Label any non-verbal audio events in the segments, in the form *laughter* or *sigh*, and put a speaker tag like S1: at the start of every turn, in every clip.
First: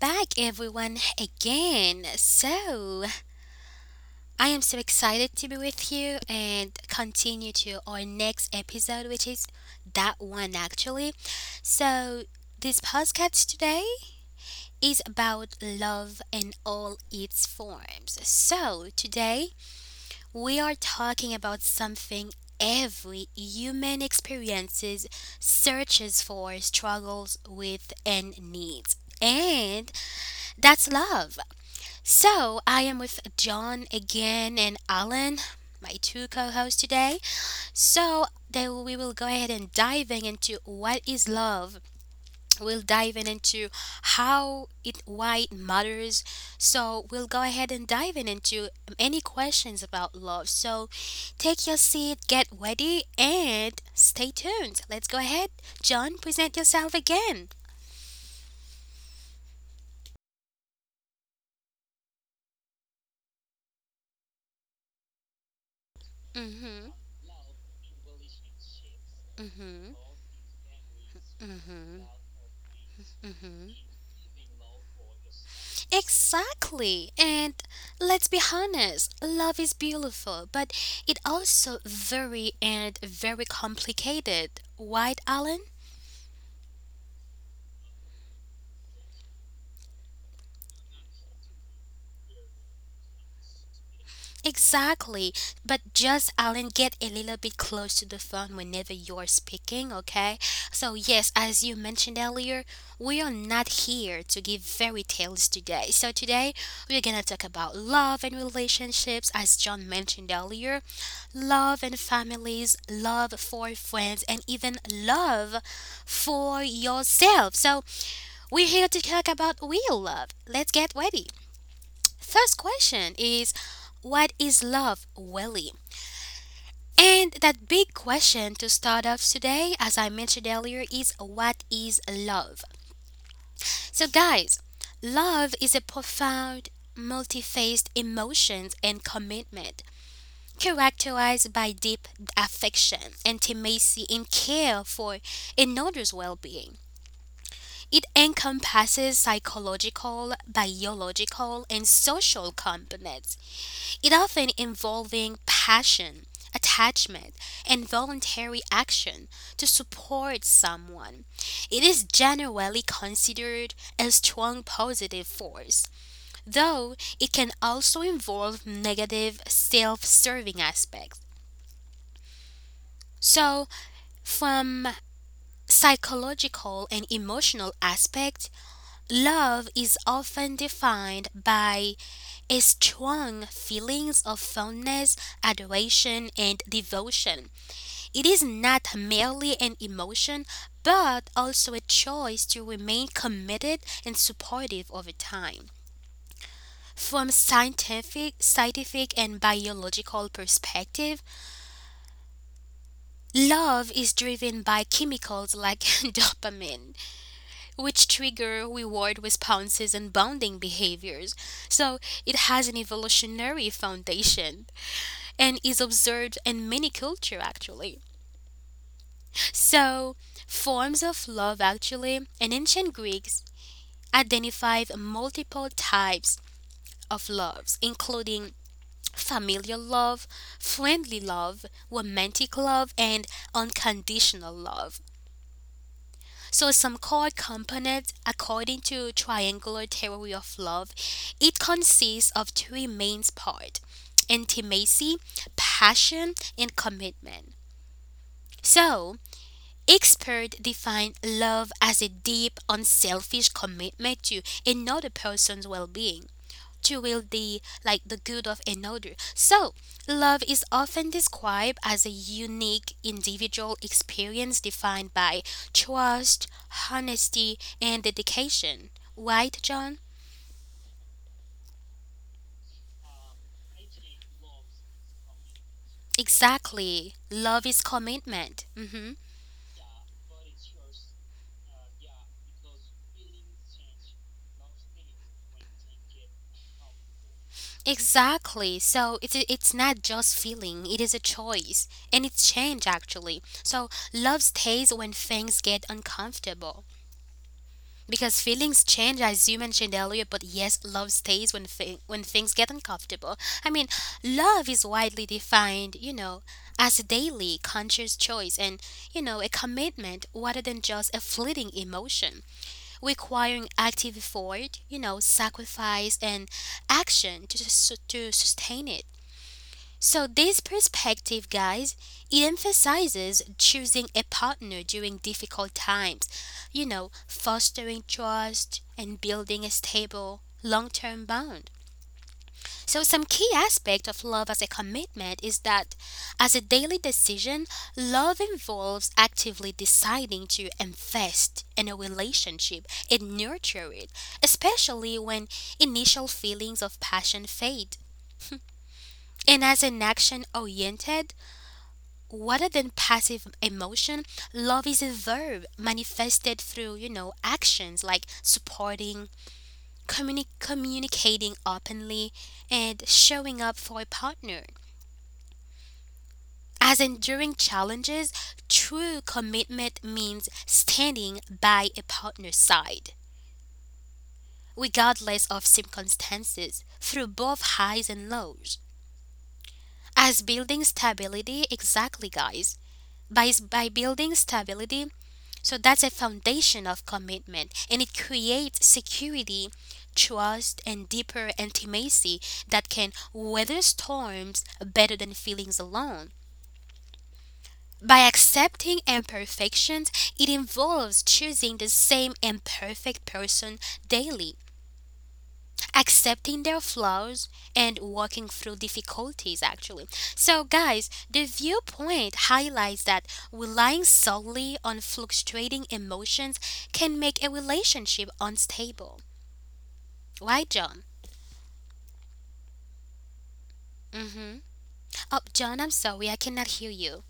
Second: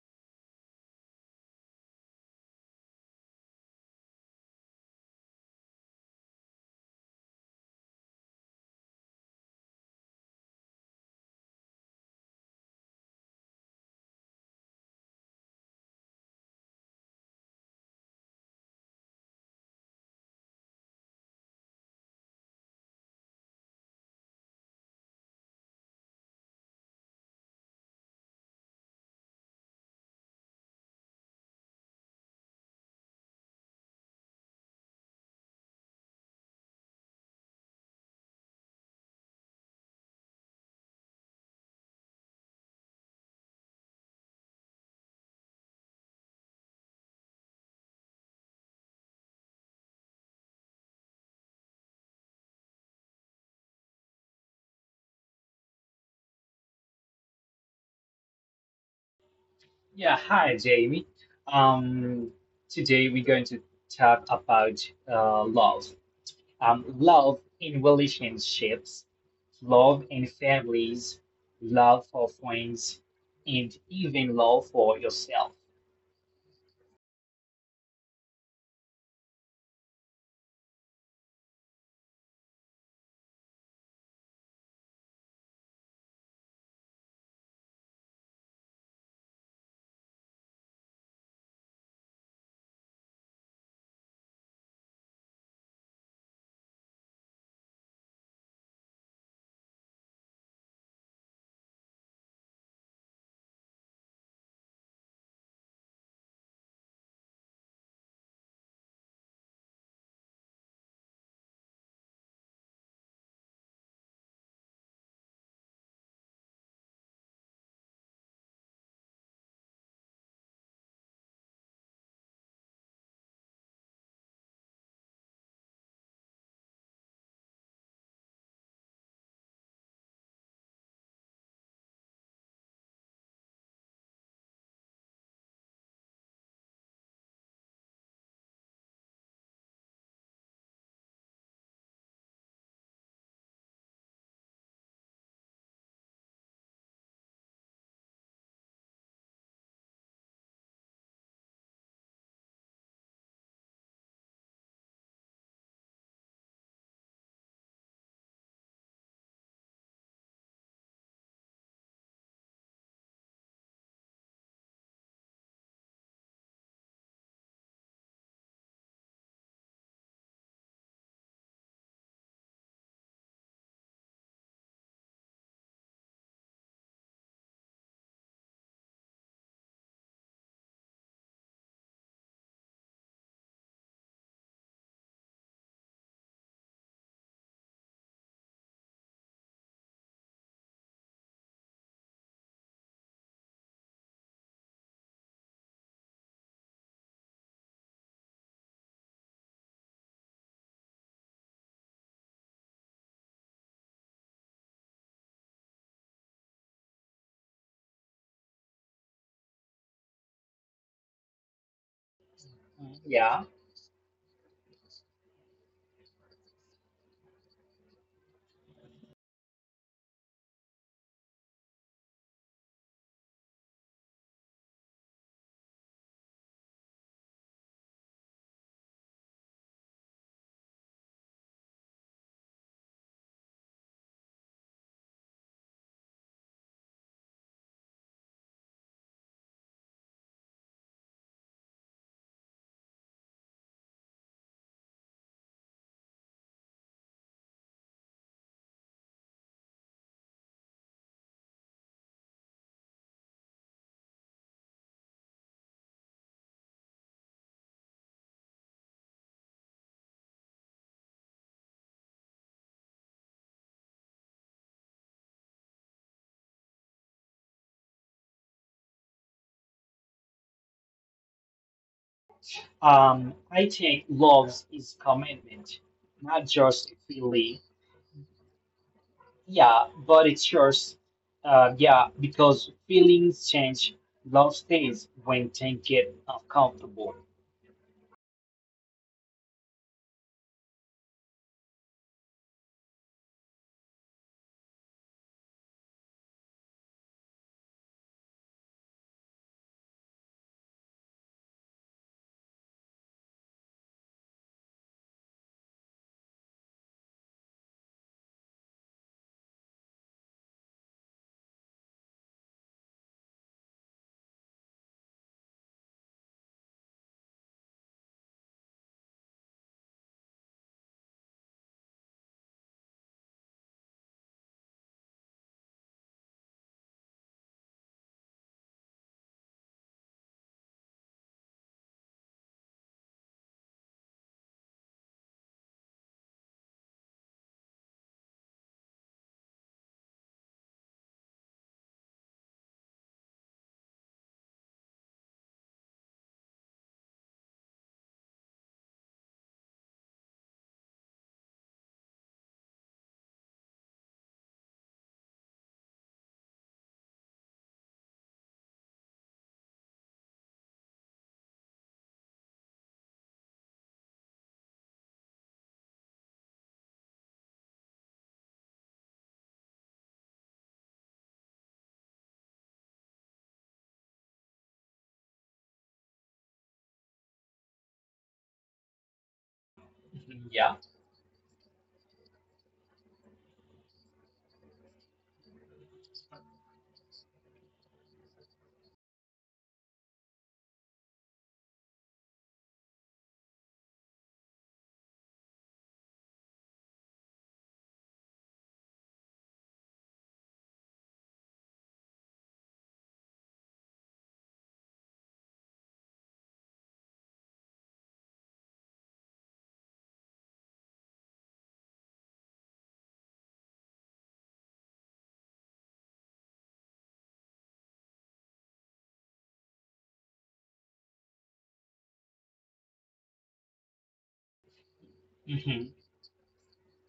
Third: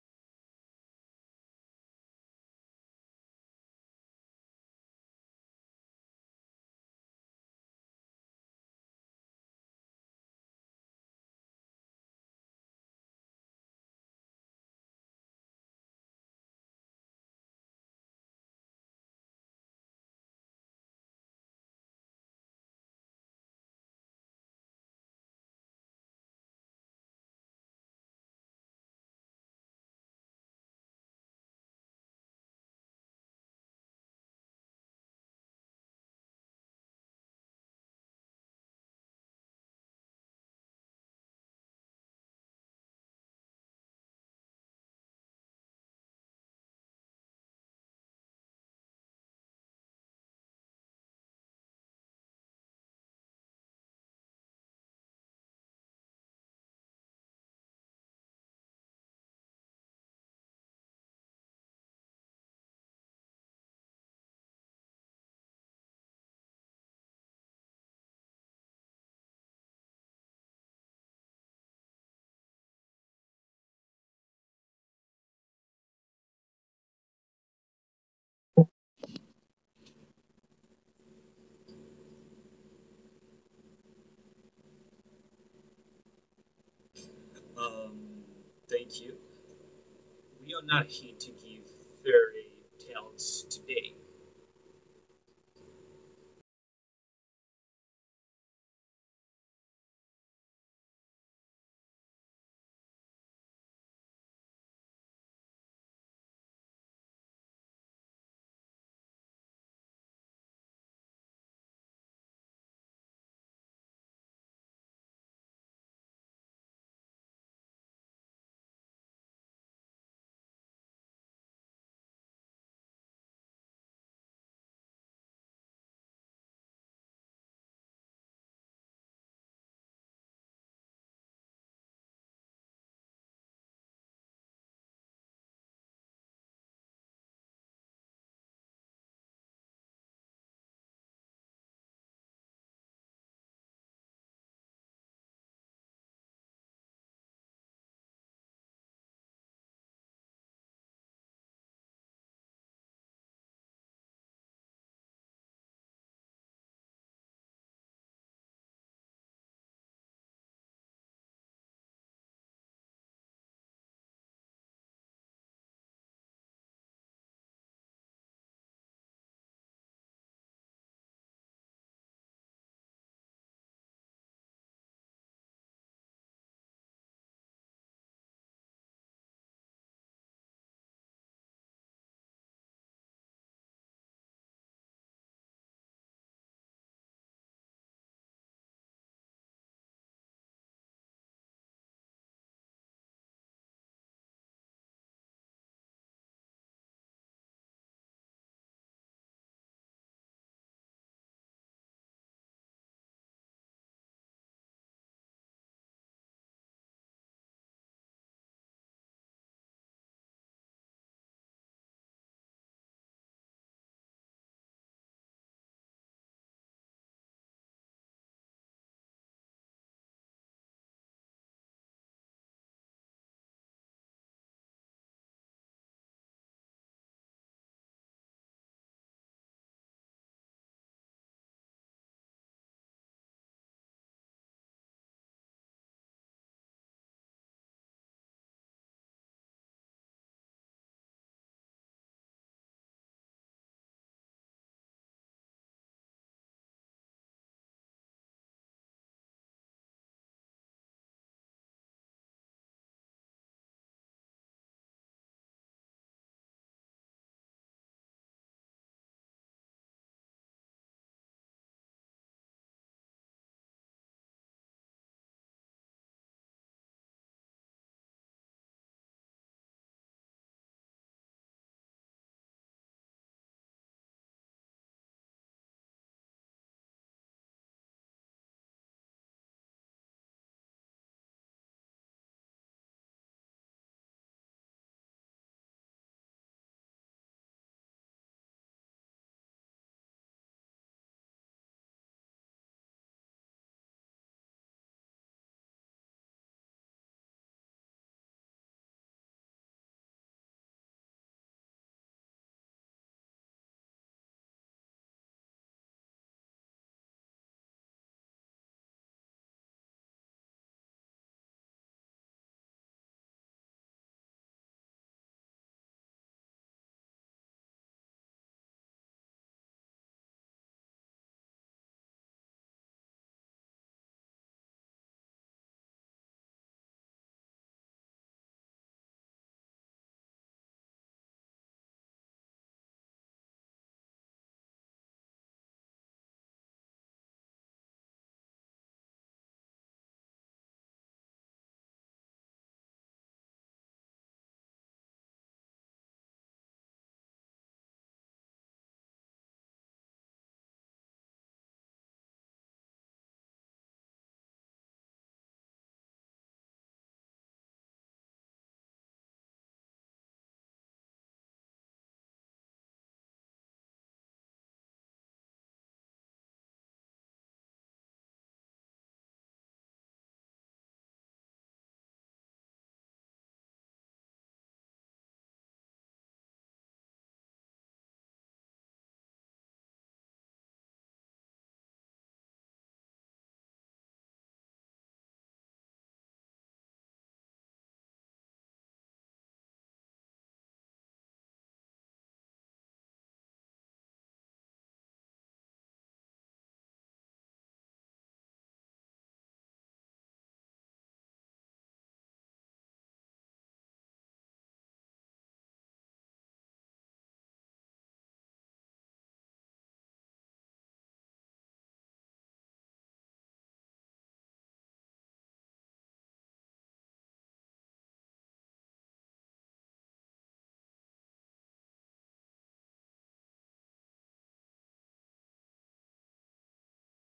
S1: back, everyone, again. I am so excited to be with you and continue to our next episode, which is that one actually. So, this podcast today is about love in all its forms. So, today we are talking about something every human experiences, searches for, struggles with, and needs. And that's love. So, I am with John again and Alan, my two co hosts today. So, we will go ahead and diving into what is love. We'll dive in into how it, why it matters. So, we'll go ahead and dive in into any questions about love. So, take your seat, get ready, and stay tuned. Let's go ahead. John, present yourself again.
S2: Yeah, hi Jamie. Um, Today we're going to talk about love.
S1: Mhm.
S2: Love in relationships,
S1: Mhm.
S2: love in families, love
S1: Mhm.
S2: for friends,
S1: Mhm.
S2: and even love for yourself.
S1: Exactly. And let's be honest, love is beautiful, but it also very and very complicated. Right, Alan?
S3: Um, Thank you. We are not here to give fairy tales today.
S1: Exactly. But just Alan, get a little bit close to the phone whenever you're speaking, okay? So yes, as you mentioned earlier, we are not here to give fairy tales today. So today we're gonna talk about love and relationships, as John mentioned earlier. Love and families, love for friends, and even love for yourself. So, we're here to talk about real love. Let's get ready. First question is, what is love, Willie? And that big question to start off today, as I mentioned earlier, is what is love? So, guys, love is a profound, multi faced emotions and commitment, characterized by deep affection, intimacy, and care for another's well being. It encompasses psychological, biological, and social components, it often involving passion, attachment, and voluntary action to support someone. It is generally considered a strong positive force, though it can also involve negative self serving aspects. So, from psychological and emotional aspect, love is often defined by a strong feelings of fondness, adoration, and devotion. It is not merely an emotion but also a choice to remain committed and supportive over time. From scientific and biological perspective, love is driven by chemicals like *laughs* dopamine, which trigger reward responses and bonding behaviors. So it has an
S2: Yeah.
S1: evolutionary foundation and is observed in many cultures actually. So forms of love actually, in ancient Greeks, identified multiple types of loves, including familial love, friendly love, romantic love, and unconditional love. So some core components, according to triangular theory of love, it consists of three main parts: intimacy, passion, and commitment. So, experts define love as a deep, unselfish commitment to another person's well-being, to will the like the good of another. So, love is often described as a unique individual experience defined by trust, honesty, and dedication. Right, John?
S2: I think love is commitment, not just
S1: Exactly.
S2: feeling.
S1: Love is commitment. Hmm.
S2: Yeah, but it's yours. Yeah, because feelings change, love stays when things get uncomfortable.
S1: Exactly. So it's not just feeling; it is a choice, and it's change actually. So love stays when things get uncomfortable. Because feelings change, as you mentioned earlier, but yes, love stays when when things get uncomfortable. I mean, love is widely defined, you know, as a daily conscious choice and, you know, a commitment rather than just a fleeting emotion, requiring active effort, you know, sacrifice and action to sustain it. So, this perspective, guys, it emphasizes choosing a partner during difficult times, you know, fostering trust and building a stable long term bond. So, some key aspect of love as a commitment is that, as a daily decision, love involves actively deciding to invest in a relationship and nurture it, especially when initial feelings of passion fade. And as an action oriented, rather than passive emotion, love is a verb manifested through, you know, actions like supporting, communicating openly, and showing up for a partner. As enduring challenges, true commitment means standing by a partner's side, regardless of circumstances, through both highs and lows. As building
S2: Yeah.
S1: stability, exactly, guys. By building stability, so that's a foundation of commitment, and it creates security, trust, and deeper intimacy that can weather storms better than feelings alone. By accepting imperfections, it involves choosing the same imperfect person daily, accepting their flaws and working through difficulties actually. So guys, the viewpoint highlights that relying solely on fluctuating emotions can make a relationship unstable. Right, John? Mm-hmm. Oh, John, I'm
S2: hmm
S1: sorry, I cannot hear you.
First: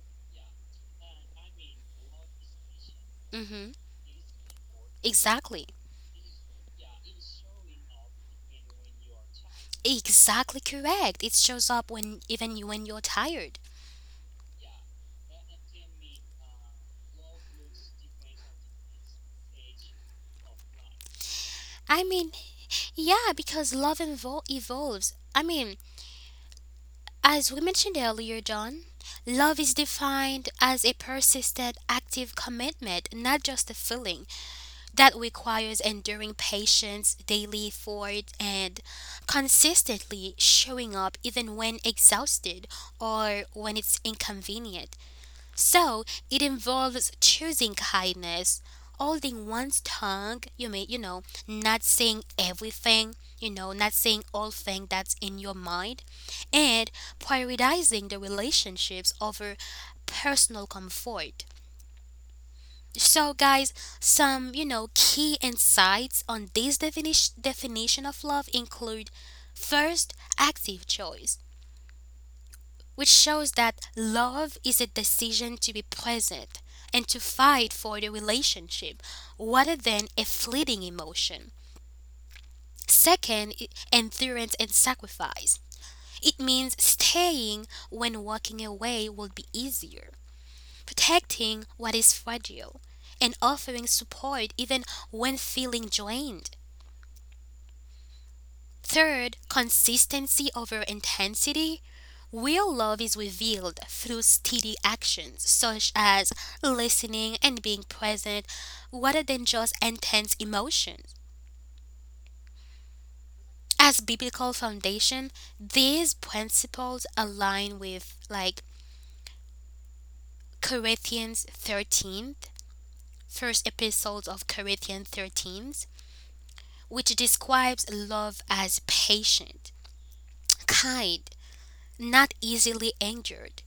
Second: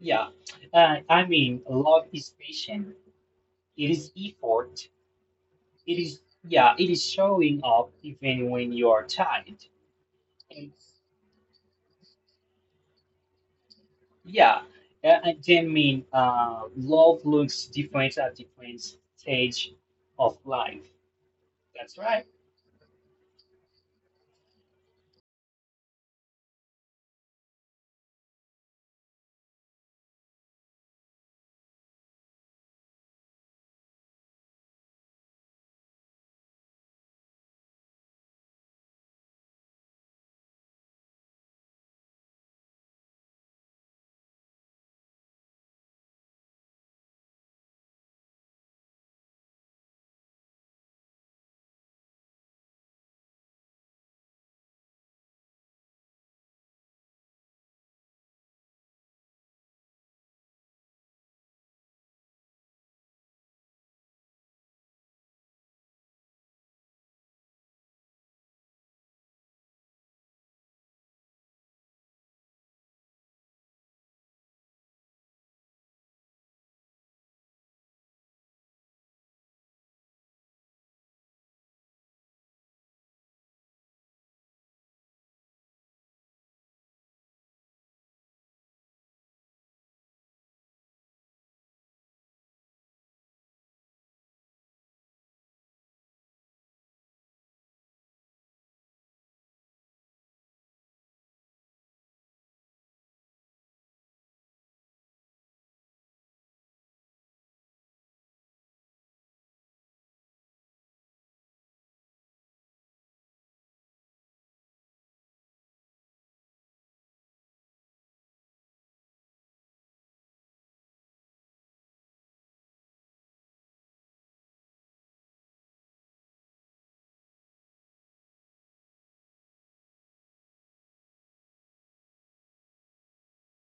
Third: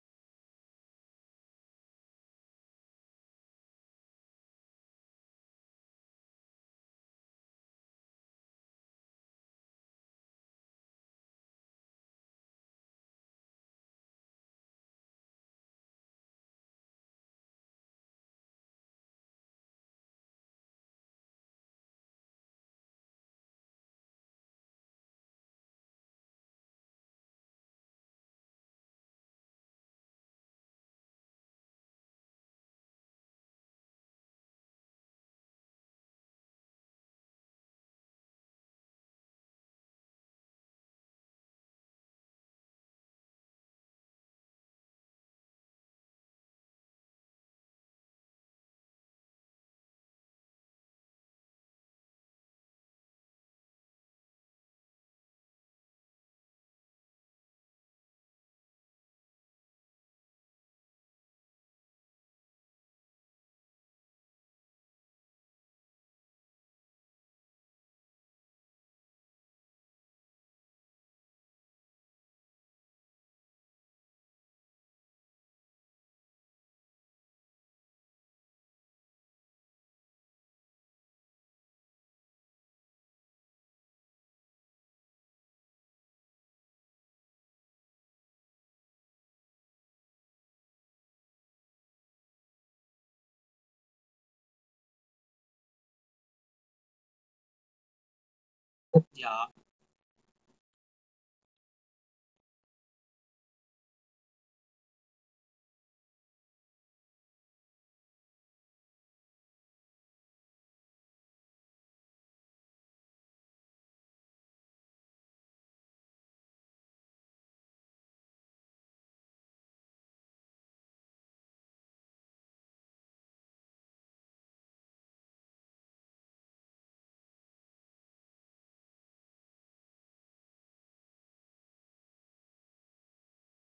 S2: Yeah. I mean, love is patient.
S1: Mm-hmm.
S2: It is effort.
S1: Exactly.
S2: It is, yeah, it is showing up even when you are tired.
S1: Exactly
S2: And
S1: correct. It shows up when even you're tired.
S2: yeah, love looks different at different stage of life. That's
S1: I
S2: right.
S1: mean, yeah, because love evolves. I mean, as we mentioned earlier, John, love is defined as a persistent, active commitment, not just a feeling, that requires enduring patience, daily effort, and consistently showing up even when exhausted or when it's inconvenient. So it involves choosing kindness, holding one's tongue, you may you know, not saying everything, you know, not saying all thing that's in your mind, and prioritizing the relationships over personal comfort. So guys, some you know key insights on this definition of love include, first, active choice, which shows that love is a decision to be present and to fight for the relationship rather than a fleeting emotion. Second, endurance and sacrifice. It means staying when walking away will be easier, protecting what is fragile, and offering support even when feeling drained. Third,
S3: Yeah.
S1: consistency over intensity. Real love is revealed through steady actions such as listening and being present rather than just intense emotions. As biblical foundation, these principles align with like Corinthians 13, first episode of Corinthians 13, which describes love as patient, kind, not easily angered,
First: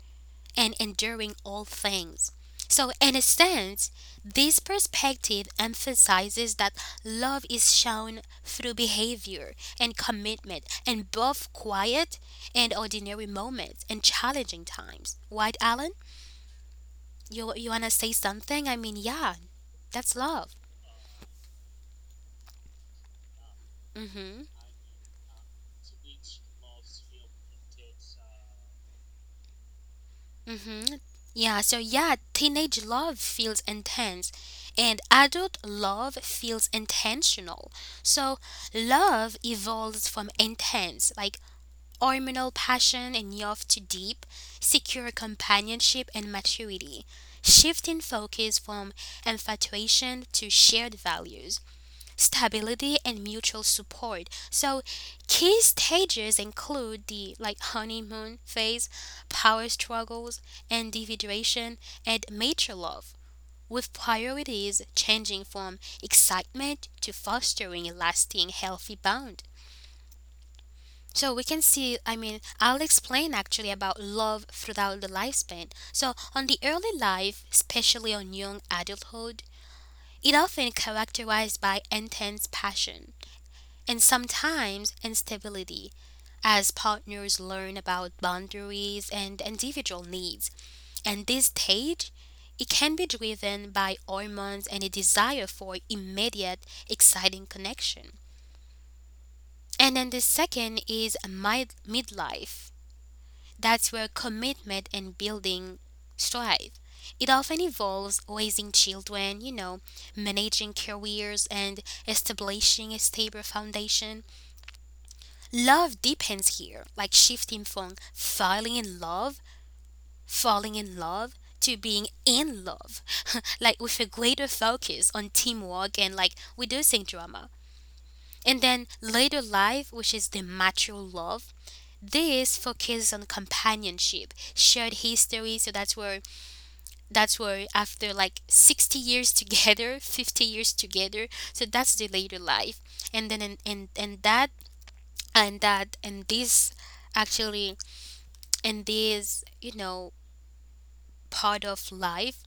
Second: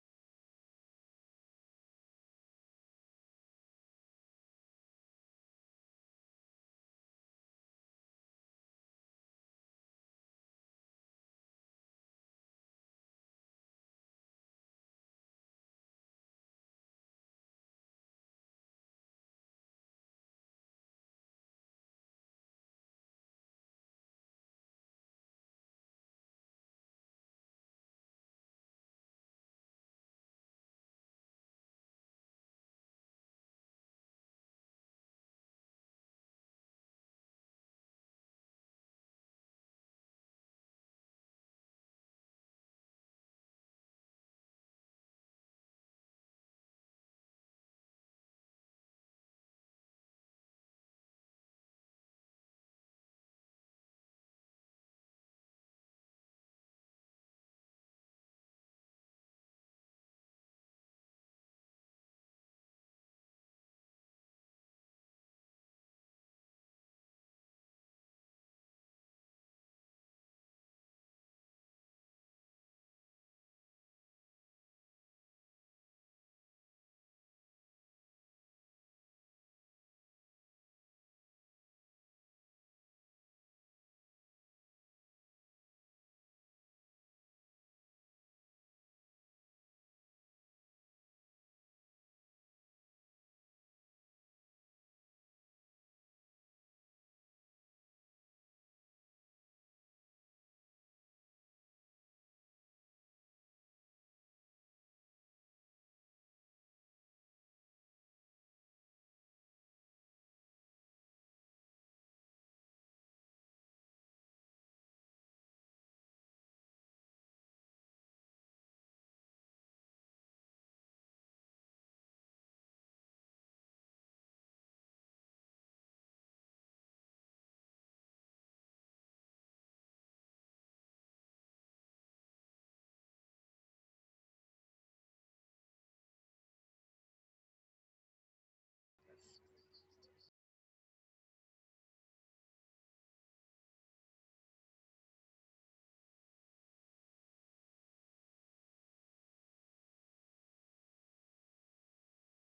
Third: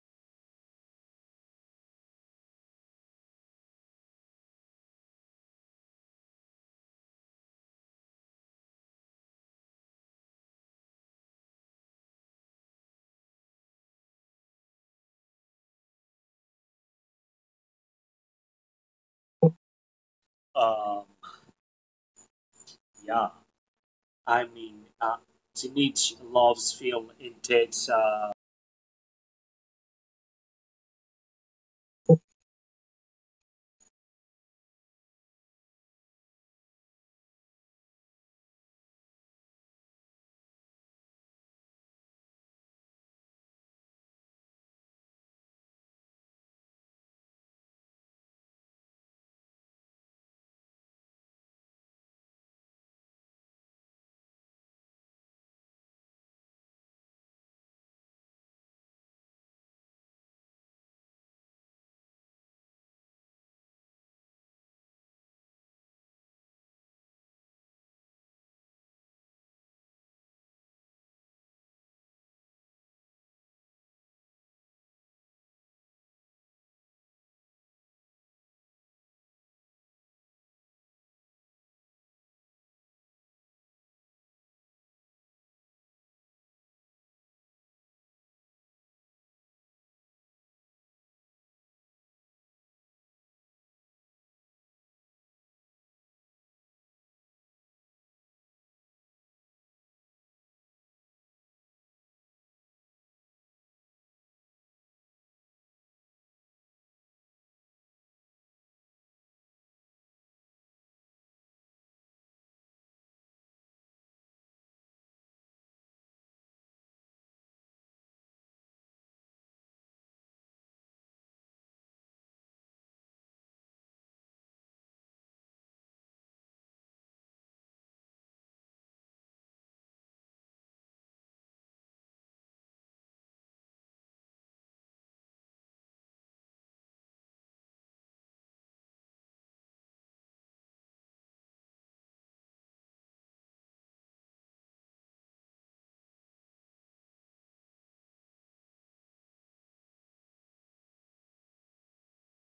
S1: and enduring all things. So, in a sense, this perspective emphasizes that love is shown through behavior and commitment in both quiet and ordinary moments and challenging times. Right, Alan? You want to say something? I mean, yeah, that's love.
S3: Um, yeah,
S1: Mm
S3: I
S1: hmm.
S3: mean, uh, Teenage loves film intense.
S1: Mm-hmm. Yeah, so yeah, teenage love feels intense and adult love feels intentional. So love evolves from intense, like hormonal passion and youth, to deep, secure companionship and maturity, shifting focus from infatuation to shared values, stability, and mutual support. So key stages include the like honeymoon phase, power struggles, individuation, and mature love, with priorities changing from excitement to fostering a lasting healthy bond. So we can see, I mean, I'll explain actually about love throughout the lifespan. So on the early life, especially on young adulthood, it often characterized by intense passion and sometimes instability as partners learn about boundaries and individual needs. And this stage, it can be driven by hormones and a desire for immediate, exciting connection. And then the second is midlife. That's where commitment and building strive. It often involves raising children, you know, managing careers, and establishing a stable foundation. Love depends here, like shifting from falling in love to being in love, *laughs* like with a greater focus on teamwork and like reducing drama. And then later life, which is the mature love, this focuses on companionship, shared history. So that's where after like 60 years together, *laughs* 50 years together. So that's the later life, and then and that and that and this actually and this, you know, part of life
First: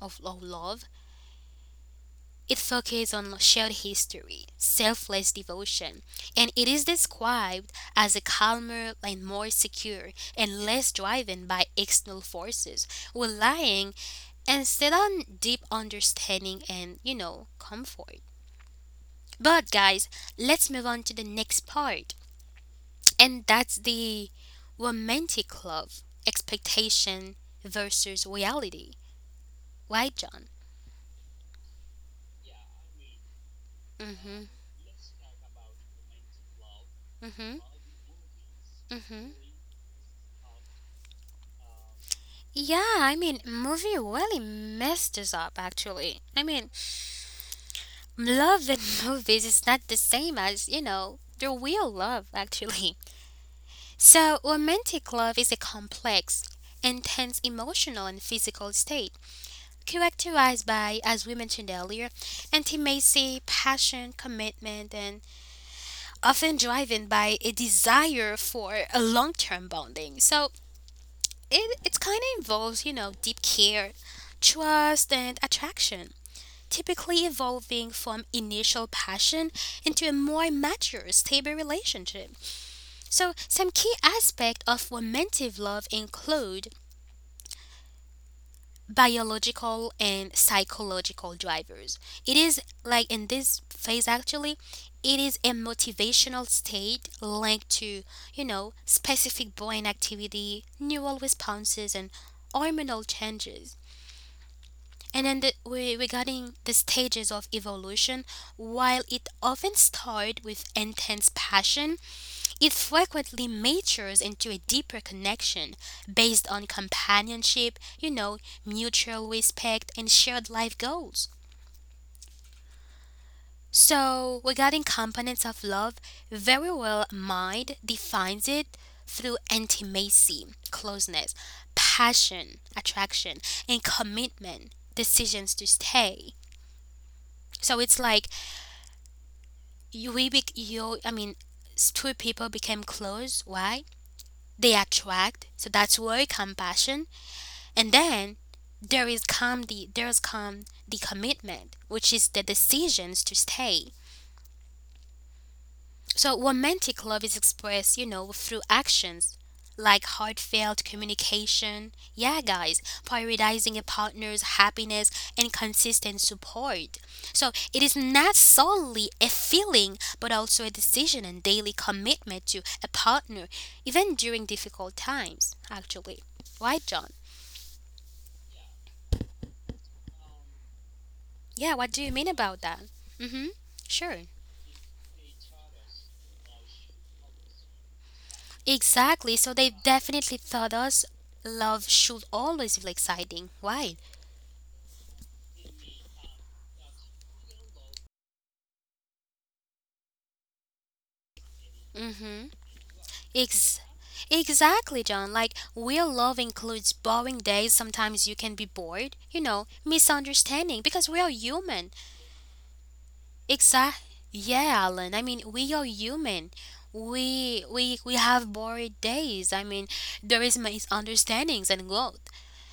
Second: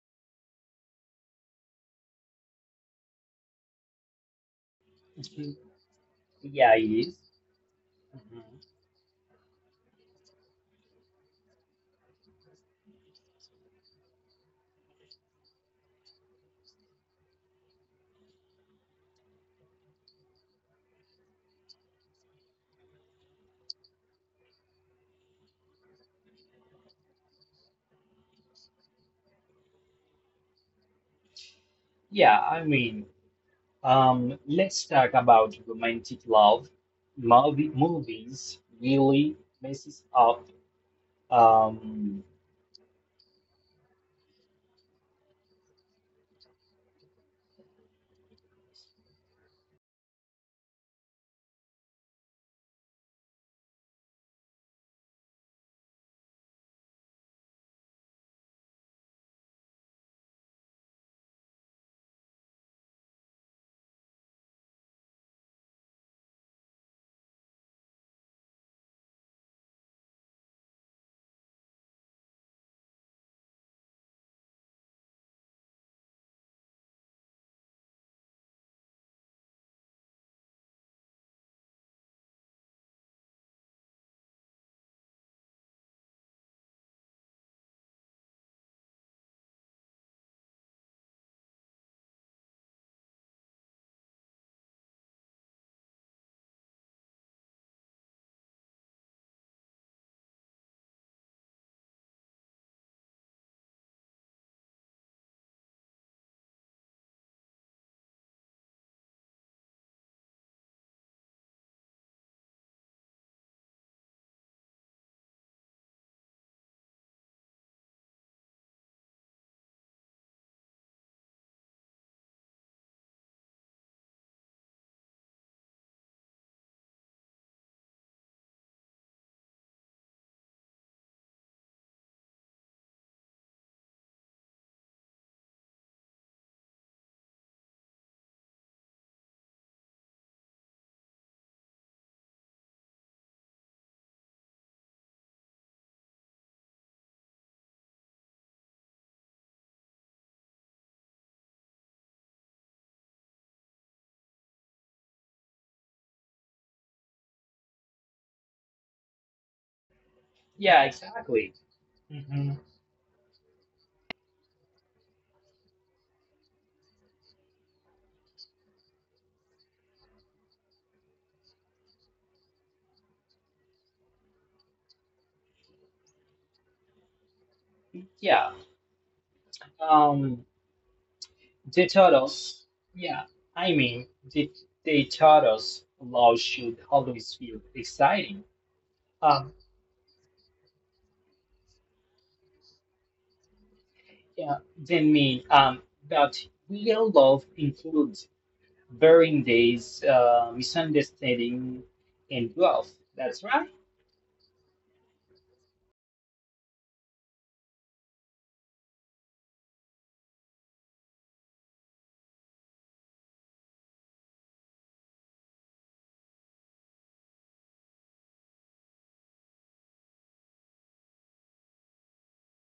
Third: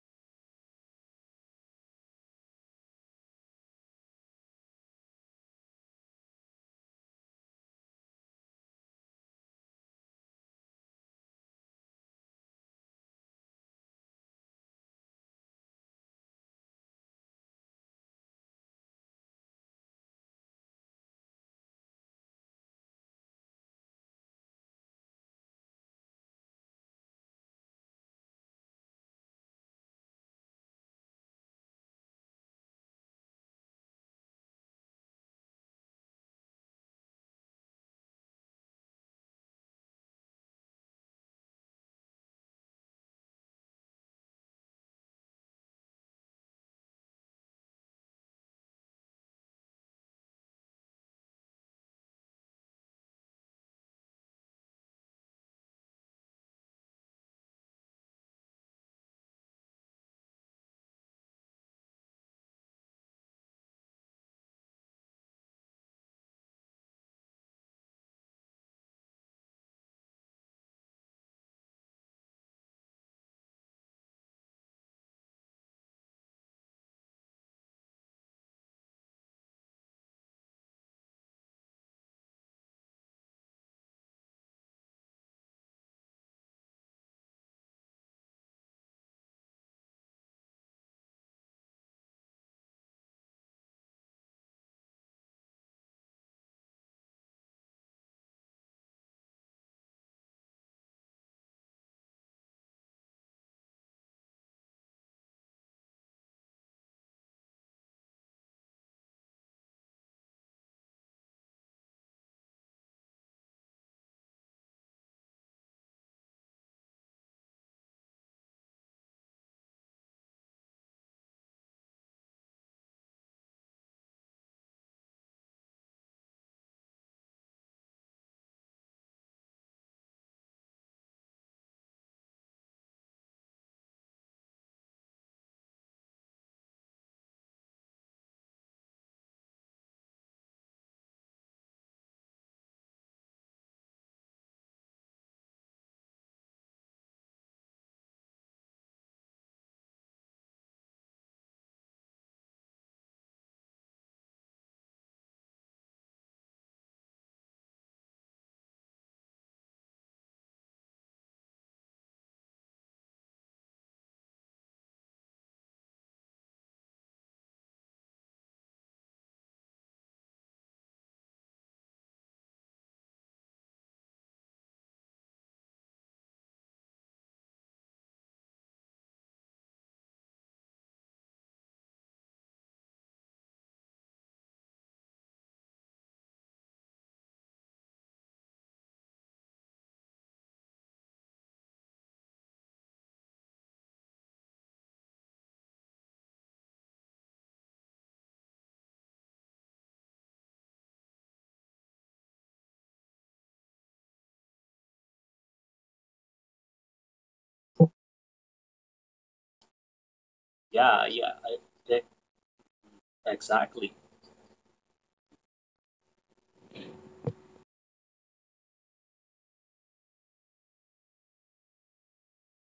S1: of, of love. It focuses on shared history, selfless
S2: Mhm.
S1: devotion, and it
S2: Yeah,
S1: is
S2: it is.
S1: described as a
S2: Mhm.
S1: calmer and more secure and less driven by external forces, relying instead on deep understanding and, you know, comfort. But guys, let's move on to the next part, and that's the romantic love, expectation versus reality. Right, John?
S2: Yeah, I mean,
S1: Mhm.
S2: let's talk about romantic love.
S1: Mhm.
S2: Movies
S1: Mhm.
S2: really messes up. Um,
S1: Yeah, I mean, movie really messed us up actually. I mean, love in *laughs* movies is not the same as, you know, the real love actually. *laughs* So, romantic love is a complex, intense emotional and physical state characterized by, as we mentioned earlier, intimacy, passion, commitment, and often driven by a desire for a long term bonding. So, it kind of involves, you know, deep care, trust, and attraction, typically evolving from initial passion into a more mature, stable relationship. So, some key aspects of romantic love include biological and psychological drivers. It is like in this phase actually, it is a motivational state linked to, you know, specific brain activity, neural responses, and hormonal changes. And then regarding the stages of evolution, while it often starts with intense passion, it frequently matures into a deeper connection based on companionship, you know, mutual respect, and shared life goals. So, regarding components of love, very well mind defines it through intimacy, closeness, passion, attraction, and commitment, decisions to stay. So it's like you we bec you I mean two people became close. Why? They attract. So that's where compassion. And then there's come the commitment, which is the decisions to stay. So, romantic love is expressed, you know, through actions like heartfelt
S2: yeah, exactly.
S1: communication, yeah,
S2: hmm
S1: guys, prioritizing a partner's happiness and consistent support. So, it is not solely a feeling, but also a decision and daily commitment to a partner, even during difficult times, actually. Right, John?
S2: Yeah. Um,
S1: Yeah,
S2: they
S1: what do you
S2: taught
S1: mean about
S2: us.
S1: that?
S2: Yeah,
S1: Mm hmm,
S2: I mean,
S1: sure.
S2: they, they taught us love should always feel exciting.
S1: Exactly. So
S2: Um,
S1: they definitely thought us love should always feel exciting. Why?
S2: yeah, they mean that real love includes bearing days, misunderstanding,
S1: Mm-hmm.
S2: and growth. That's
S1: Ex-
S2: right.
S1: exactly, John. Like, real love includes boring days. Sometimes you can be bored, you know, misunderstanding,
S3: yeah,
S1: because we are
S3: yeah,
S1: human.
S3: I, e- exactly.
S1: Exactly. Yeah, Alan. I mean, we are human. We have bored days. I mean, there is misunderstandings and growth.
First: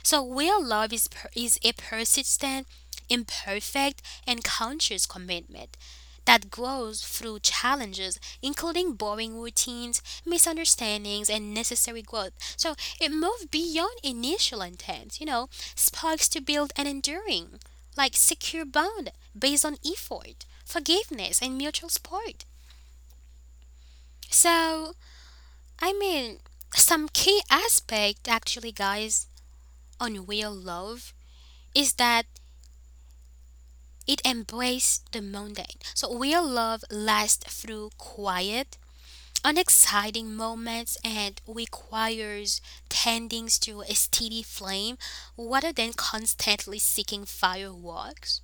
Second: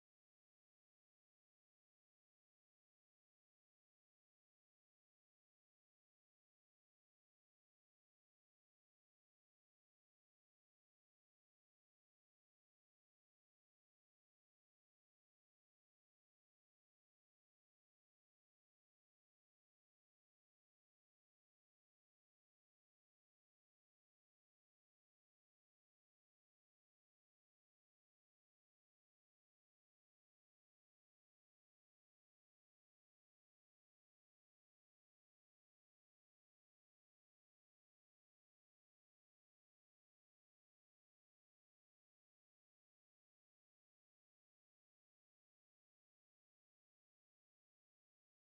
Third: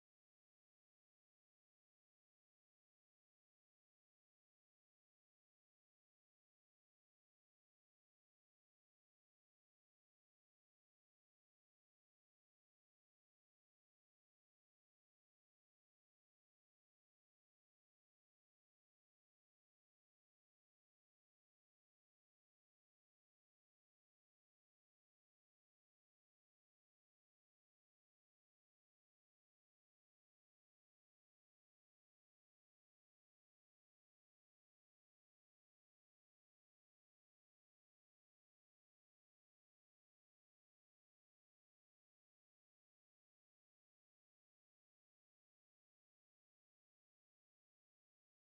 S1: So real love is a persistent, imperfect, and conscious commitment that grows through challenges, including boring routines, misunderstandings, and necessary growth. So it moves beyond initial intent, you know, sparks to build an enduring, like secure bond based on effort, forgiveness, and mutual support. So, I mean, some key aspect actually, guys, on real love is that it embraces the mundane. So, real love lasts through quiet, unexciting moments and requires tending to a steady flame rather than constantly seeking fireworks.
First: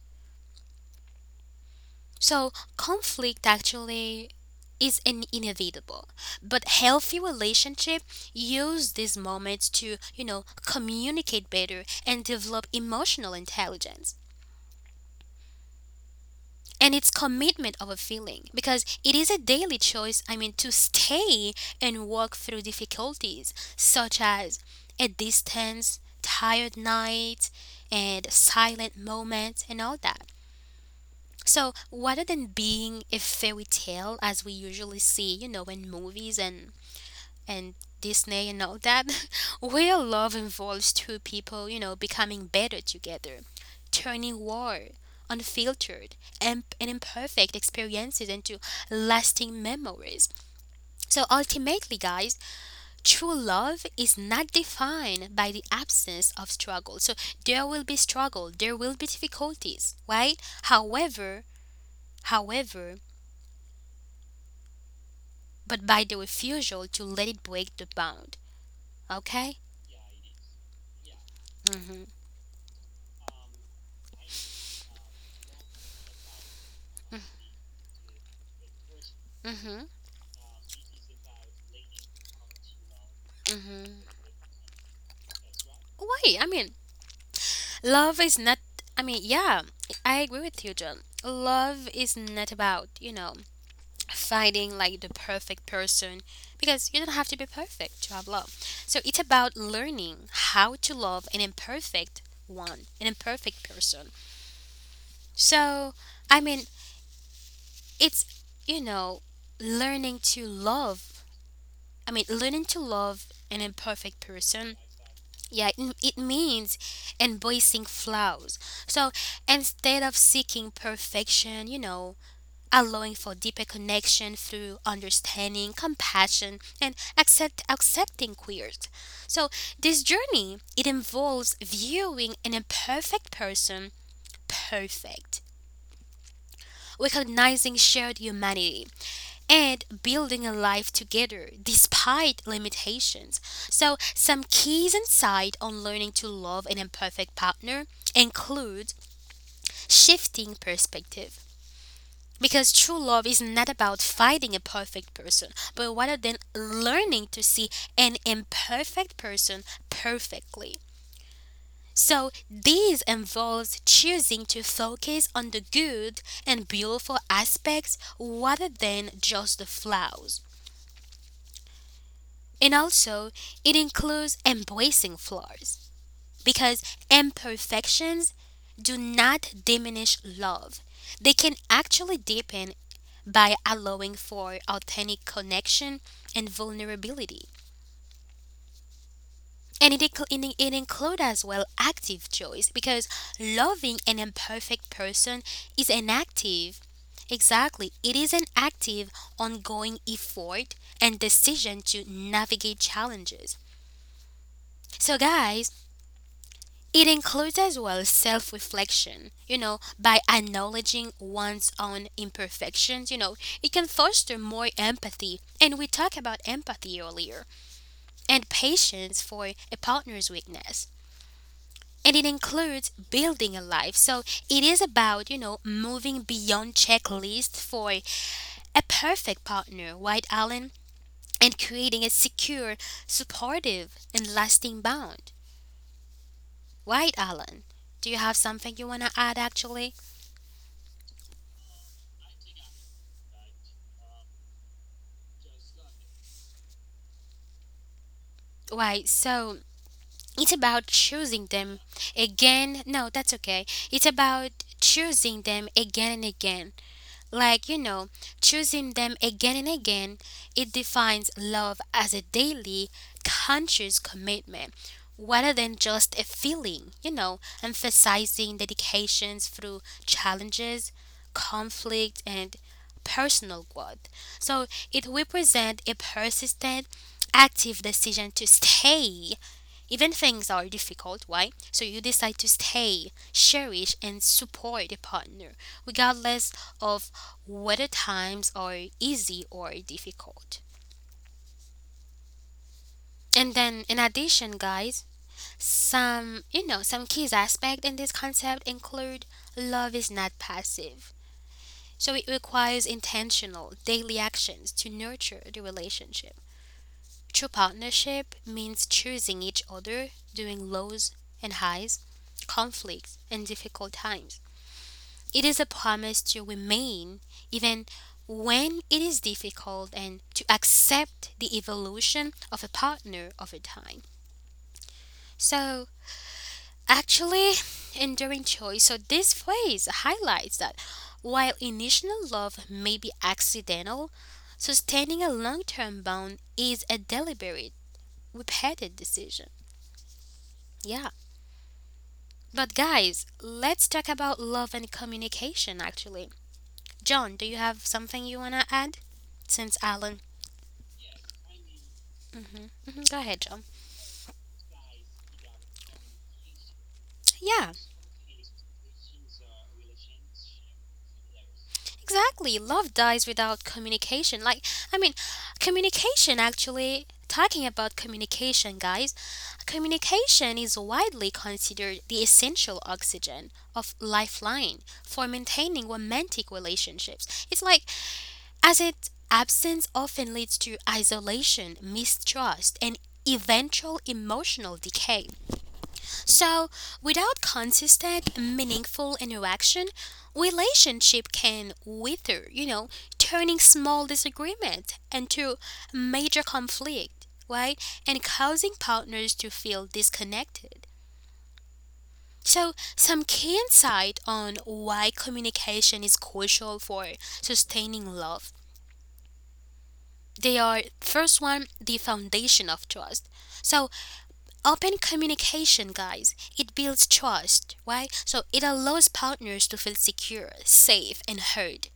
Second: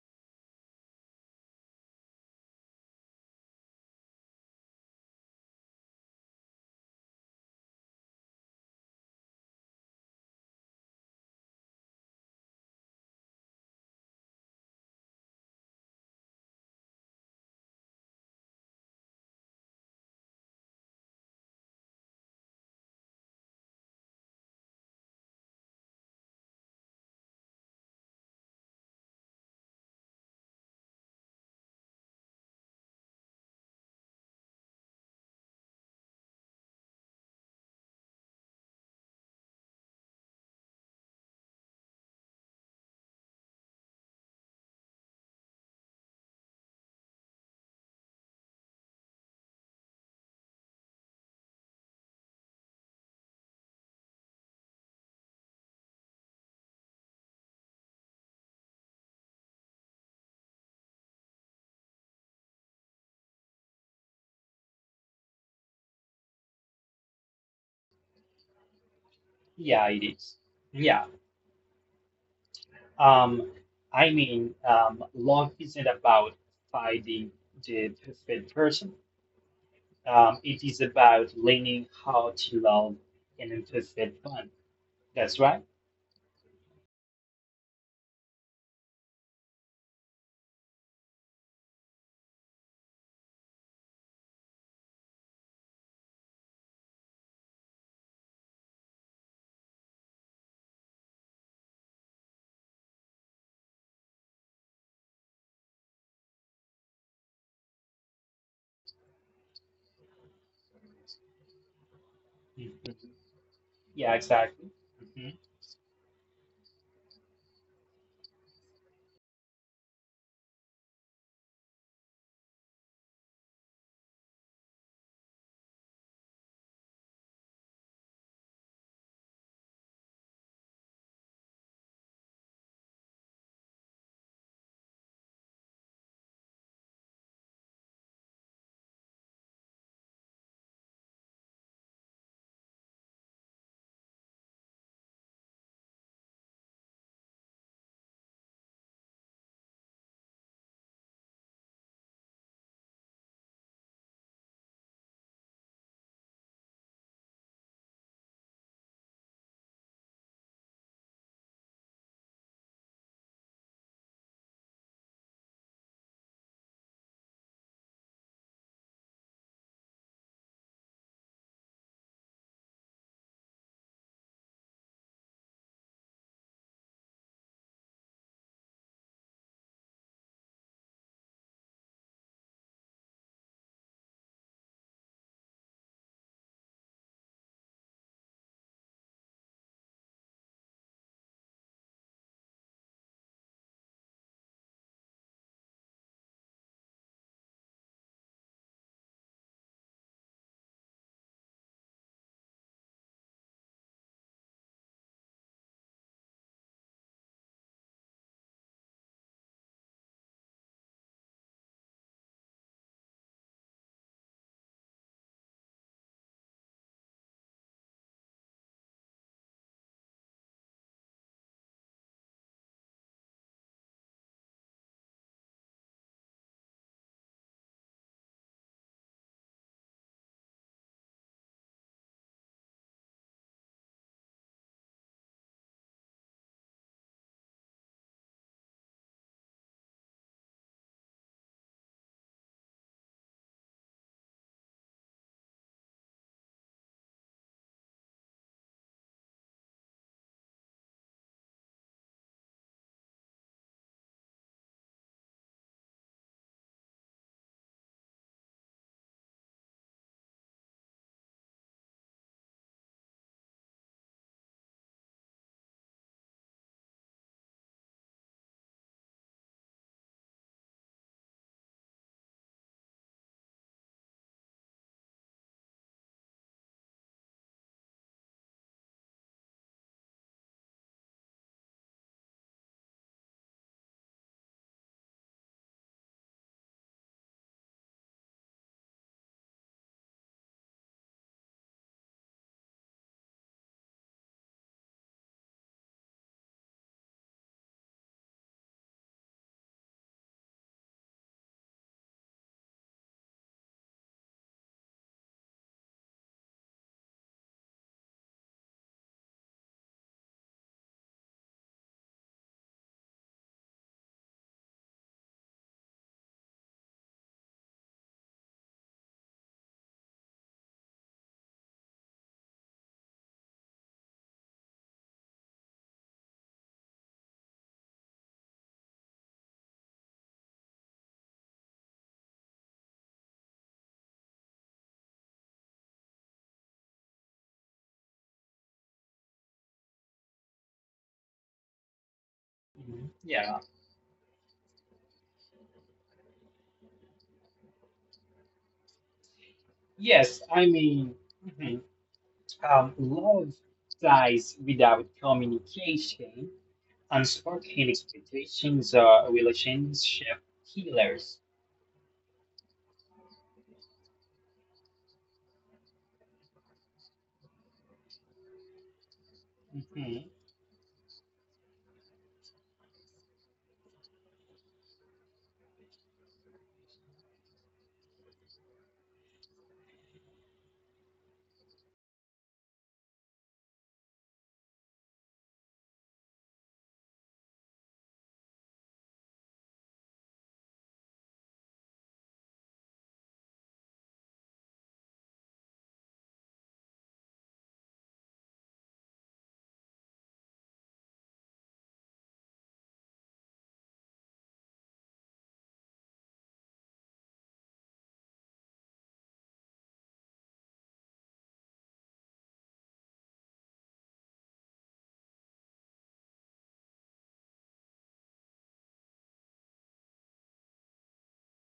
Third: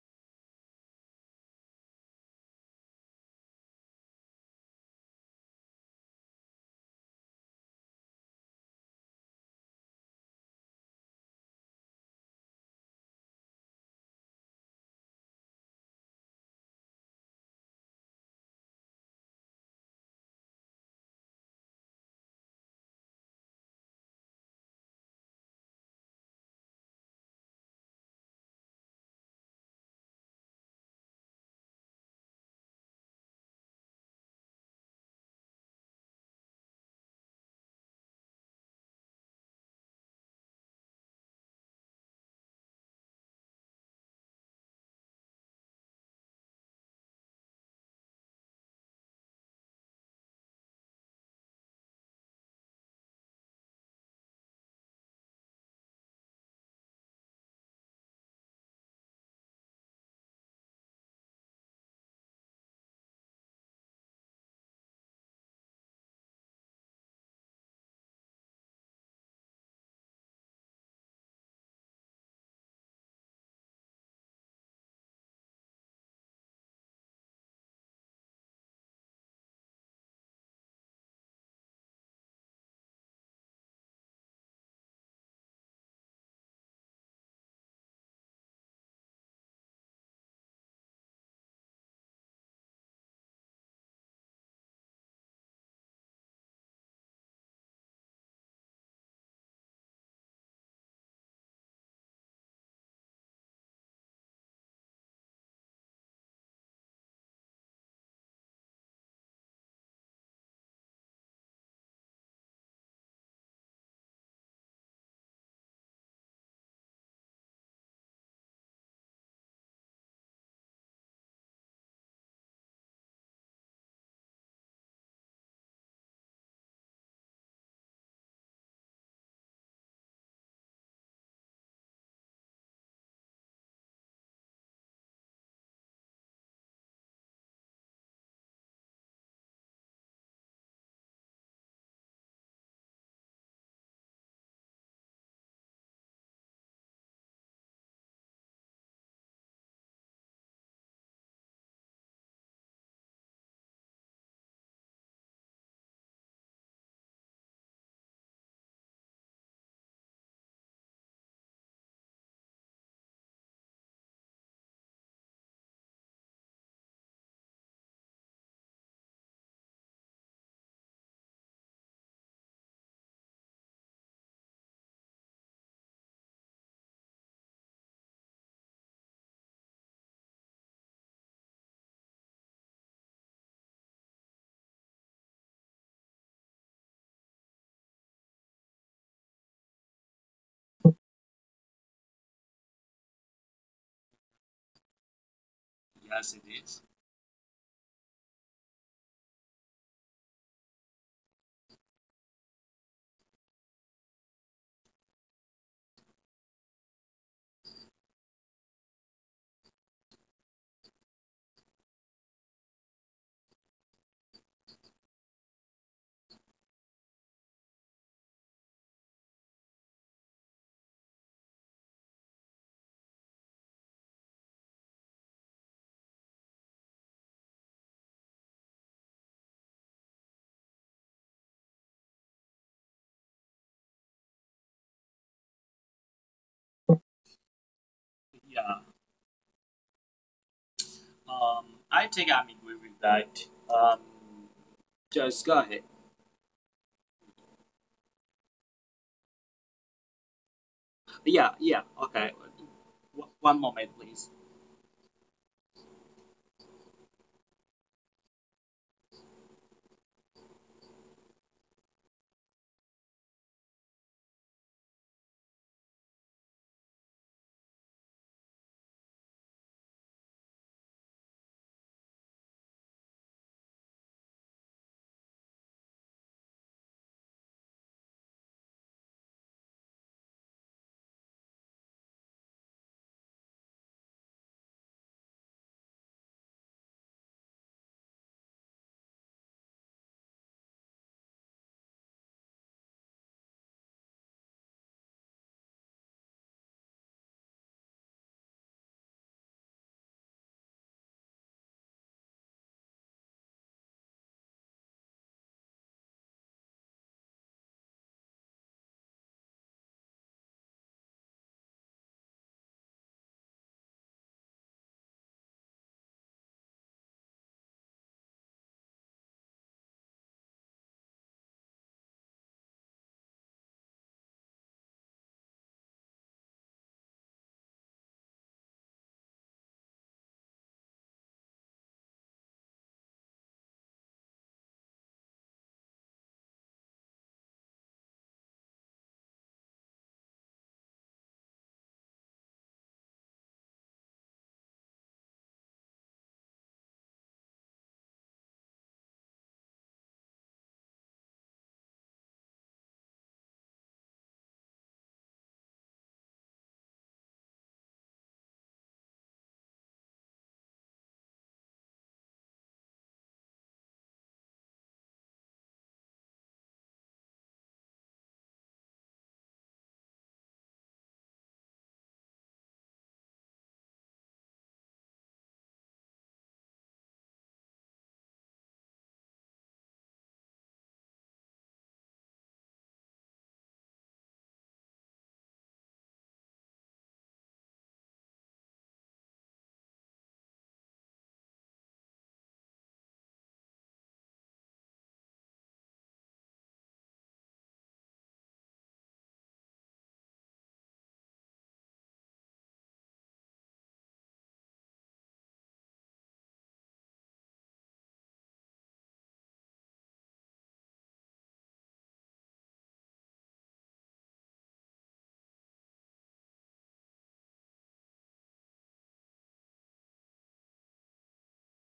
S1: So, conflict actually is an inevitable, but healthy relationship use these moments to, you know, communicate better and develop emotional intelligence. And it's commitment of a feeling because it is a daily choice, I mean, to stay and walk through difficulties such as a distance, tired night, and silent moments, and all that. So, rather than being a fairy tale as we usually see, you know, in movies and Disney and all that, *laughs* real love involves two people, you know, becoming better together, turning war, unfiltered, and imperfect experiences into lasting memories. So, ultimately, guys, true love is not defined by the absence of struggle. So, there will be struggle, there will be difficulties, right? However, however, but by the refusal to let it break the bound. Okay?
S2: Yeah, it is. Yeah.
S1: Mm-hmm.
S2: Um, Love isn't about finding the perfect person.
S1: Mm-hmm.
S2: It is about learning how to love and
S1: Mm-hmm.
S2: anticipate fun. That's right.
S1: Wait, I mean, love is not, I mean, yeah, I agree with you, John. Love is not about, you know, finding like the perfect person because you don't have to be perfect to have love. So it's about learning how to love an imperfect one, an imperfect person. So, I mean, it's, you know, learning to love I mean, learning to
S2: Mhm.
S1: love an imperfect
S2: Yeah,
S1: person,
S2: exactly. hmm
S1: yeah, it means embracing flaws. So instead of seeking perfection, you know, allowing for deeper connection through understanding, compassion, and accepting queers. So this journey it involves viewing an imperfect person perfect, recognizing shared humanity and building a life together despite limitations. So, some keys insight on learning to love an imperfect partner include shifting perspective. Because true love is not about fighting a perfect person, but rather than learning to see an imperfect person perfectly. So, this involves choosing to focus on the good and beautiful aspects rather than just the flaws. And also, it includes embracing flaws because imperfections do not diminish love. They can actually deepen by allowing for authentic connection and vulnerability. And it includes as well active choice because loving an imperfect person is an
S3: Yes, it
S1: active
S3: is.
S1: Exactly. It is an active, ongoing effort and decision to navigate challenges. So, guys, it includes as well self reflection, you know, by acknowledging one's own imperfections, you know, it can foster more empathy. And we talked about empathy earlier, and patience for a partner's weakness. And it includes building a life. So it is about, you know, moving beyond checklists for a perfect partner, right, Alan? And creating a secure, supportive, and lasting bond. Right, Alan? Do you have something
S3: Yeah.
S1: you want to add actually?
S3: Um, I think I'm agree with that. Um, just go ahead.
S1: Why, so it's about choosing
S3: Yeah,
S1: them
S3: yeah. Okay.
S1: again. No, that's okay.
S3: One moment,
S1: It's
S3: please.
S1: about choosing them again and again. Like, you know, choosing them again and again, it defines love as a daily, conscious commitment rather than just a feeling, you know, emphasizing dedications through challenges, conflict, and personal growth. So it represents a persistent, active decision to stay even things are difficult, why? So you decide to stay, cherish, and support a partner, regardless of whether times are easy or difficult. And then, in addition, guys, some you know some key aspect in this concept include love is not passive, so it requires intentional daily actions to nurture the relationship. True partnership means choosing each other during lows and highs, conflicts, and difficult times. It is a promise to remain even when it is difficult and to accept the evolution of a partner over time. So, actually, enduring choice, so this phrase highlights that while initial love may be accidental, sustaining a long term bond is a deliberate, repeated decision. Yeah. But guys, let's talk
S2: Yeah.
S1: about love and communication actually. John, do you have something you want to add? Since Alan.
S2: Yes, I mean, mhm.
S1: Mhm, go ahead, John.
S2: Love dies without communication.
S1: Yeah,
S2: Unspoken expectations are relationship killers.
S1: exactly. Love dies without communication. Like, I mean, communication actually, talking about communication, guys,
S2: hmm
S1: communication is widely considered the essential oxygen of lifeline for maintaining romantic relationships. It's like as its absence often leads to isolation, mistrust, and eventual emotional decay. So, without consistent, meaningful interaction, relationship can wither, you know, turning small disagreement into major conflict, right? And causing partners to feel disconnected. So, some key insight on why communication is crucial for sustaining love. They are first one the foundation of trust. So open communication, guys, it builds trust, right? So it allows partners to feel secure, safe, and heard.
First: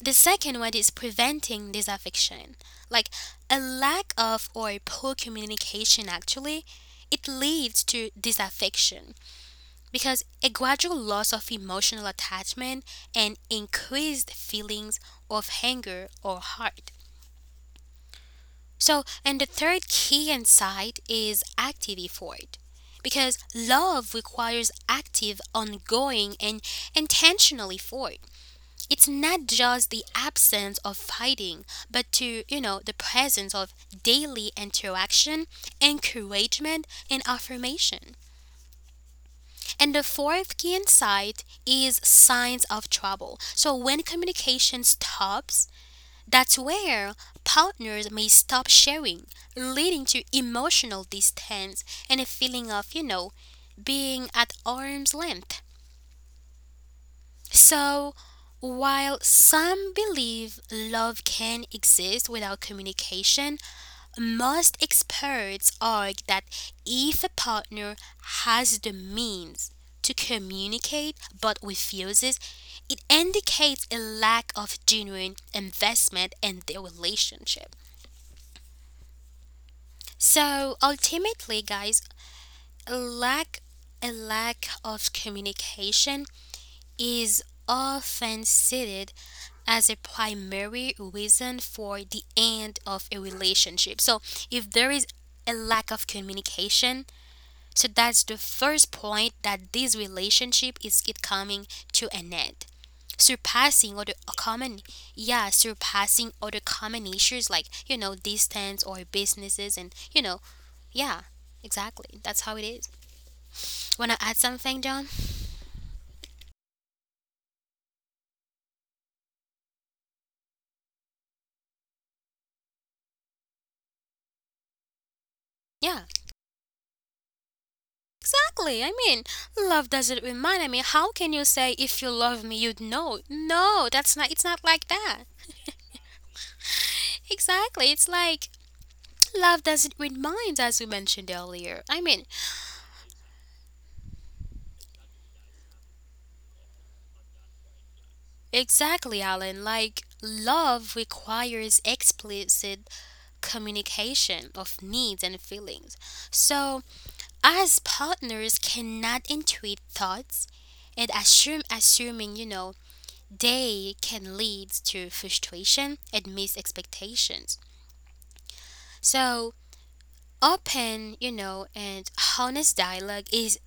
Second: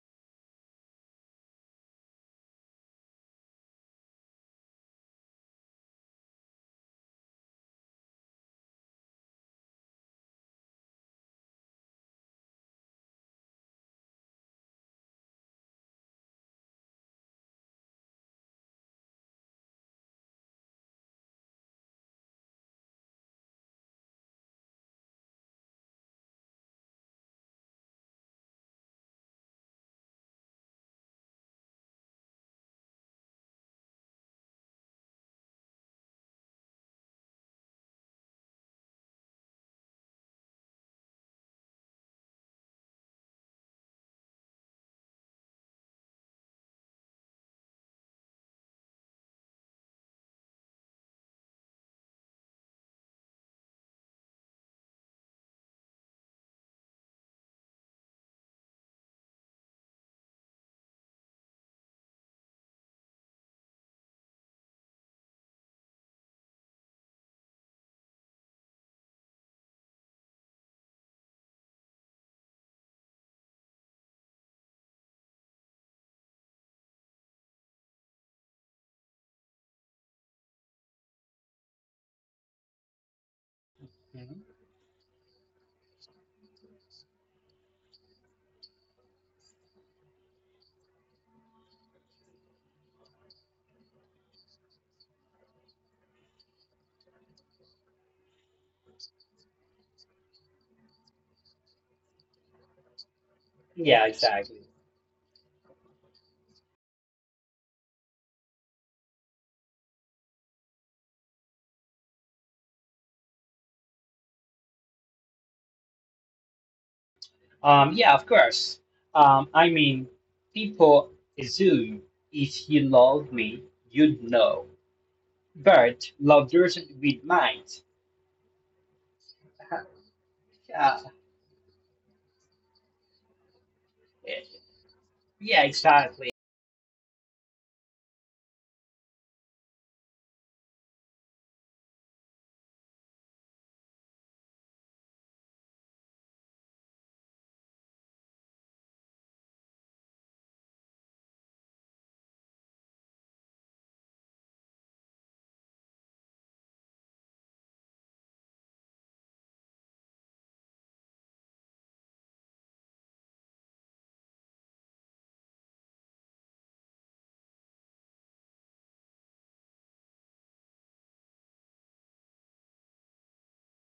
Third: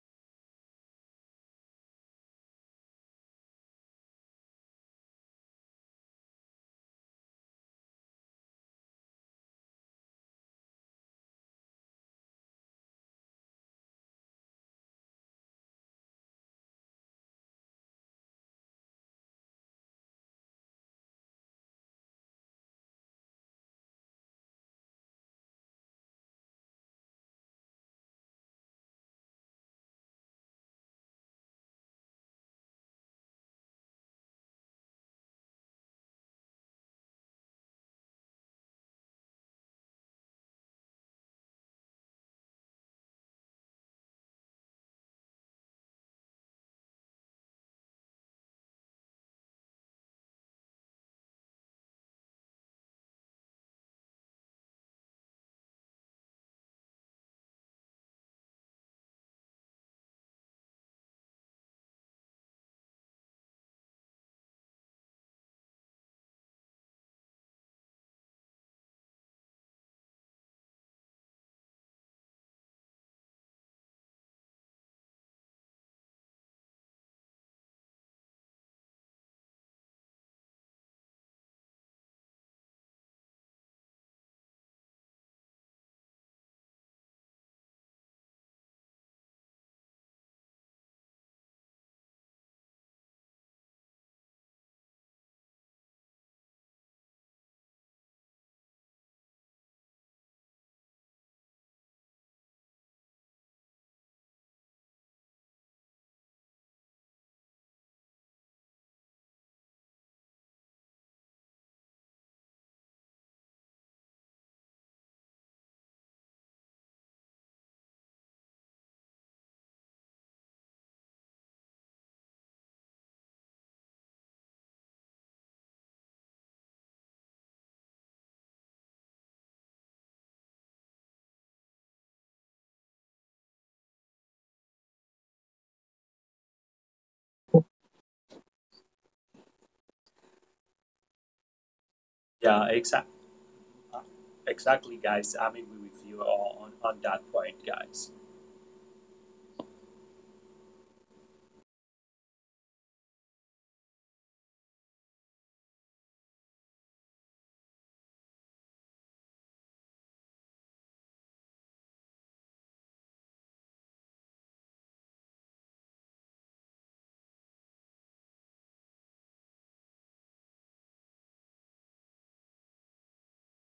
S1: The second one is preventing disaffection. Like a lack of or poor communication actually it leads to disaffection because a gradual loss of emotional attachment and increased feelings of anger or hurt. So, and the third key insight is active effort. Because love requires active, ongoing, and intentional effort. It's not just the absence of fighting, but to, you know, the presence of daily interaction, encouragement, and affirmation. And the fourth key insight is signs of trouble. So when communication stops, that's where partners may stop sharing, leading to emotional distance and a feeling of, you know, being at arm's length. So, while some believe love can exist without communication, most experts argue that if a partner has the means to communicate but refuses, it indicates a lack of genuine investment in their relationship. So ultimately, guys, a lack a
S2: hmm
S1: lack of communication is often cited as a primary reason for the end of a relationship. So if there is a lack of communication, so that's the first point that this relationship is it coming to an end. Surpassing
S2: Yeah,
S1: other
S2: exactly.
S1: common yeah, surpassing other common issues like, you know, distance or businesses and, you know, yeah, exactly. That's how it is. Wanna add something, John?
S2: Yeah, of course. I mean, people assume if you love me, you'd know. But
S1: Yeah,
S2: love doesn't read minds.
S1: exactly. I mean,
S2: *laughs*
S1: love doesn't remind. I
S2: Uh,
S1: mean, how can you say if you love me, you'd know? No, that's not. It's not like that.
S2: yeah, exactly.
S1: Exactly. It's like love doesn't remind, as we mentioned earlier. I mean,
S3: Yeah, exactly. Exactly, guys. I'm agree with you on that point, guys.
S1: exactly, Alan. Like love requires explicit communication of needs and feelings. So, as partners, cannot intuit thoughts and assume assuming you know they can lead to frustration and missed expectations. So, open, you know, and honest dialogue is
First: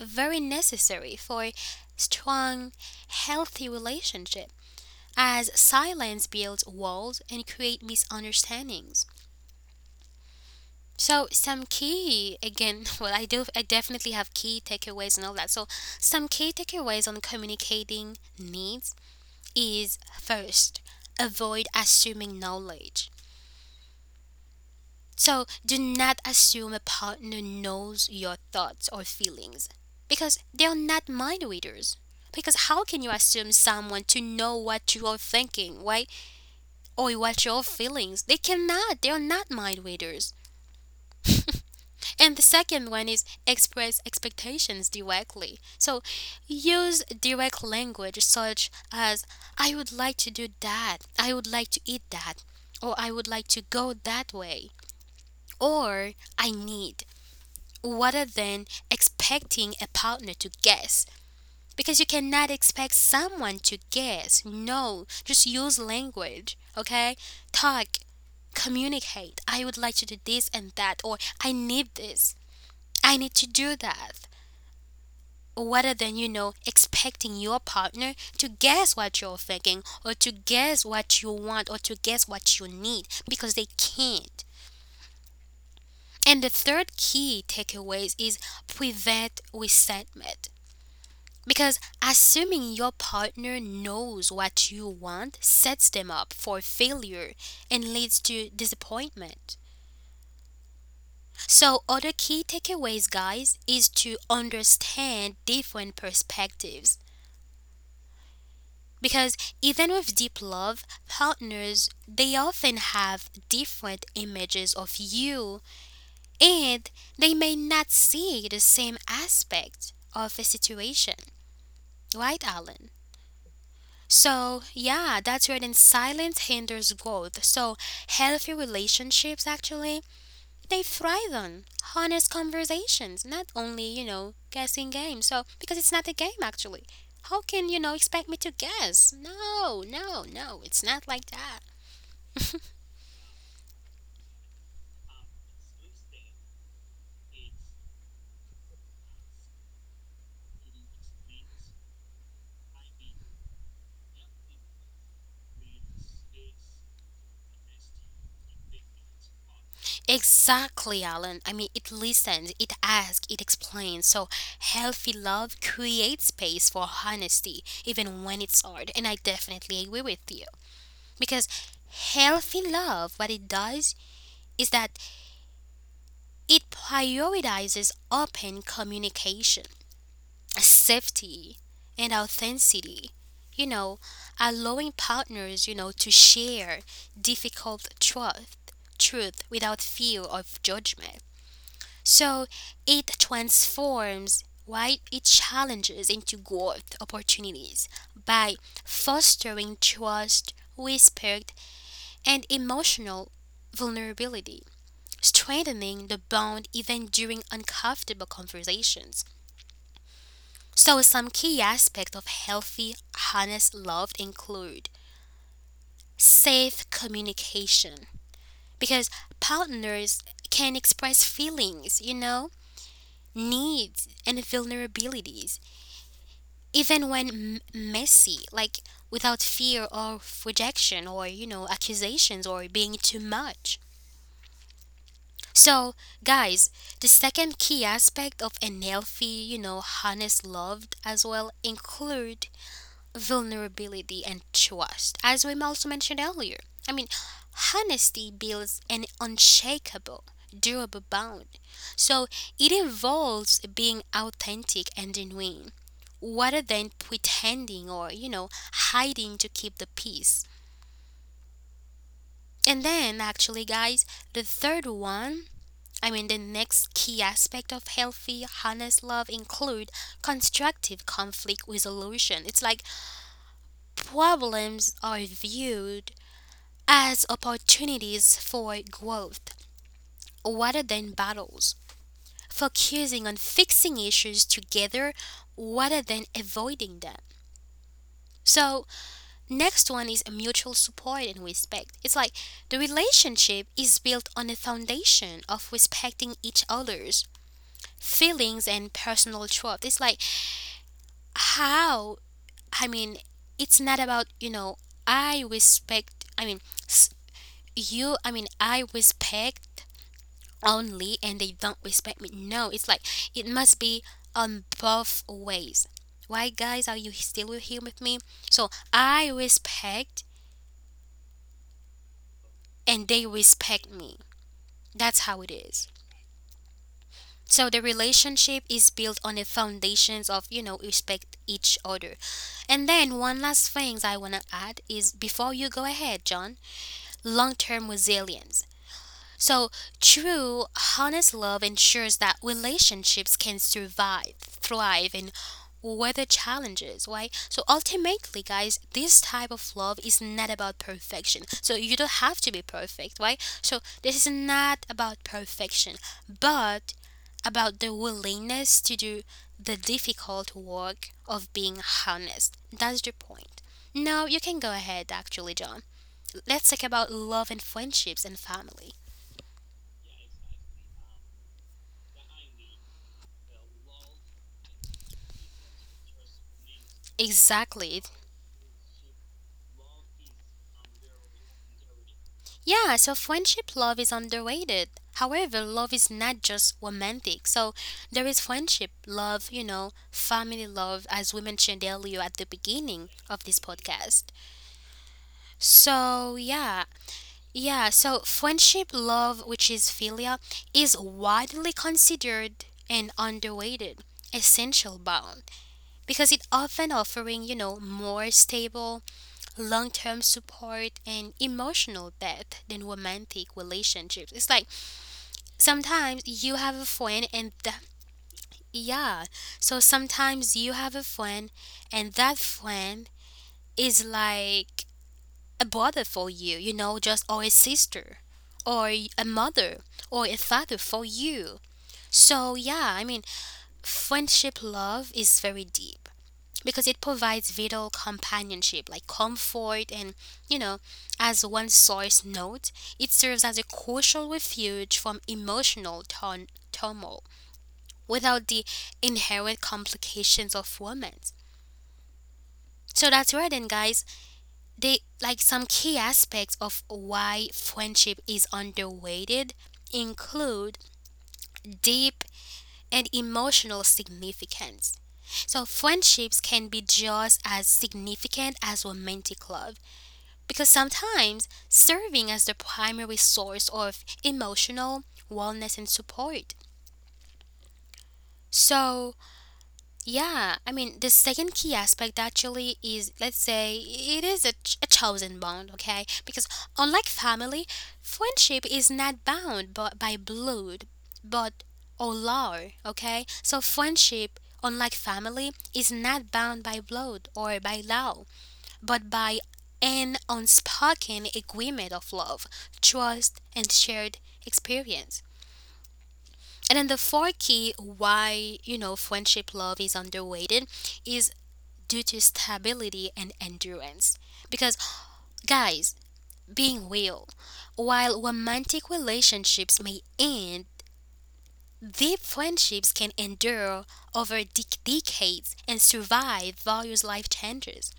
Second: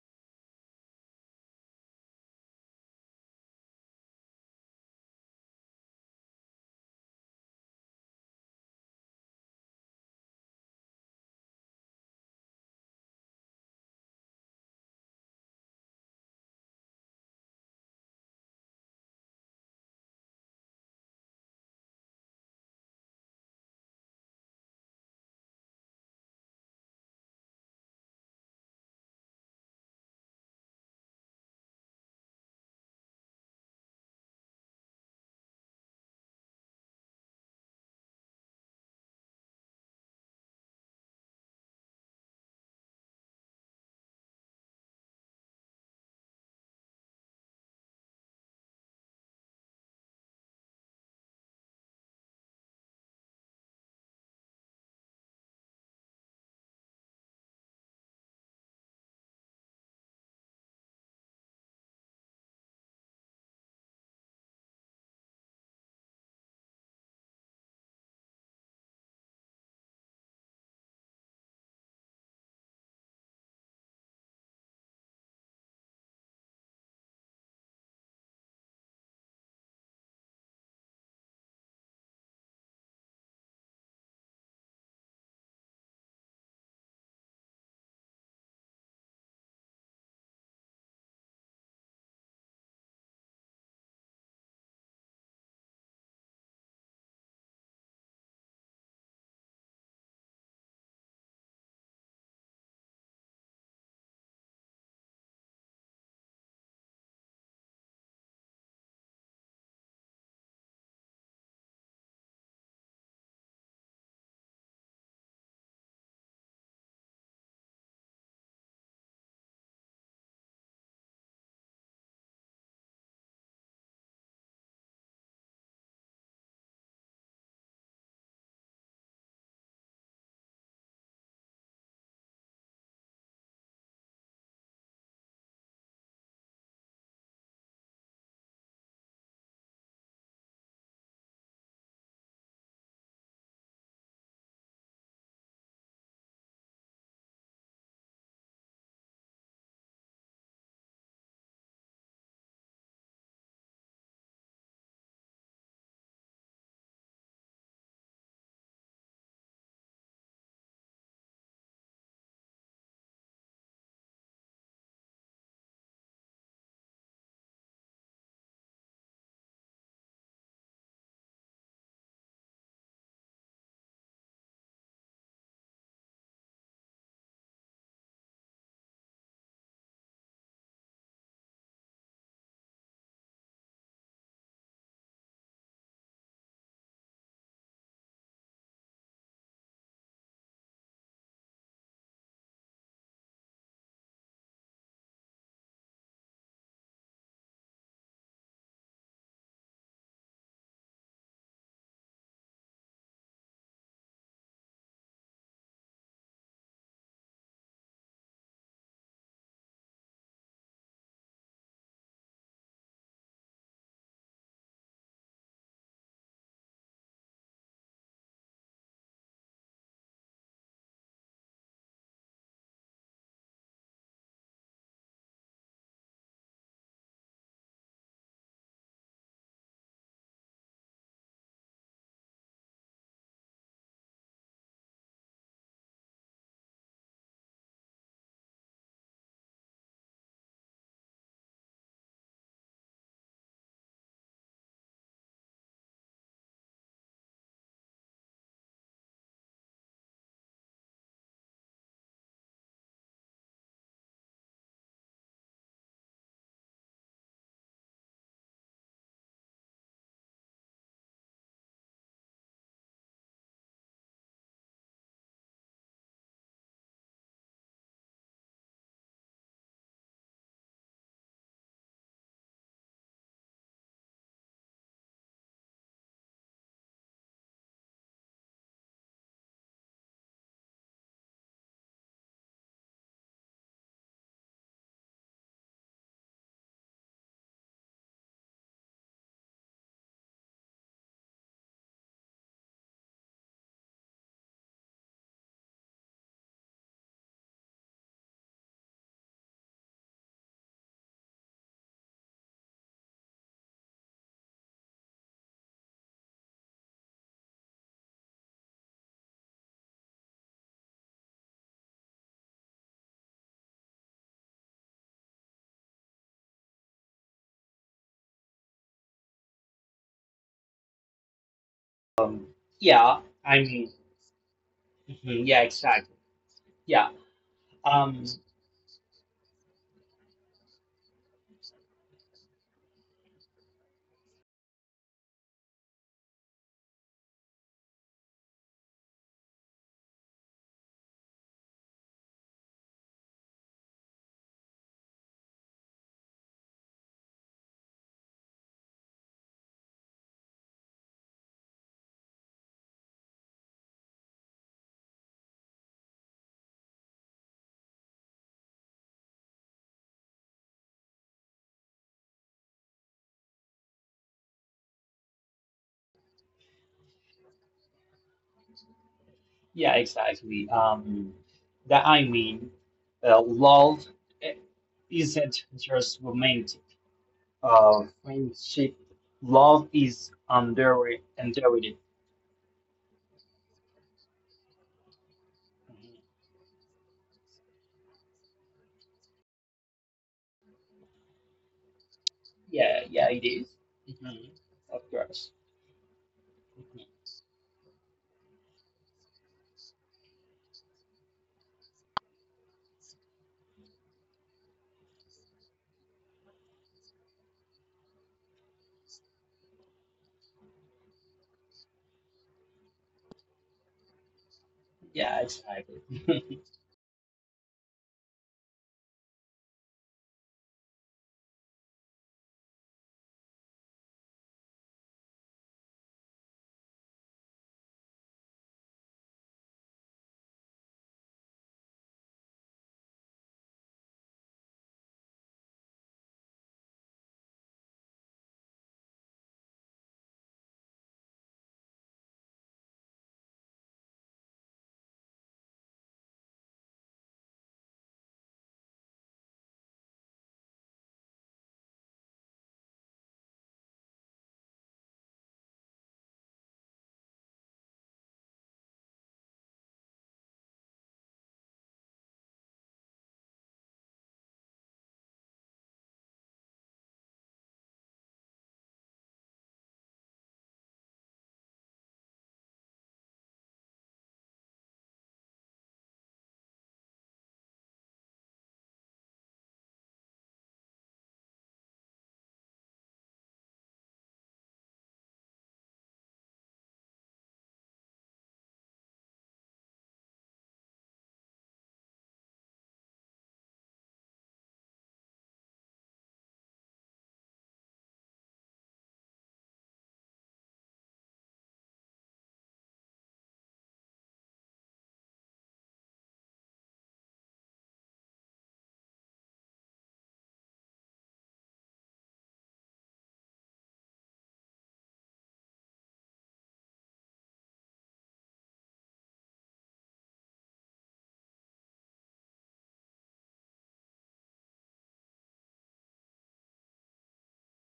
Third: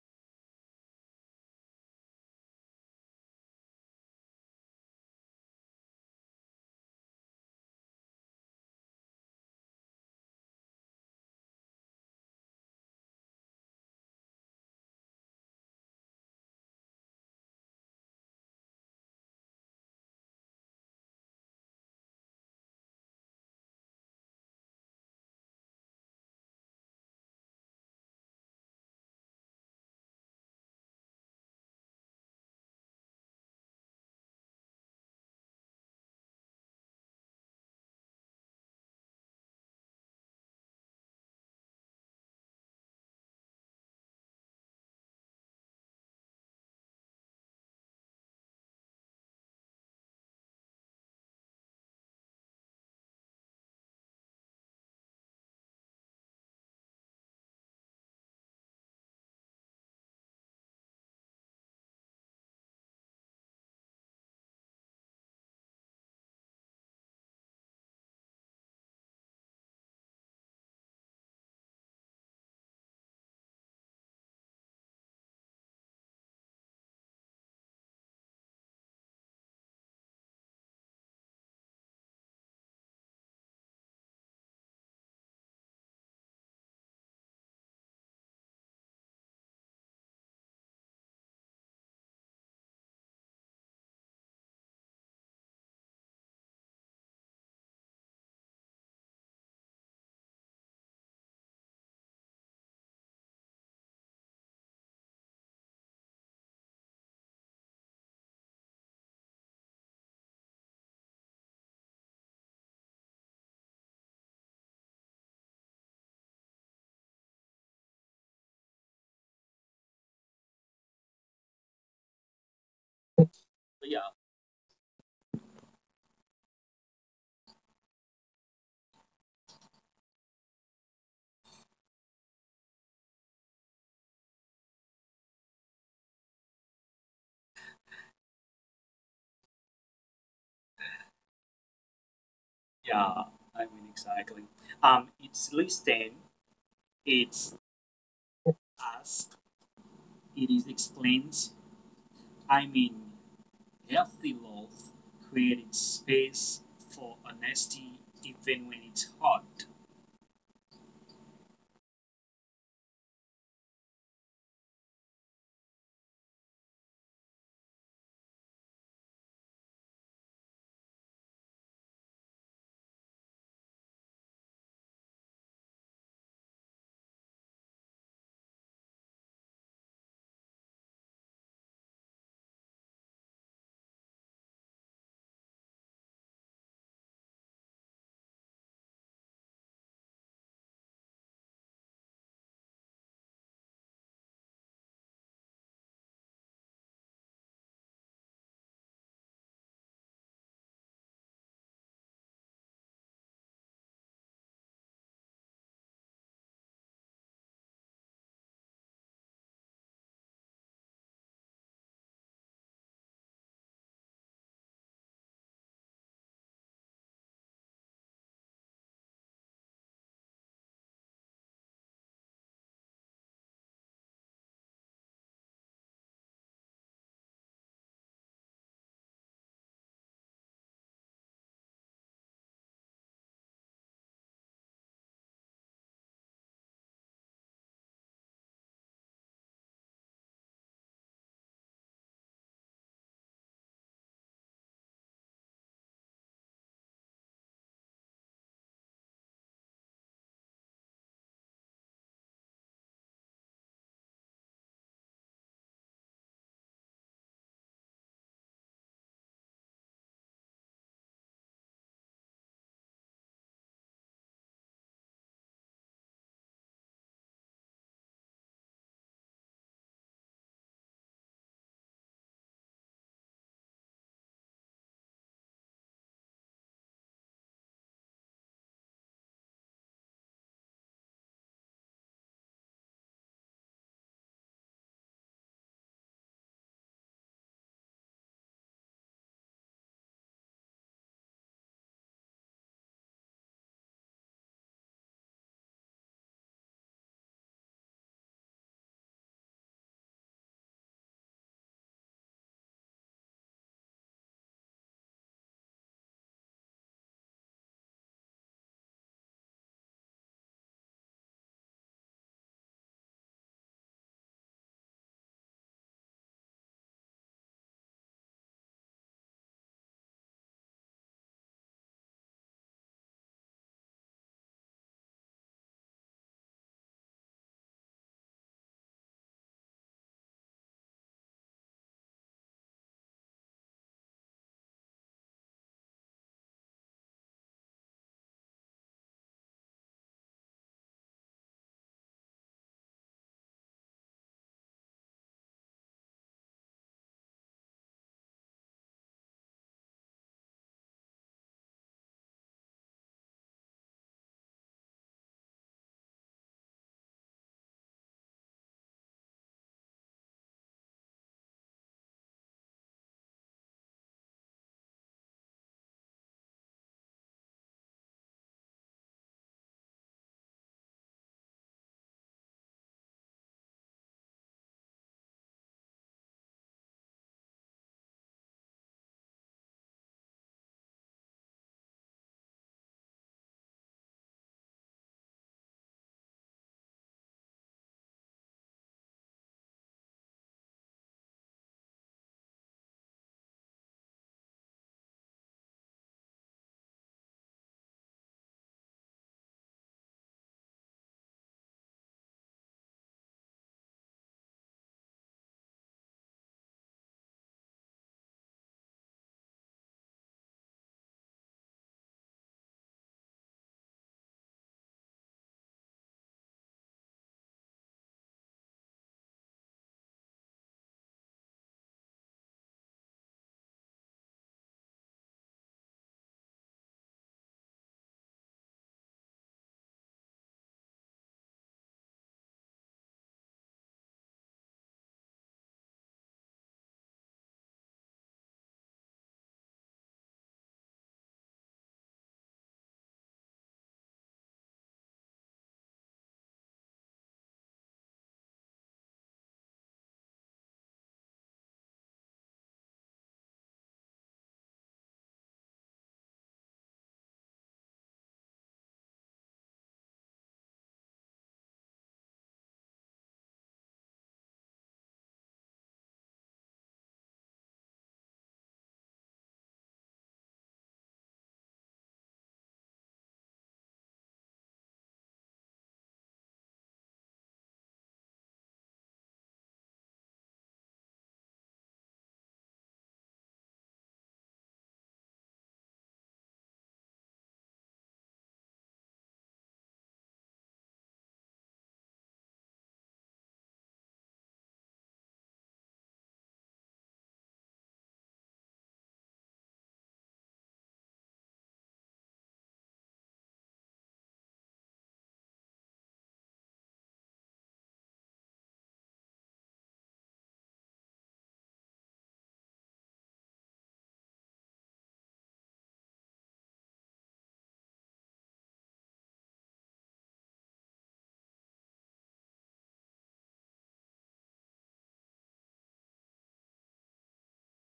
S1: very necessary for strong, healthy relationship as silence builds walls and create misunderstandings. So some key again, *laughs* well I definitely have key takeaways and all that. So some key takeaways on communicating needs is first, avoid assuming knowledge. So do not assume a partner knows your thoughts or feelings because they are not mind readers. Because how can you assume someone to know what you are thinking, right? Or what your feelings? They cannot. They are not mind readers. And the second one is express expectations directly. So use direct language such as I would like to do that. I would like to eat that. Or I would like to go that way. Or I need, rather than expecting a partner to guess. Because you cannot expect someone to guess. No, just use language, okay? Talk, communicate. I would like to do this and that, or I need this, I need to do that. Rather than, you know, expecting your partner to guess what you're thinking, or to guess what you want, or to guess what you need, because they can't. And the third key takeaways is prevent resentment. Because assuming your partner knows what you want sets them up for failure and leads to disappointment. So, other key takeaways, guys, is to understand different perspectives. Because even with deep love, partners they often have different images of you and they may not see the same aspect of a situation. Right, Alan?
S3: But yeah.
S1: So, yeah, that's where then silence hinders growth. So, healthy relationships actually, they thrive on honest conversations, not only, you know, guessing games. So, because it's not a game actually. How can, you know, expect me to guess? No, no, no, it's not like that.
S3: Yeah, exactly. It's listed, it's asked, it is explained. I mean, healthy love creates space for honesty, even when it's hard.
S1: Exactly, Alan. I mean, it listens, it asks, it explains. So, healthy love creates space for honesty, even when it's hard. And I definitely agree with you. Because healthy love, what it does is that it prioritizes open communication, safety, and authenticity. You know, allowing partners, you know, to share difficult truth without fear of judgment. So it transforms, right? It challenges into growth opportunities by fostering trust, respect, and emotional vulnerability, strengthening the bond even during uncomfortable conversations. So, some key aspects of healthy, honest love include safe communication, because partners can express feelings, you know, needs, and vulnerabilities, even when messy, like without fear of rejection or, you know, accusations or being too much. So, guys, the second key aspect of an healthy, you know, honest love as well include vulnerability and trust, as we also mentioned earlier. I mean, honesty builds an unshakable, durable bond. So it involves being authentic and genuine, rather than pretending or, you know, hiding to keep the peace. And then, actually, guys, the third one, I mean, the next key aspect of healthy, honest love include constructive conflict resolution. It's like problems are viewed as opportunities for growth rather than battles, focusing on fixing issues together rather than avoiding them. So, next one is mutual support and respect. It's like the relationship is built on a foundation of respecting each other's feelings and personal truth. It's like how, I mean, it's not about, you know, I respect. I mean, s- you. I mean, I respect only, and they don't respect me. No, it's like it must be on both ways. Why, guys? Are you still here with me? So I respect,
S2: Um,
S1: and
S2: yeah,
S1: they
S2: I mean,
S1: respect me. That's how
S2: mhm,
S1: it
S2: yeah,
S1: is.
S2: exactly. Yeah,
S1: So the
S2: um,
S1: relationship is built on the foundations of, you know, respect each other. And then one last thing I want to add is before you go ahead, John, long-term resilience. So, true, honest love ensures that relationships can survive, thrive, and weather challenges, right? So, ultimately, guys, this type of love is not about perfection. So, you don't have to be perfect, right? So, this is not about perfection, but about the willingness to do the difficult work of being honest. That's the point. Now, you can go ahead, actually, John. Let's talk about love and friendships and family.
S2: yeah, exactly. That I mean, Love i- isn't just romantic.
S1: Exactly.
S2: Friendship, love is underrated.
S1: Yeah, so friendship love is underrated. However, love is
S2: Mhm.
S1: not just romantic. So there is friendship love, you know, family love, as we mentioned earlier at the
S2: Yeah,
S1: beginning
S2: yeah, it
S1: of this
S2: is.
S1: podcast.
S2: Mhm, of course.
S1: So, yeah.
S2: Mhm.
S1: Yeah, so friendship love, which is philia, is widely considered an underrated essential bond because it often offering, you know, more stable long term support and emotional depth than romantic relationships. It's like
S2: Yeah, exactly.
S1: sometimes you
S2: *laughs*
S1: have a friend and yeah, so sometimes you have a friend and that friend is like a brother for you, you know, just or a sister or a mother or a father for you. So yeah, I mean, friendship love is very deep, because it provides vital companionship like comfort and, you know, as one source note, it serves as a crucial refuge from emotional turmoil without the inherent complications of romance. So that's right then, guys, they like some key aspects of why friendship is underrated include deep and emotional significance. So friendships can be just as significant as romantic love, because sometimes serving as the primary source of emotional wellness and support. So, yeah, I mean, the second key aspect actually is, let's say, it is a, a chosen bond, okay? Because unlike family, friendship is not bound by, blood, but or law, okay? So, friendship, unlike family, is not bound by blood or by law but by an unspoken agreement of love, trust, and shared experience. And then the fourth key why, you know, friendship love is underrated is due to stability and endurance. Because, guys, being real, while romantic relationships may end, deep friendships can endure over decades and survive various life changes.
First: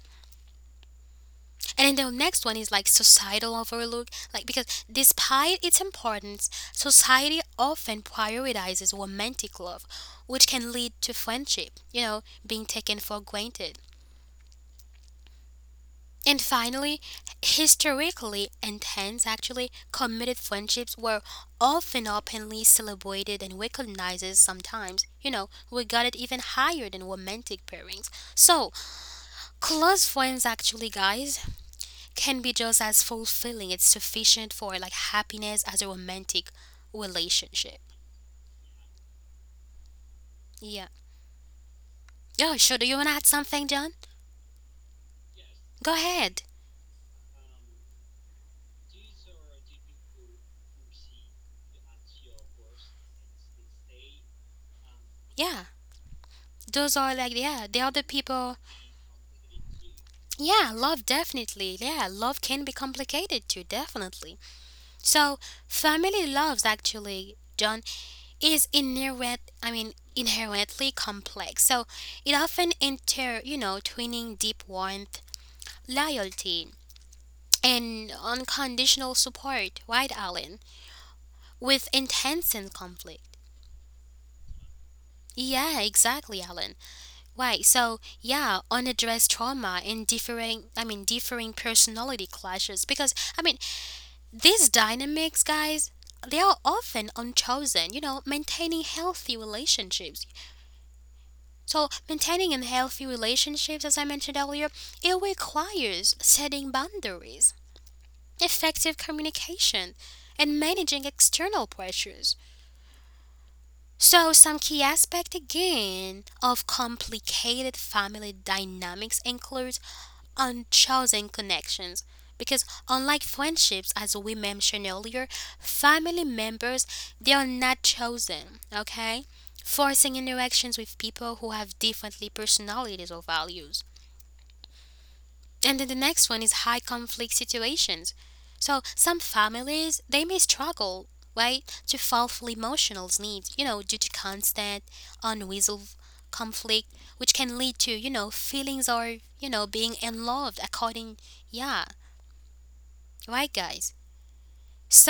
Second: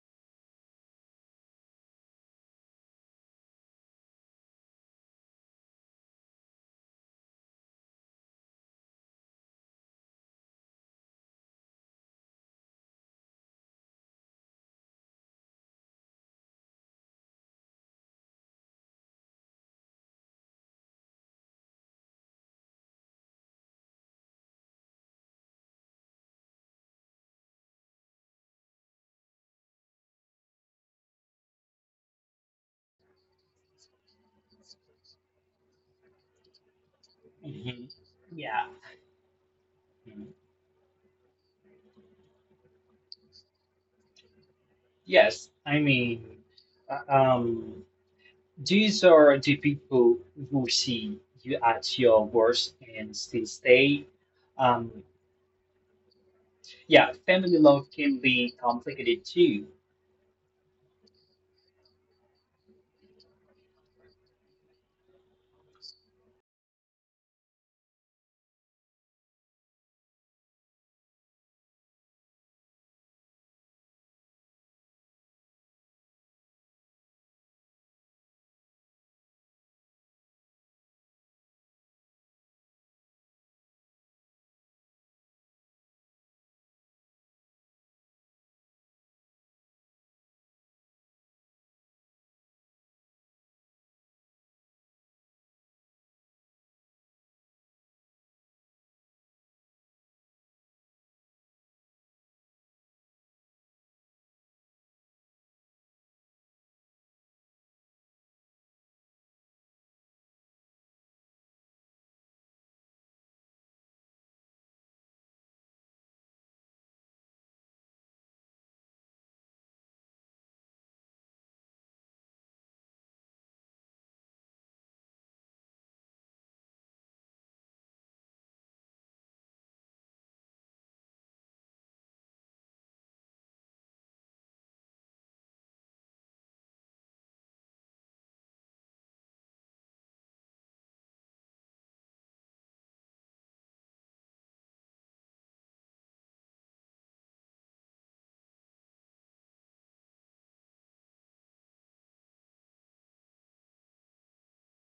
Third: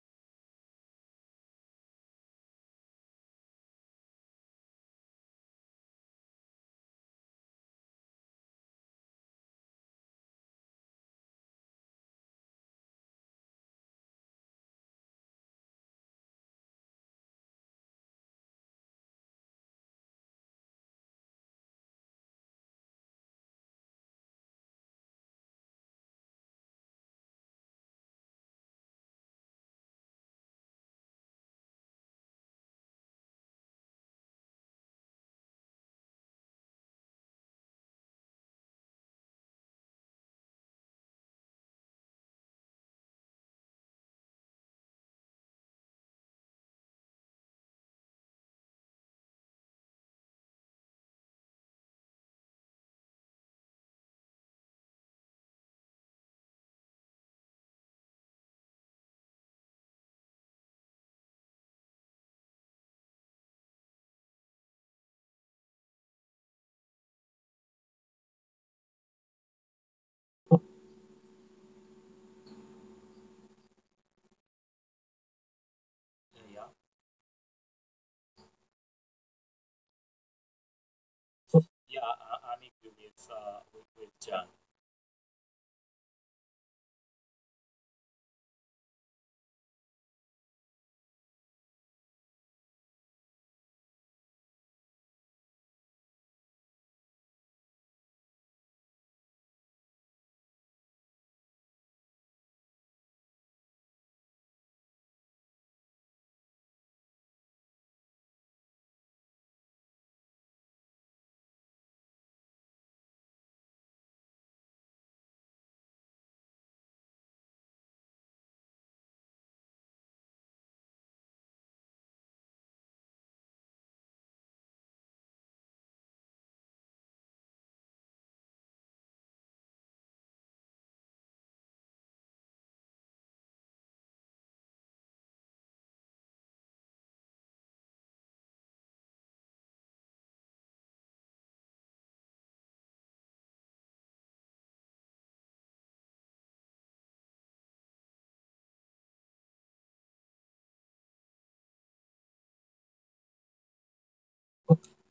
S1: And then the next one is like societal overlook, like because despite its importance, society often prioritizes romantic love, which can lead to friendship, you know, being taken for granted. And finally, historically intense actually committed friendships were often openly celebrated and recognized sometimes, you know, regarded even higher than romantic pairings. So, close friends actually, guys, can be just as fulfilling. It's sufficient for like happiness as a romantic relationship.
S2: Mhm. Yeah. Mm-hmm.
S1: Yeah. Oh, sure. Do you want to add something, John?
S2: Yes, I
S1: Go
S2: mean,
S1: ahead.
S2: uh, um, these are the people who see you at your worst and still stay. Um,
S1: Yeah. Those are
S2: yeah,
S1: like, yeah,
S2: family
S1: the
S2: love
S1: other
S2: can
S1: people.
S2: be complicated too.
S1: Yeah, love definitely. Yeah, love can be complicated too, definitely. So, family loves actually, John, is inherent, I mean, inherently complex. So, it often inter, you know, twinning deep warmth,
S3: Yeah,
S1: loyalty, and unconditional support, right, Alan? With intense
S3: I'm
S1: and
S3: agree
S1: conflict.
S3: with John.
S1: Yeah, exactly, Alan. Right. So, yeah, unaddressed trauma and differing, I mean, differing personality clashes. Because, I mean, these dynamics, guys, they are often unchosen, you know, maintaining healthy relationships. So, maintaining in healthy relationships, as I mentioned earlier, it requires setting boundaries, effective communication, and managing external pressures. So, some key aspect again of complicated family dynamics includes unchosen connections. Because unlike friendships, as we mentioned earlier, family members they are not chosen. Okay, forcing interactions with people who have differently personalities or values. And then the next one is high conflict situations. So some families they may struggle, right, to fulfill emotional needs, you know, due to constant unresolved conflict, which can lead to, you know, feelings or, you know, being unloved according yeah. Right guys.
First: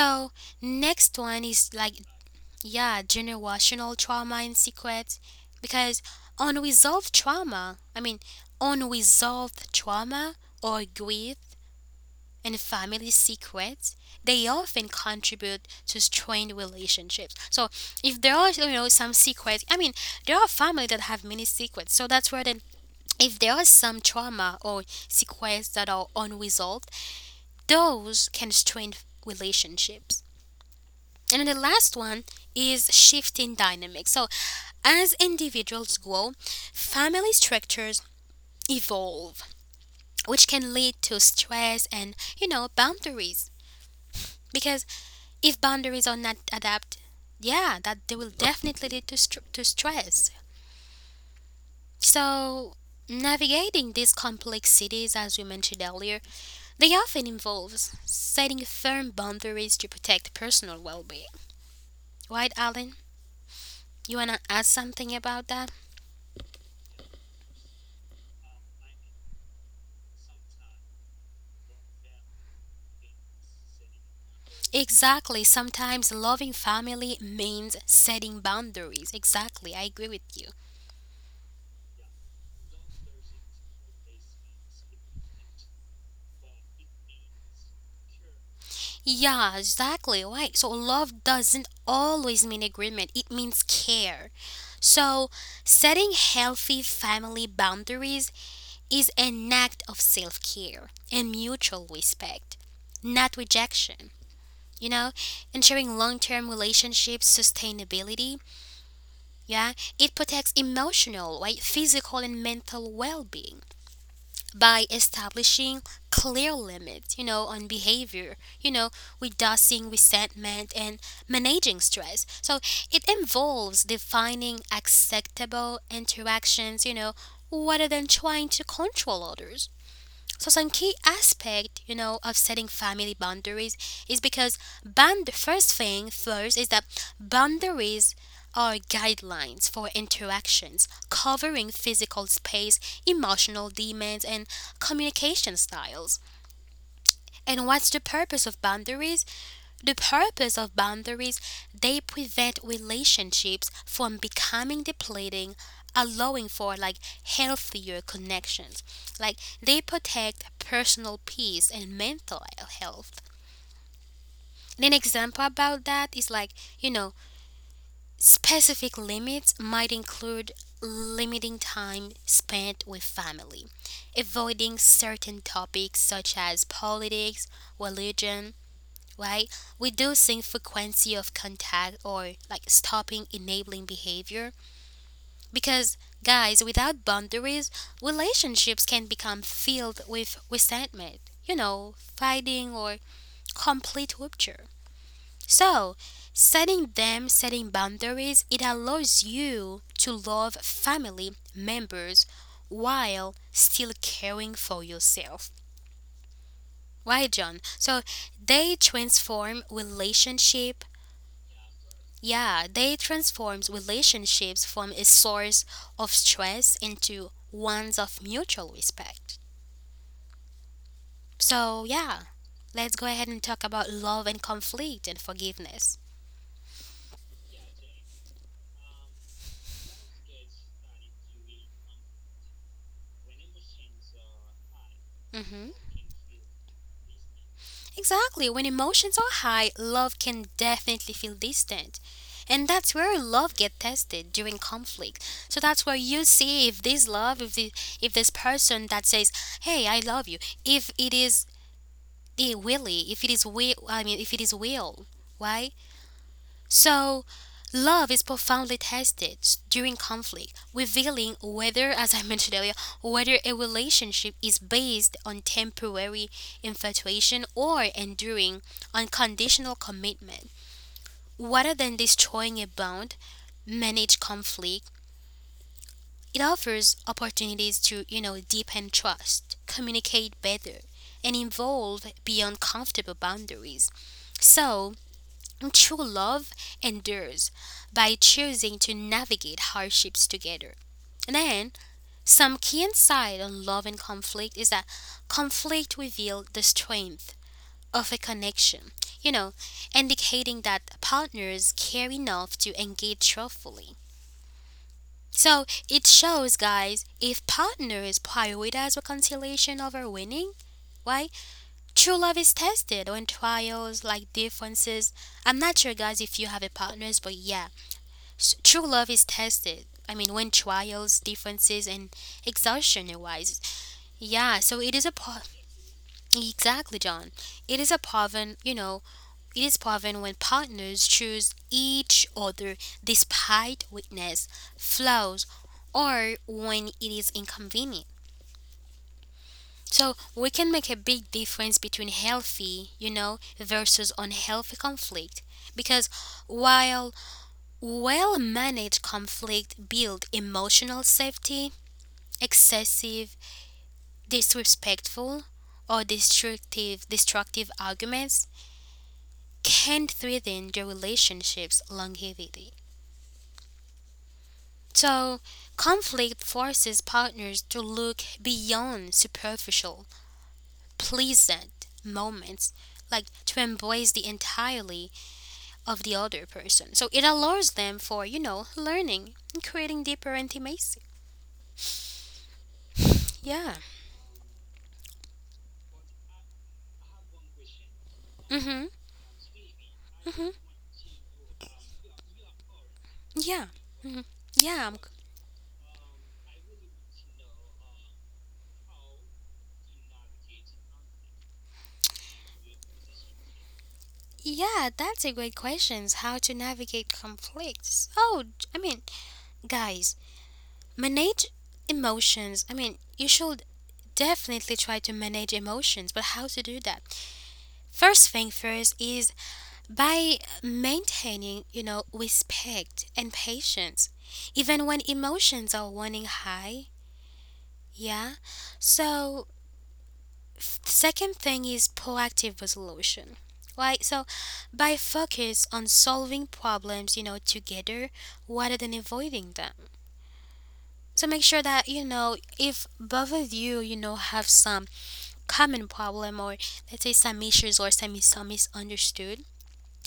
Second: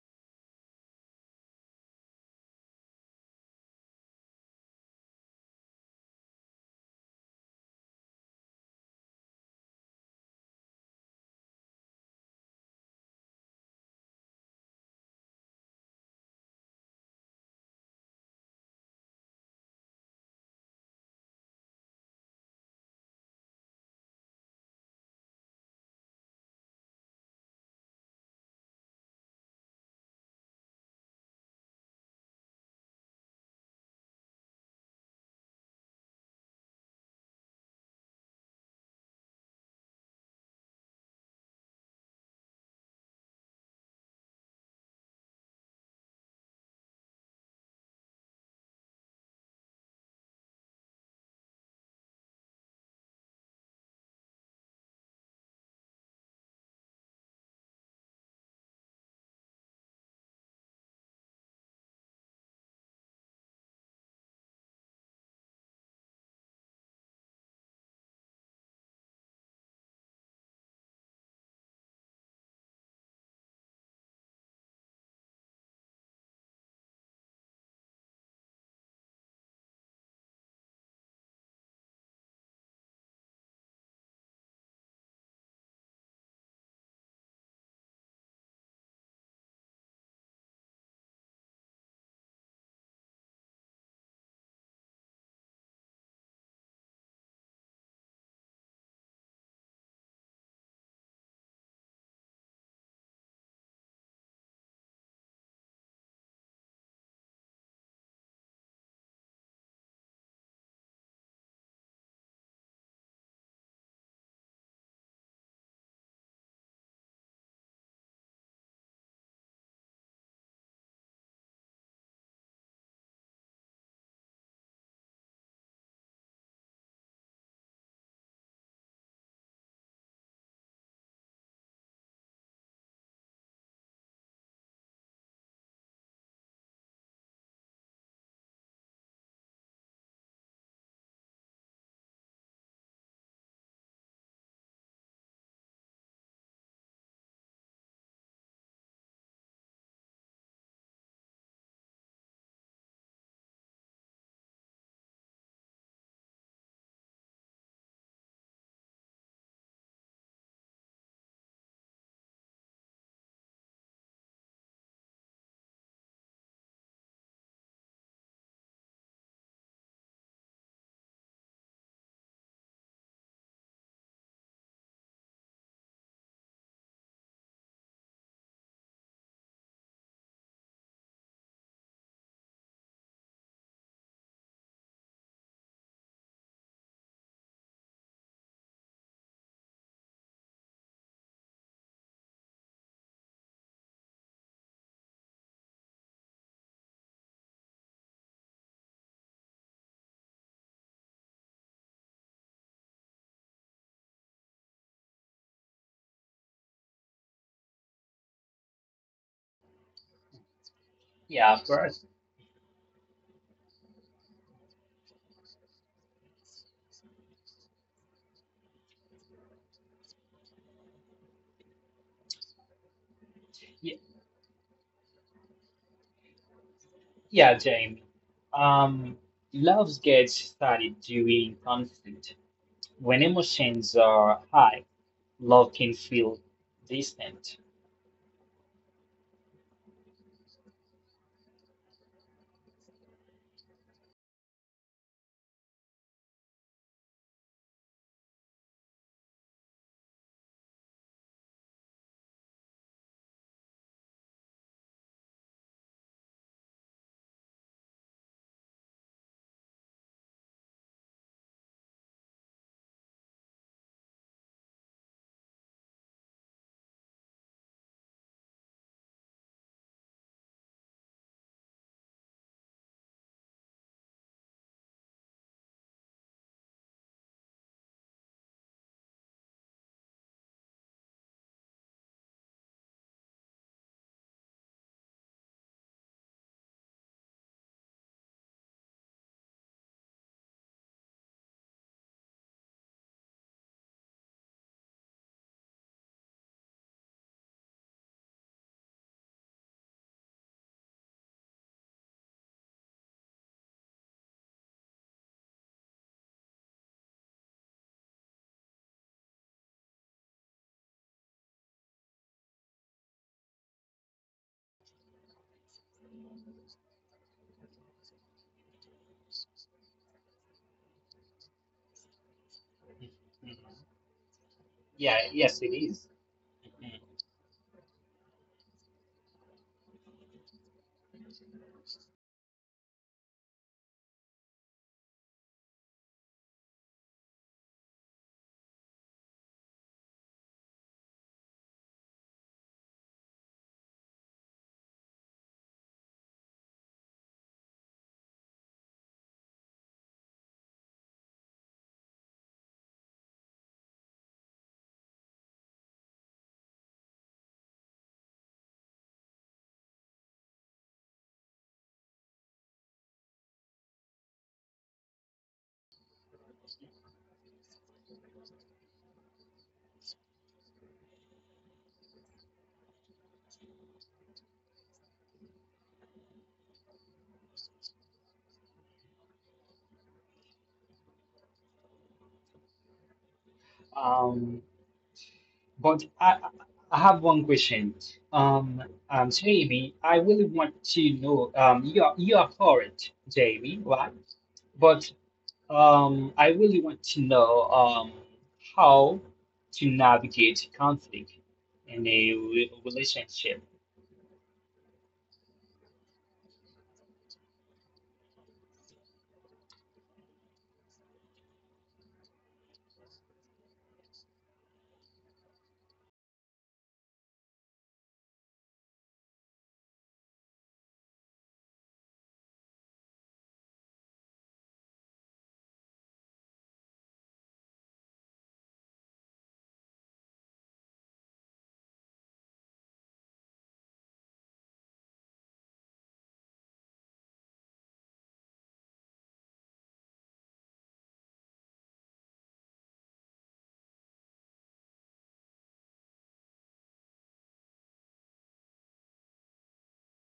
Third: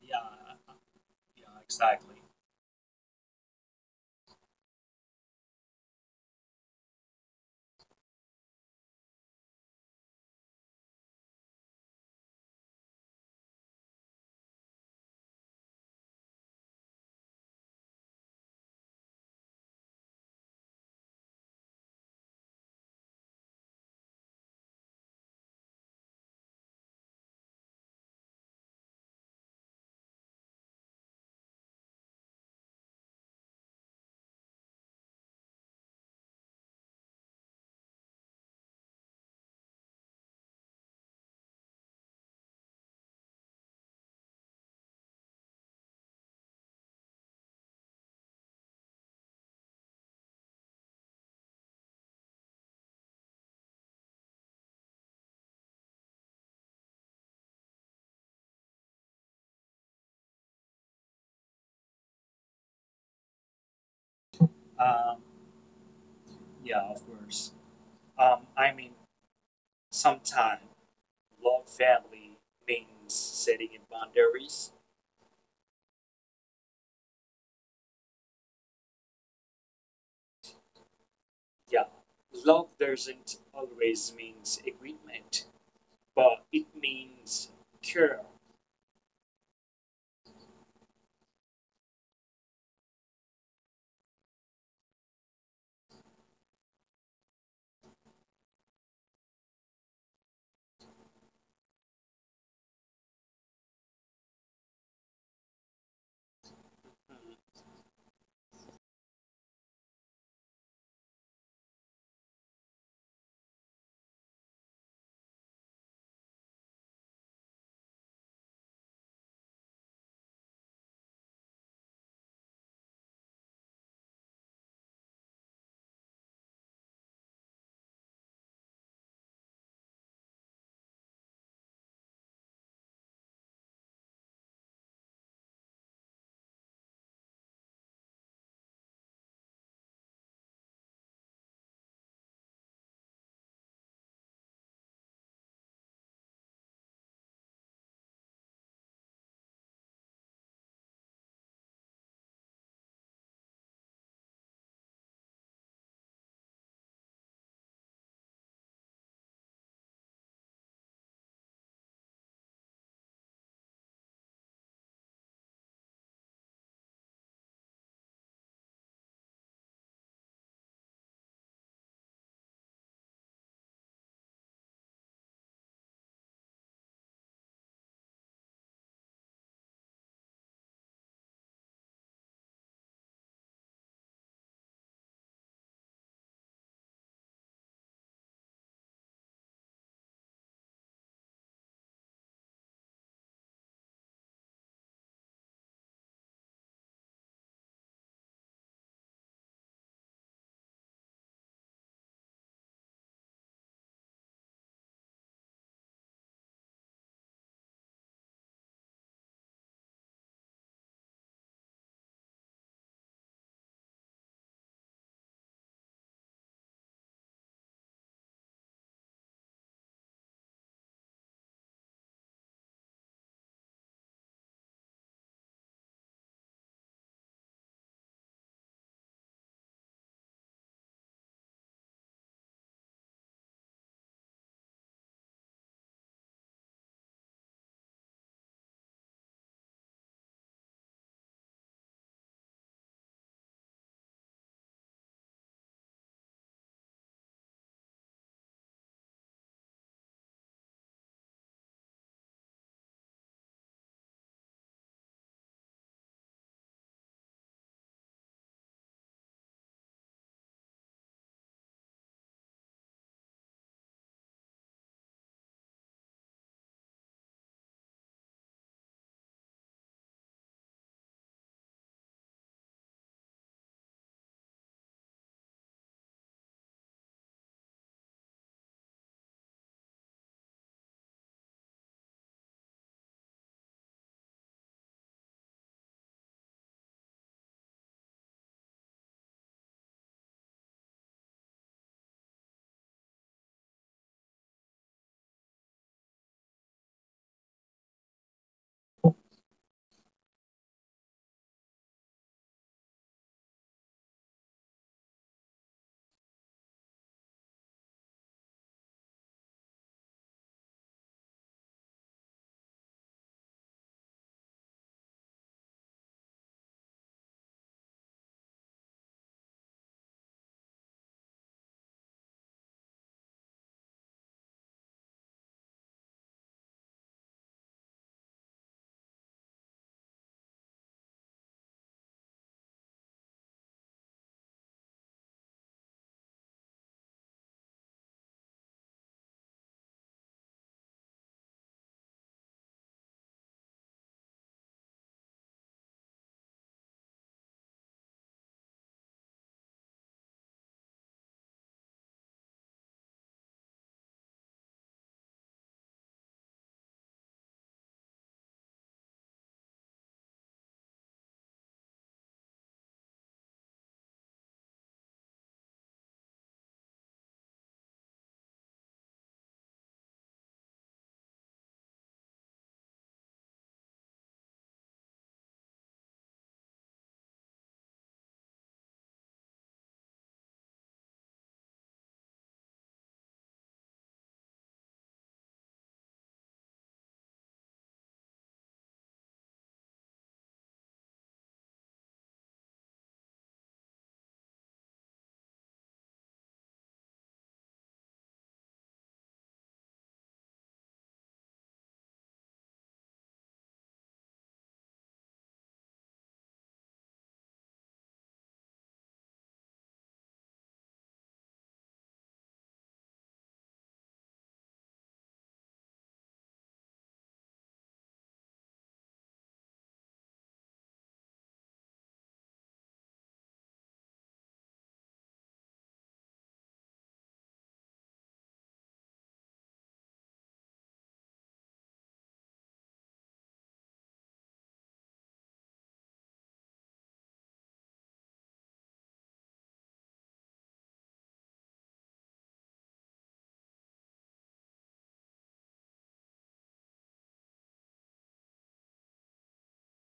S3: Yeah,
S1: next one
S3: yeah,
S1: is like,
S3: exactly.
S1: yeah, generational trauma and secrets, because unresolved trauma, I mean, unresolved trauma or grief and family secrets, they often contribute to strained relationships. So if there are, you know, some secrets, I mean, there are families that have many secrets. So that's where then, if there are some trauma or secrets that are unresolved, those can strain relationships. And then the last one is shifting dynamics. So as individuals grow, family structures evolve, which can lead to stress and, you know, boundaries. Because if boundaries are not adapted, yeah, that they will definitely lead to, to stress. So, navigating these complexities, as we mentioned earlier, they often involves setting firm boundaries to protect personal well-being. Right, Alan? You wanna add
S3: Um,
S1: something about that?
S3: yeah, of course. Um, I mean, Sometimes love family means setting in boundaries.
S1: Exactly. Sometimes loving family means setting boundaries. Exactly. I agree with you.
S3: Yeah, love doesn't always means agreement, but it means care.
S1: Yeah, exactly. Right. So love doesn't always mean agreement, it means care. So setting healthy family boundaries is an act of self care and mutual respect, not rejection. You know, ensuring long term relationships
S3: Mhm.
S1: sustainability, yeah, it protects emotional, right, physical and mental well being by establishing clear limits, you know, on behavior, you know, reducing resentment and managing stress. So it involves defining acceptable interactions, you know, rather than trying to control others. So some key aspect, you know, of setting family boundaries is because band the first thing first is that boundaries are guidelines for interactions covering physical space, emotional demands and communication styles. And what's the purpose of boundaries? The purpose of boundaries, they prevent relationships from becoming depleting, allowing for like healthier connections. Like they protect personal peace and mental health. And an example about that is like, you know, specific limits might include limiting time spent with family, avoiding certain topics such as politics, religion, right? Reducing frequency of contact or like stopping enabling behavior. Because, guys, without boundaries, relationships can become filled with resentment, you know, fighting or complete rupture. So, setting boundaries, it allows you to love family members while still caring for yourself. Why, John? So they transform relationship.
S2: Yeah, of course.
S1: Yeah, they transforms relationships from a source of stress into ones of mutual respect. So, yeah, let's go ahead and talk
S2: Y-
S1: about love and conflict and forgiveness.
S2: Yeah, Jamie. Um, Love gets started during conflict. When emotions are high, love
S1: Hmm.
S2: can feel distant.
S1: Exactly, when emotions are high, love can definitely feel distant. And that's where love get tested during conflict. So that's where you see if this love, if the, if this person that says, "Hey, I love you," if it is be willy if it is will, I mean, if it is will, right? So love is profoundly tested during conflict, revealing whether, as I *laughs* mentioned earlier, whether a relationship is based on temporary infatuation or enduring unconditional commitment. Rather than destroying a bond, manage conflict, it offers opportunities to, you know, deepen trust, communicate better, and evolve beyond comfortable boundaries. So, true love endures by choosing to navigate hardships together. Then, some key insight on love and conflict is that conflict reveals the strength of a connection, you know, indicating that partners care enough to engage truthfully. So it shows, guys, if partners prioritize reconciliation over winning, why? True love is tested on trials like differences. I'm not sure, guys, if you have a partners, but yeah, true love is tested. I mean, when trials, differences, and exhaustion
S2: Mhm.
S1: arise. Yeah, so it
S2: Yeah,
S1: is a
S2: yes, it is. Mhm.
S1: exactly, John. It is a proven, you know, it is proven when partners choose each other despite weakness, flaws, or when it is inconvenient. So we can make a big difference between healthy, you know, versus unhealthy conflict. Because while well managed conflict build emotional safety, excessive, disrespectful, or destructive arguments can threaten the relationship's longevity. So, conflict forces partners to look beyond superficial, pleasant moments, like to embrace the entirely of the other person. So, it allows them for, you know, learning and creating deeper intimacy. Yeah.
S2: Um, But I, I have one question. Um,
S1: Mhm.
S2: Jamie, I really want to know. You are poet, Jamie,
S1: Yeah,
S2: right?
S1: yeah,
S2: But
S1: I'm c-
S2: I really want to know how to navigate conflict in a re relationship.
S1: yeah. That's a great question. How to navigate conflicts? Guys, manage emotions. I mean, you should definitely try to manage emotions, but how to do that? First thing first is by maintaining, respect and patience, even when emotions are running high. Yeah, so second thing is proactive resolution. Like, so by focus on solving problems, together rather than avoiding them. So make sure that, you know, if both of you, you know, have some common problem or let's say some issues or some misunderstood,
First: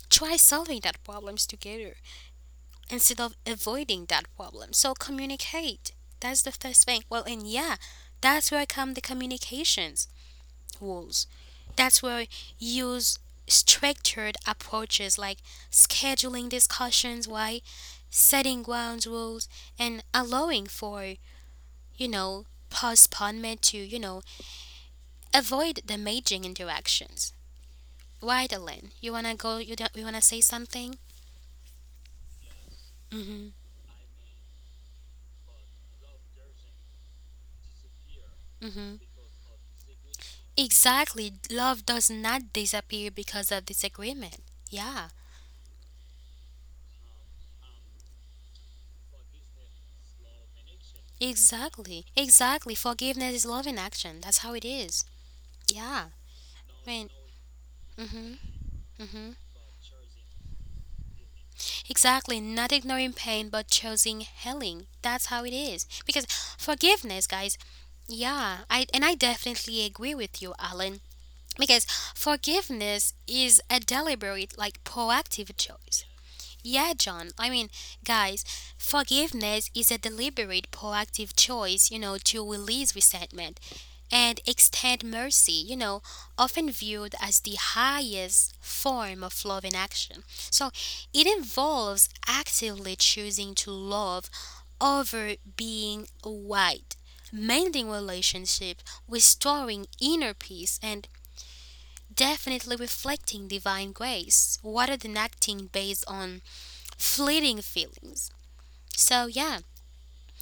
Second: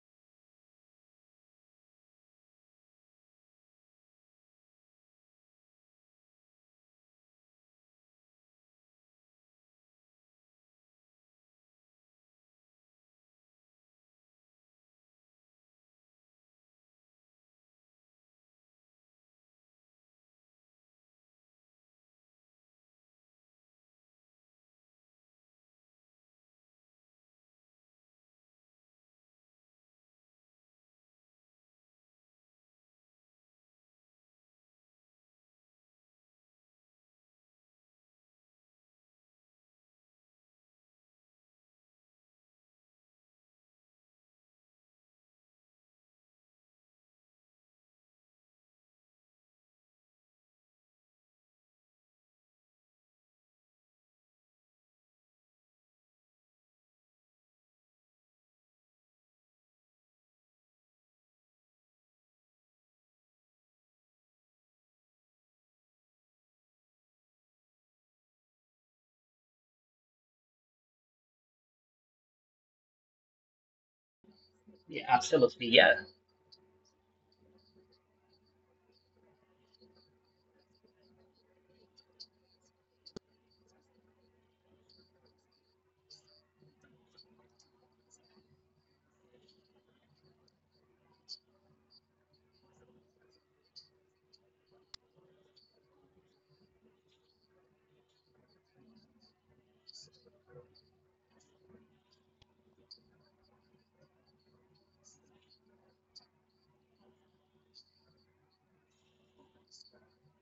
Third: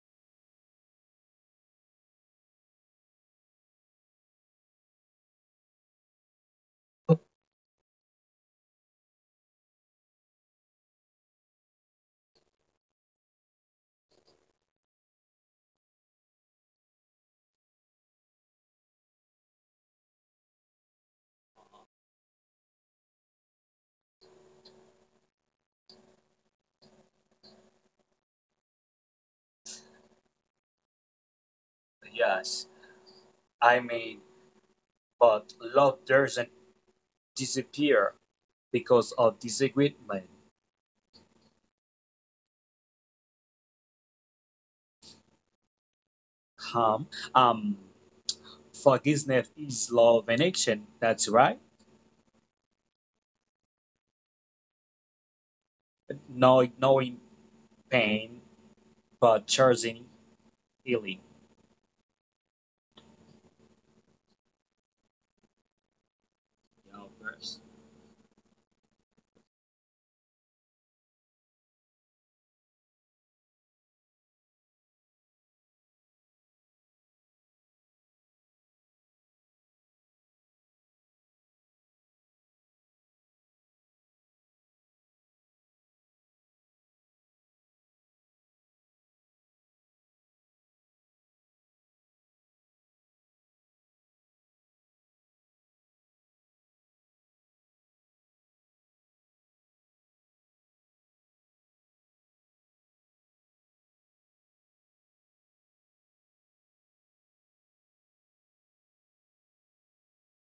S1: try solving that problems together instead of avoiding that problem. So communicate. That's the first thing. Well, and yeah, that's where come the communications rules. That's where use structured approaches like scheduling discussions, why setting ground rules and allowing for, you know, postponement to, you know, avoid damaging interactions. Right, Ellen? You wanna go? You, don't- You wanna say something?
S3: Yes,
S1: Mm-hmm.
S3: I mean, but love doesn't disappear
S1: Mm-hmm.
S3: because of disagreement.
S1: Exactly. Love does not disappear because of disagreement. Yeah.
S3: Um, um, Forgiveness is love in action. That's right.
S1: Exactly. Exactly. Forgiveness is love in action. That's how it is. Yeah.
S3: No,
S1: When,
S3: knowing
S1: Mm-hmm.
S3: pain,
S1: Mm-hmm.
S3: but choosing healing.
S1: Exactly. Not ignoring pain, but choosing healing. That's how it is. Because
S3: You know,
S1: forgiveness, guys.
S3: first.
S1: I definitely agree with you, Alan. Because forgiveness is a deliberate, like
S2: Yeah,
S1: proactive
S2: absolutely. Yeah,
S1: choice. Yeah, John. I mean, guys, forgiveness is a deliberate, proactive choice, you know, to release resentment and extend mercy, you know, often viewed as the highest form of love in action. So it involves actively choosing to love over being white, mending relationships, restoring inner peace, and definitely reflecting divine grace rather than acting based on fleeting feelings. So, yeah,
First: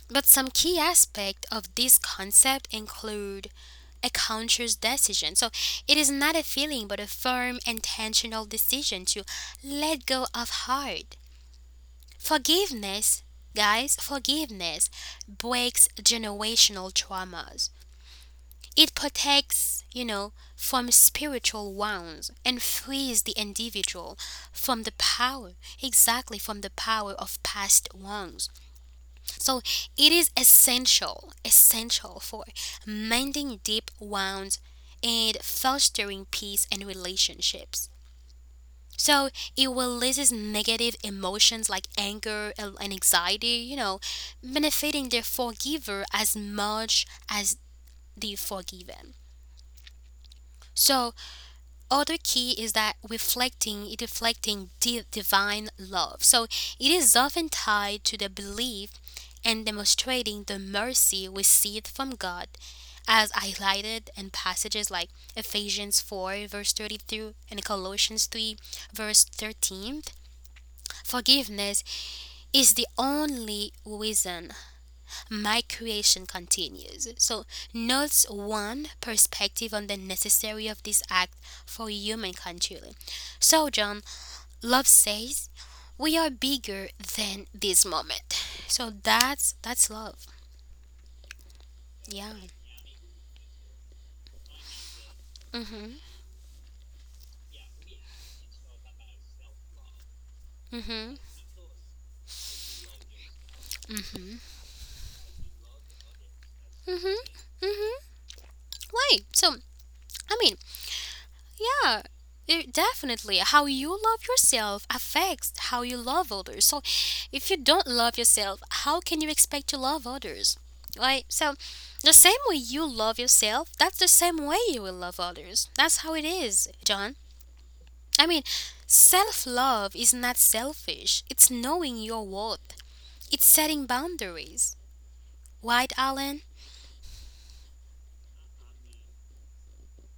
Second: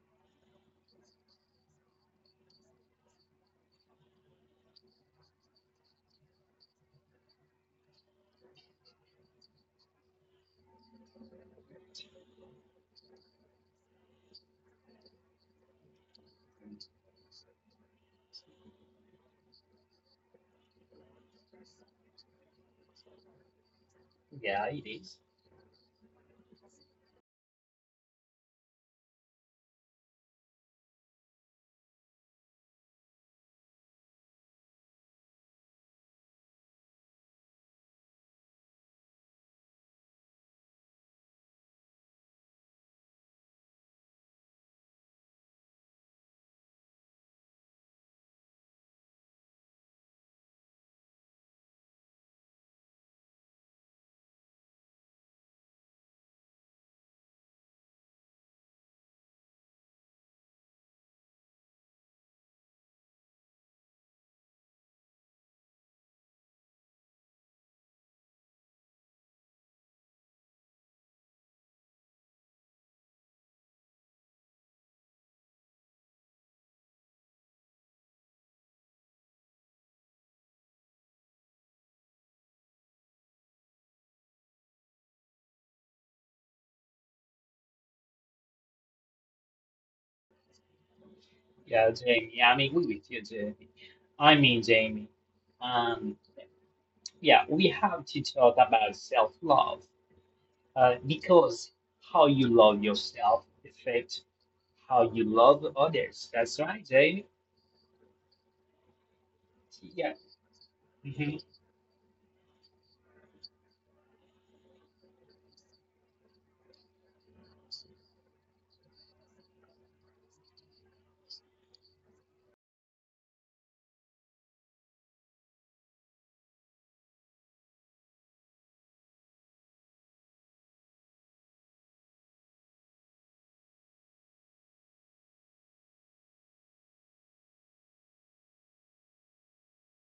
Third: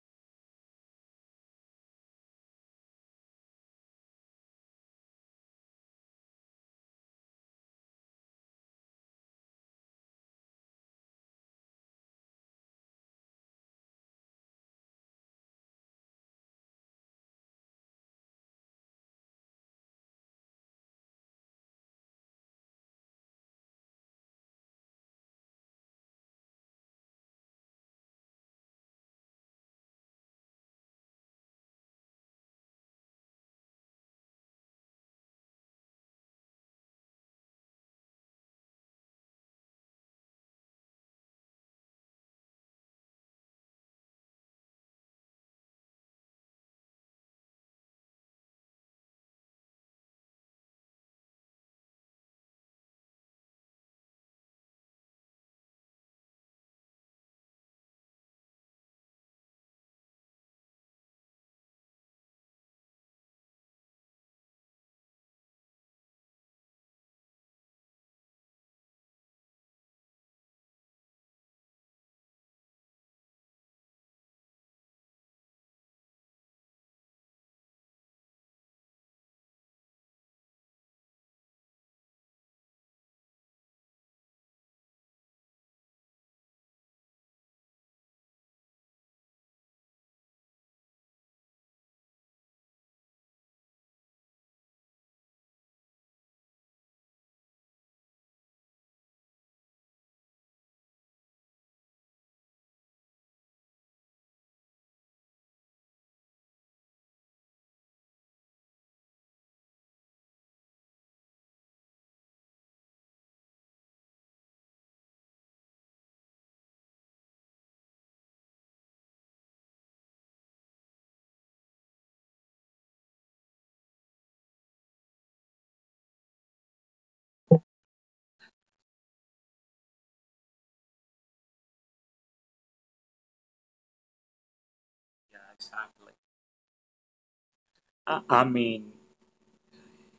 S1: but some key aspect of this concept include a conscious decision. So, it is not a feeling but a firm intentional decision to let go of hard. Forgiveness, guys, forgiveness breaks generational traumas. It protects, you know, from spiritual wounds and frees the individual
S2: yeah, it
S1: from the
S2: is.
S1: power, exactly from the power of past wrongs. So it is essential for mending deep wounds and fostering peace and relationships. So it releases negative emotions like anger and anxiety, you know, benefiting the forgiver as much as the forgiven. So other key is that reflecting divine love. So it is often tied to the belief and demonstrating the mercy received from God, as highlighted in passages like Ephesians 4, verse 32, and Colossians 3, verse 13. Forgiveness is the only reason my creation continues. So, notes one perspective on the necessity of this act for human continuity. So, John, love says, we are bigger than this moment. So that's love.
S2: Yeah,
S1: Yeah.
S2: Jamie. I mean, we with you, Jamie. I mean, Jamie.
S1: Mhm.
S2: Um, yeah, we have to talk about self-love.
S1: Mhm.
S2: Because how you love yourself affects how you love others. That's right,
S1: Mhm.
S2: Jamie.
S1: Mhm. Why? So
S2: Yeah.
S1: I mean,
S2: Mhm.
S1: yeah, it, definitely. How you love yourself affects how you love others. So, if you don't love yourself, how can you expect to love others? Like, so the same way you love yourself, that's the same way you will love others. That's how it is, John. I mean, self love is not selfish, it's knowing your worth, it's setting boundaries.
S3: Yeah,
S1: Right,
S3: exactly.
S1: Alan?
S3: I mean,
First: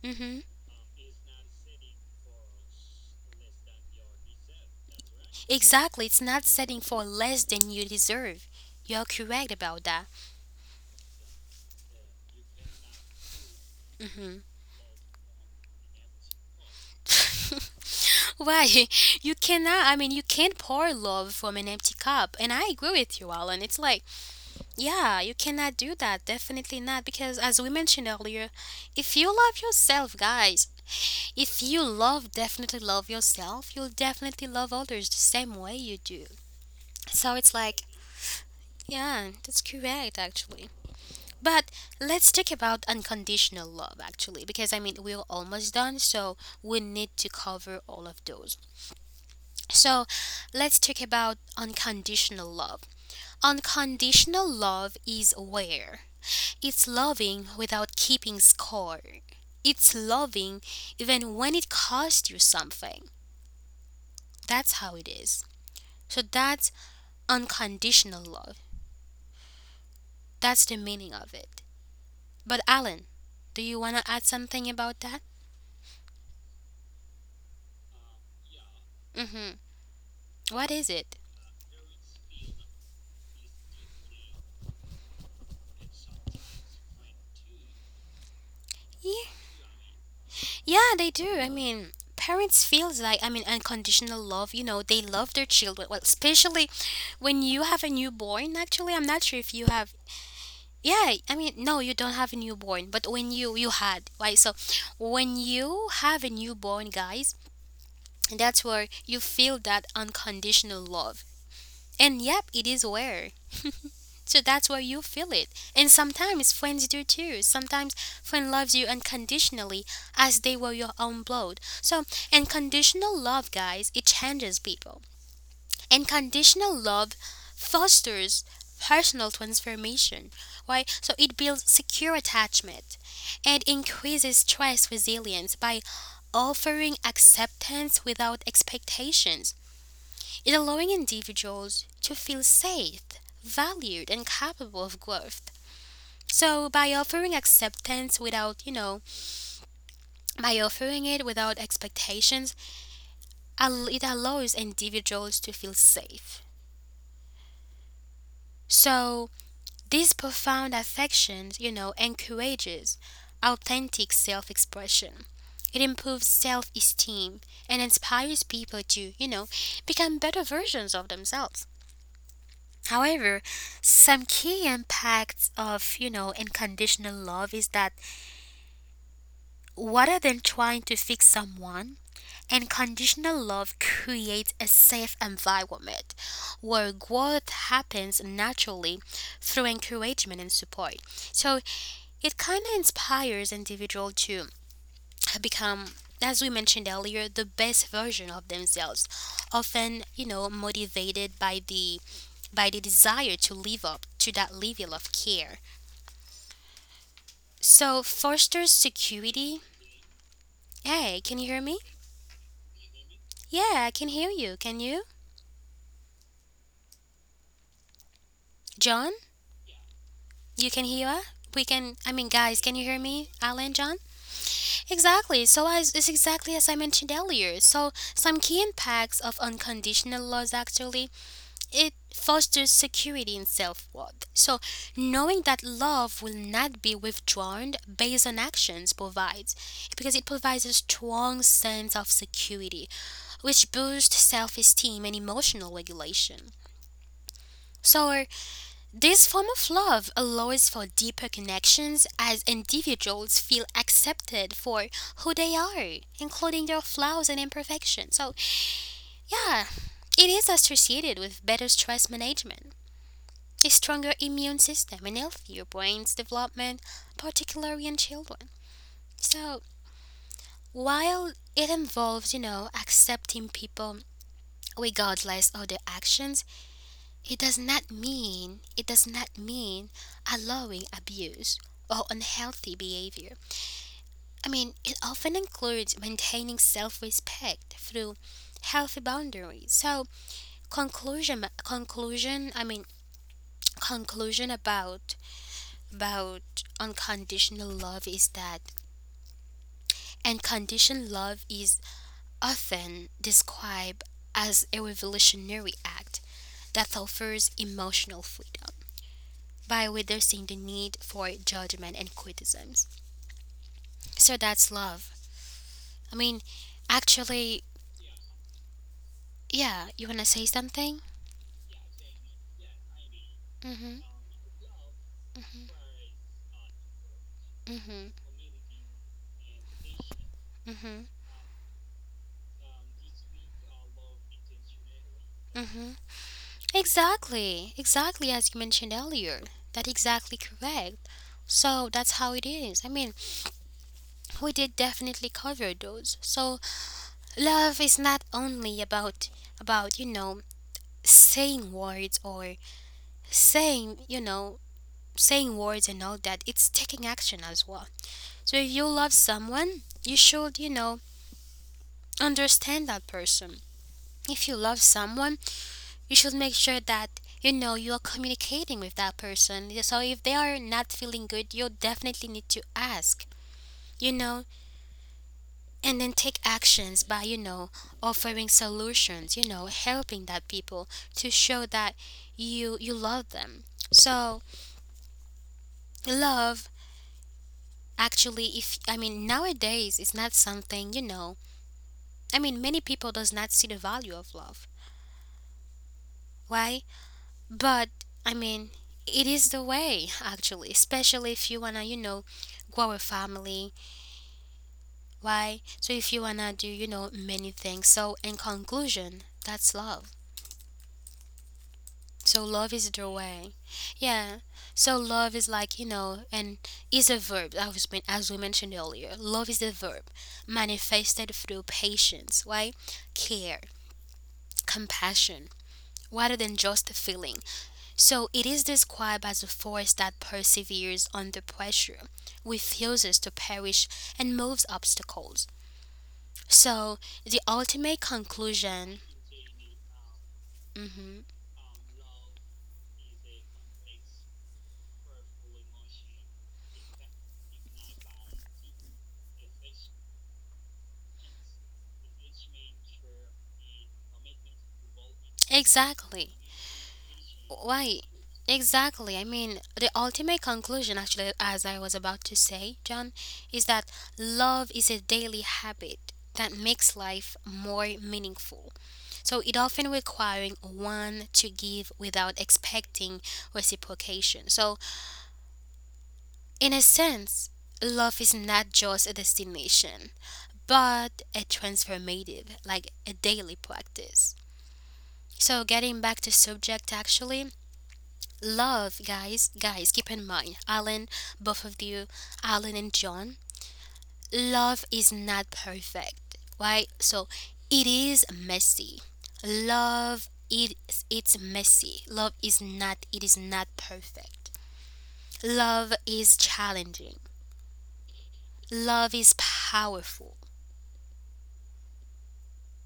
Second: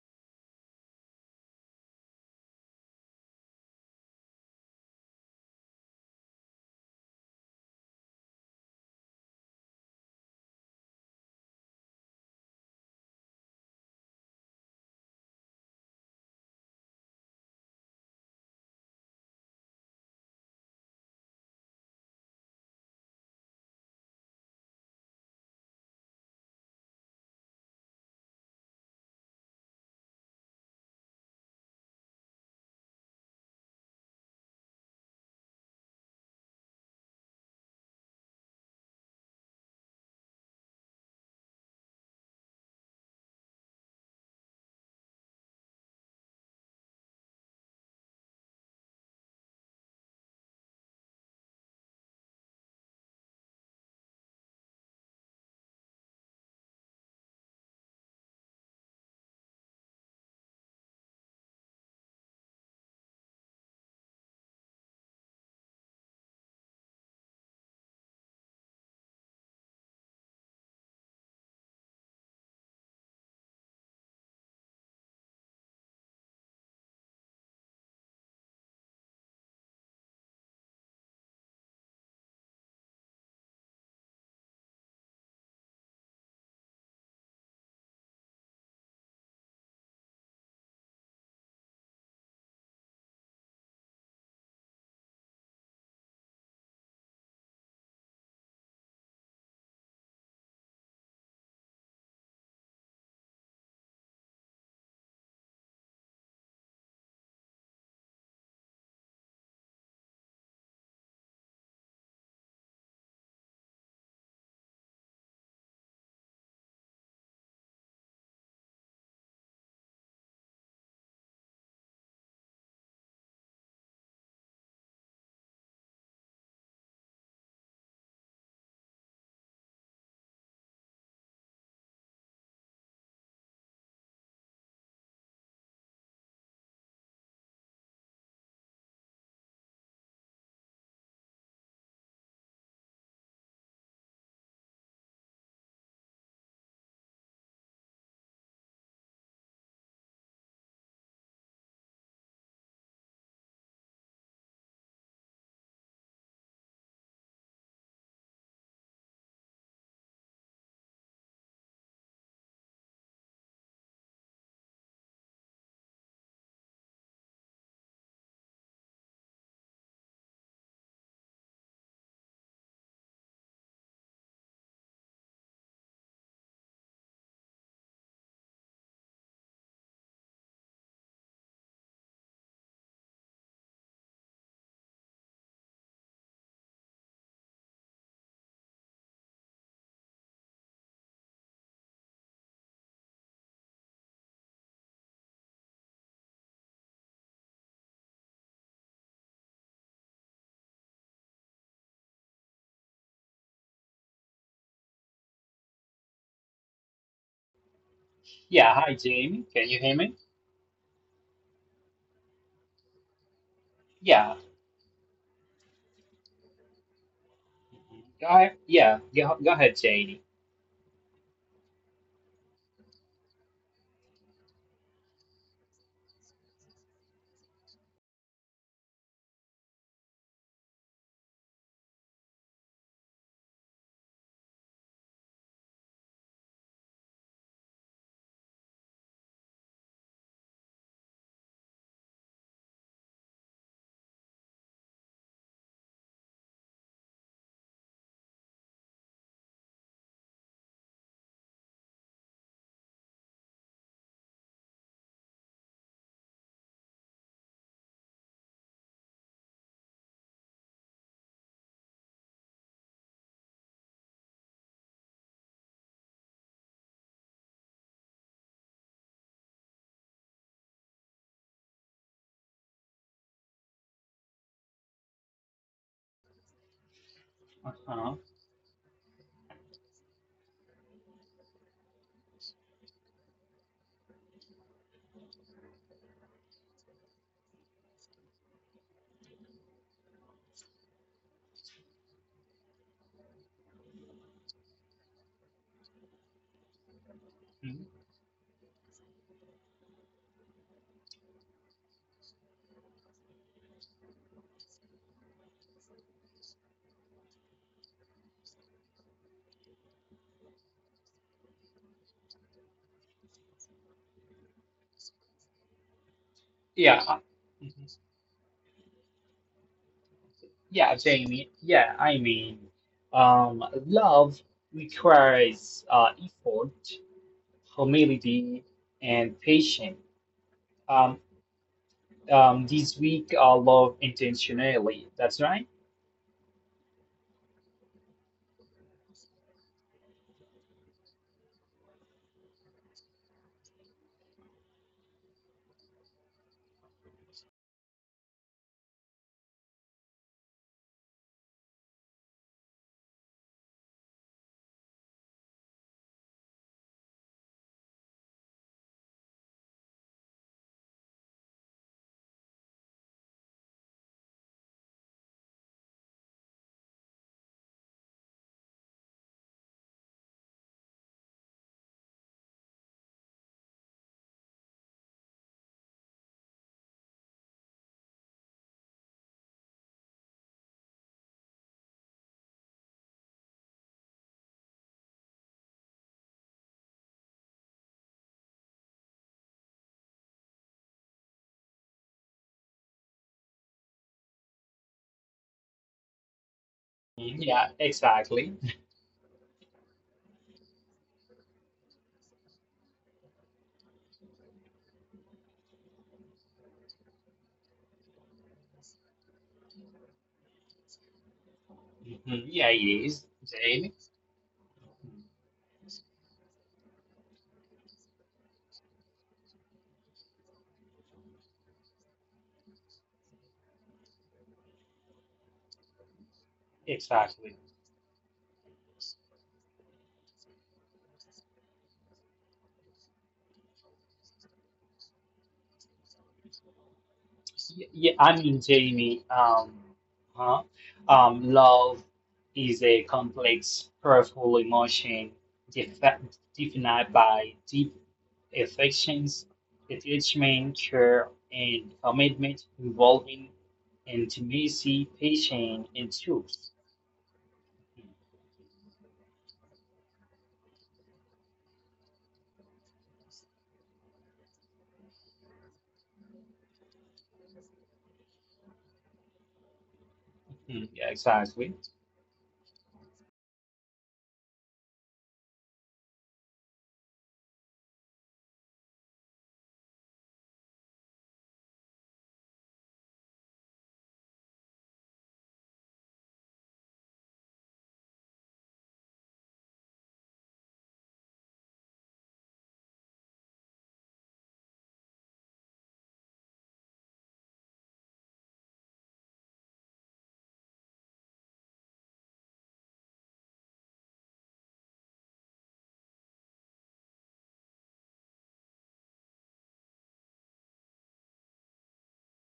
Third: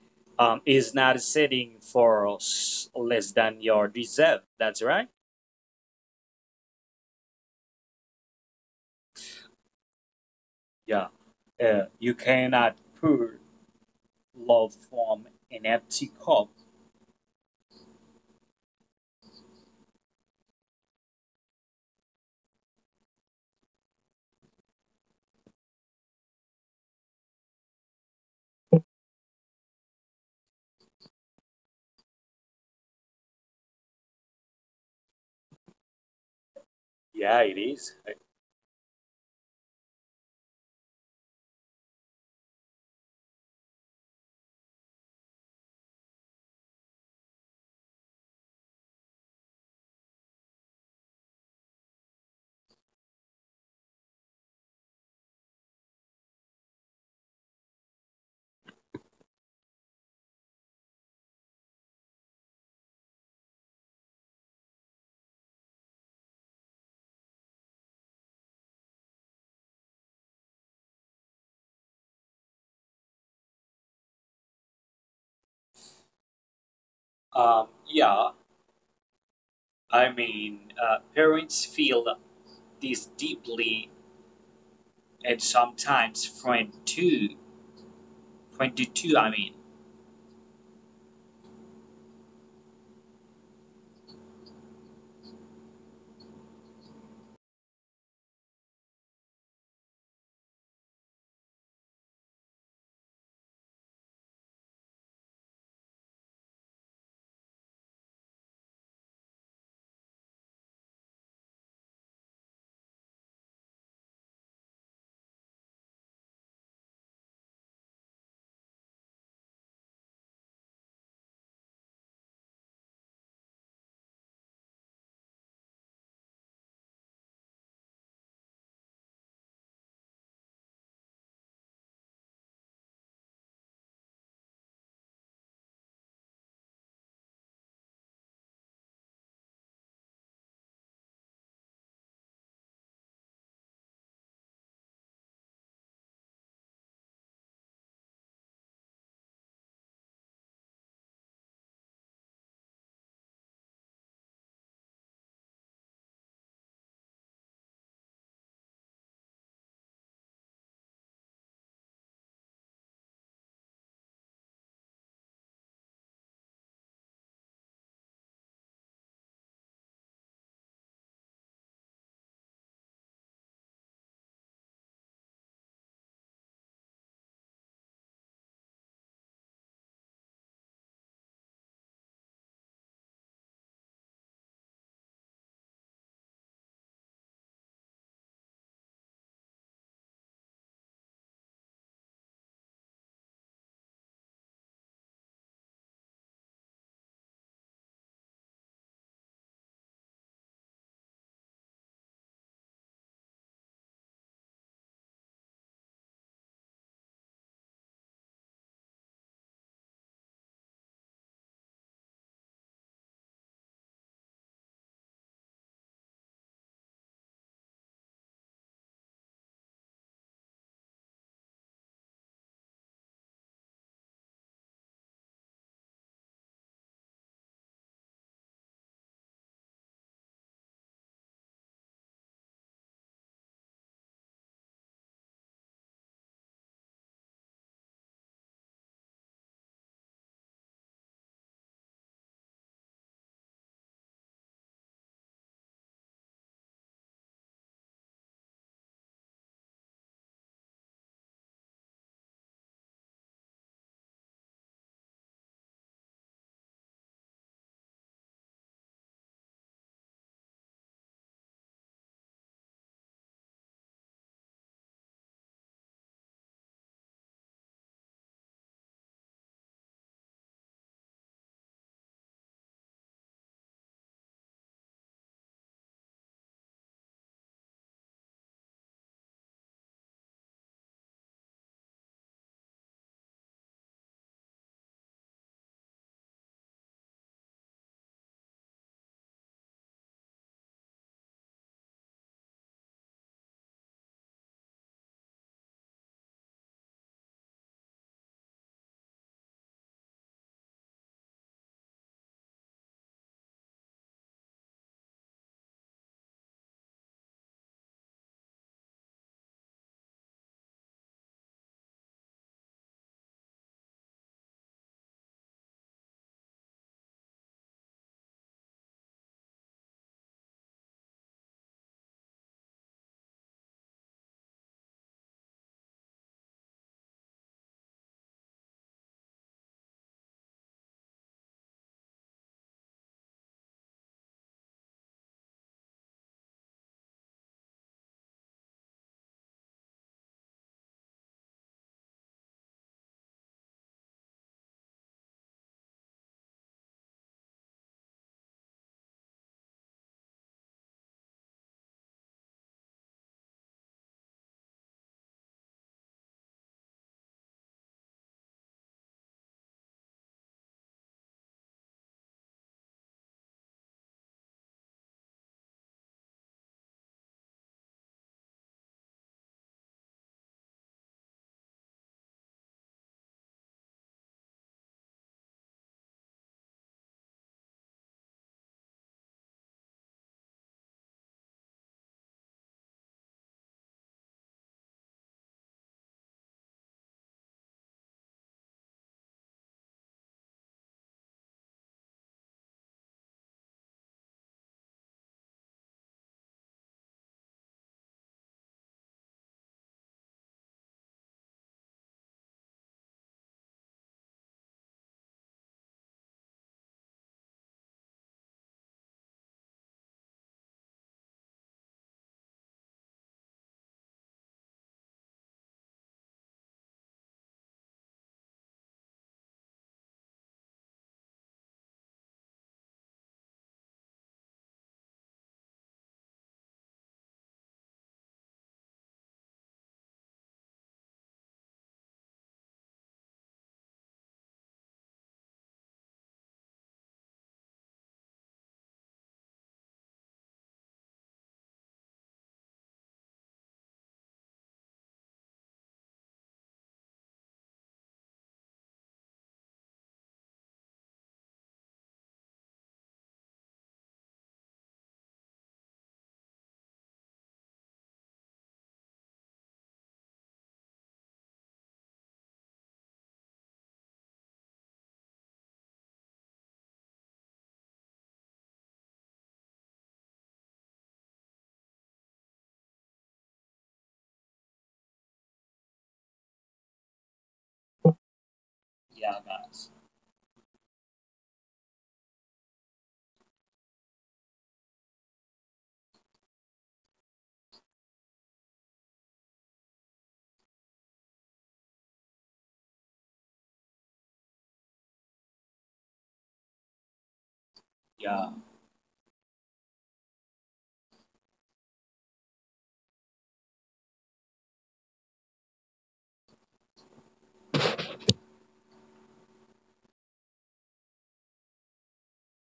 S1: Mm hmm.
S3: is not setting for less than your deserve. That's right.
S1: Exactly, it's not setting for less than you deserve. You're correct about that.
S3: Yeah. You cannot pour
S1: Mm-hmm.
S3: love from an empty cup.
S1: *laughs* Why? You cannot, I mean, You can't pour love from an empty cup. And I agree with you, Alan. It's like, yeah, you cannot do that. Definitely not. Because as we mentioned earlier, if you love yourself, guys, if you love, definitely love yourself, you'll definitely love others the same way you do. So
S3: Yeah,
S1: it's
S3: it
S1: like,
S3: is.
S1: yeah, that's correct, actually. But let's talk about unconditional love, actually, because I mean, we're almost done, so we need to cover all of those. So let's talk about unconditional love. Unconditional love is aware. It's loving without keeping score. It's loving even when it costs you something. That's how it is. So that's unconditional love. That's the meaning of it. But Alan, do you want to add something about that?
S3: Um, yeah,
S1: Mm-hmm. What is it?
S3: Parents feel this deeply, and sometimes friend too. Friend
S1: Yeah.
S3: too. I mean,
S1: Yeah, they do. I mean, parents feels like, I mean, unconditional love. You know, they love their children. Well, especially when you have a newborn. Actually, I'm not sure if you have. Yeah, I mean, no, you don't have a newborn, but when you had, right. So when you have a newborn, guys, that's where you feel that unconditional love. And yep, it is where. *laughs* So that's why you feel it. And sometimes friends do too. Sometimes friend loves you unconditionally as they were your own blood. So unconditional love, guys, it changes people. Unconditional love fosters personal transformation. Right? So it builds secure attachment and increases stress resilience by offering acceptance without expectations. It allowing individuals to feel safe, valued, and capable of growth. So by offering acceptance without, you know, by offering it without expectations, it allows individuals to feel safe. So this profound affection, you know, encourages authentic self-expression. It improves self-esteem and inspires people to, you know, become better versions of themselves. However, some key impacts of, you know, unconditional love is that rather than trying to fix someone, unconditional love creates a safe environment where growth happens naturally through encouragement and support. So it kind of inspires individual to become, as we mentioned earlier, the best version of themselves, often, you know, motivated by the desire to live up to that level of care. So, fosters
S2: Yeah. Hi, Jamie.
S1: security.
S2: Can you hear me?
S1: Hey, can you hear me? Yeah, I can hear
S2: Yeah.
S1: you. Can you?
S2: Go ahead. Yeah.
S1: John,
S2: Go ahead, Jamie.
S1: you can hear us? We can, I mean, guys, can you hear me? Alan, John? Exactly. So, as, it's exactly as I mentioned earlier. So, some key impacts of unconditional laws, actually, it fosters security and self worth. So, knowing that love will not be withdrawn based on actions provides, because it provides a strong sense of security, which boosts self esteem and emotional regulation. So, this form of love allows for deeper connections as individuals feel accepted for who they are, including their flaws and imperfections. So, yeah, it is associated with better stress management, a stronger immune system, and healthier brain's development, particularly in children. So, while it involves, you know, accepting people regardless of their actions,
S2: Uh huh.
S1: it does not mean allowing abuse or unhealthy behavior. I mean, it often includes maintaining self-respect through healthy boundaries. So, conclusion conclusion, I mean, conclusion about about unconditional love is that unconditional love is often described as a revolutionary act that offers emotional freedom by reducing the need for judgment and criticisms. So that's love. I mean, actually,
S2: Yeah. Mhm.
S1: yeah, you want to say something?
S2: Yeah, Jamie. Yeah. I mean,
S1: Mm-hmm.
S2: love requires effort,
S1: Mm-hmm.
S2: humility, and patience.
S1: Mm-hmm.
S2: Um, this week, I love intentionally. That's right.
S1: Mm-hmm. Exactly. Exactly as you mentioned earlier. That's exactly correct. So that's how it is. I mean, we did definitely cover those. So love is not only about you know saying words or saying, you know, saying words and all that. It's taking action as well. So if you love someone, you should, you know, understand that person. If you love someone, you should make sure that, you know, you are communicating with that person. So if they are not feeling good, you definitely need to ask. You know, and then take actions by, you know, offering solutions, you know, helping that people to show that you love them. So love, actually, if, I mean, nowadays it's not something, you know, I mean, many people does not see the value of love. Why?
S2: Mm-hmm. Yeah,
S1: But I
S2: exactly.
S1: mean, it is the way, actually, especially if you wanna, you know, grow a family. Why? So if you wanna do, you know, many things. So in conclusion, that's love. So
S2: Mhm,
S1: love
S2: yeah,
S1: is the
S2: it is,
S1: way.
S2: Jamie.
S1: Yeah. So love is like, you know, and is a verb that was been, as we mentioned earlier. Love is a verb manifested through patience, right? Care, compassion, rather than just a feeling.
S2: Exactly.
S1: So it is described as a force that perseveres under pressure, refuses to perish, and moves obstacles. So the ultimate
S2: Yeah, I mean,
S1: conclusion.
S2: Jamie, huh?
S1: Mhm.
S2: Love is a complex, powerful emotion defi- defined by deep affections, attachment, care, and commitment involving intimacy, patience, and
S1: Exactly.
S2: truth.
S1: Why? Exactly. I mean, the ultimate conclusion, actually, as I was about to say, John, is that love is a daily habit that makes life more meaningful. So it often requiring
S2: Mhm,
S1: one
S2: yeah,
S1: to give
S2: exactly.
S1: without expecting reciprocation. So, in a sense, love is not just a
S3: yeah, guys.
S1: destination, but a transformative, like a daily practice. So, getting back to subject, actually, love, guys, guys, keep in mind, Alan, both of you, Alan and John, love is not perfect, right? So it is
S3: Yeah,
S1: messy. Love it's messy. Love is not It is not perfect. Love is challenging. Love is powerful.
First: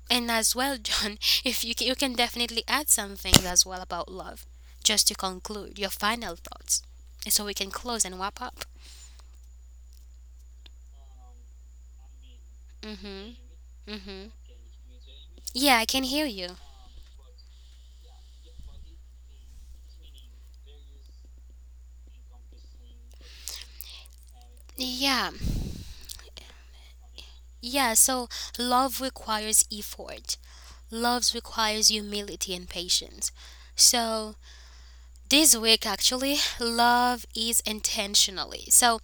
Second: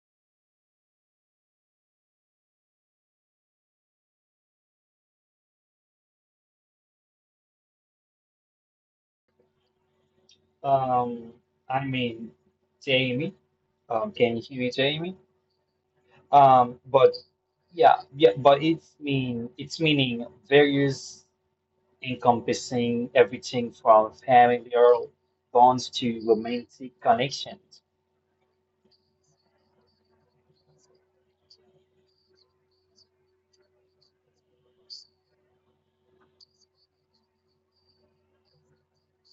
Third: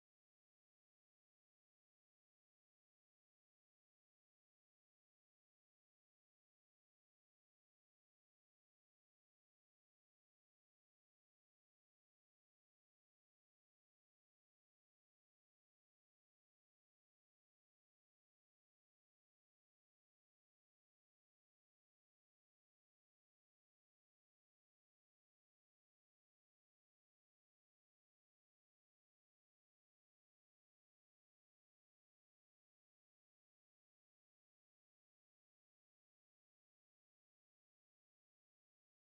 S1: And as well, John, *laughs* if you can, you can definitely add something as well about love, just to conclude your final thoughts, and so we can close and wrap up.
S2: Um, I mean, Jamie.
S1: Mhm. Mhm.
S2: Can you hear me?
S1: Yeah, I can hear you.
S2: But Yeah, yeah, but it's meaning various, encompassing everything from familial
S1: Yeah.
S2: bonds to romantic connections.
S1: Yeah, so love requires effort. Love requires humility and patience. So this week actually love is intentionally. So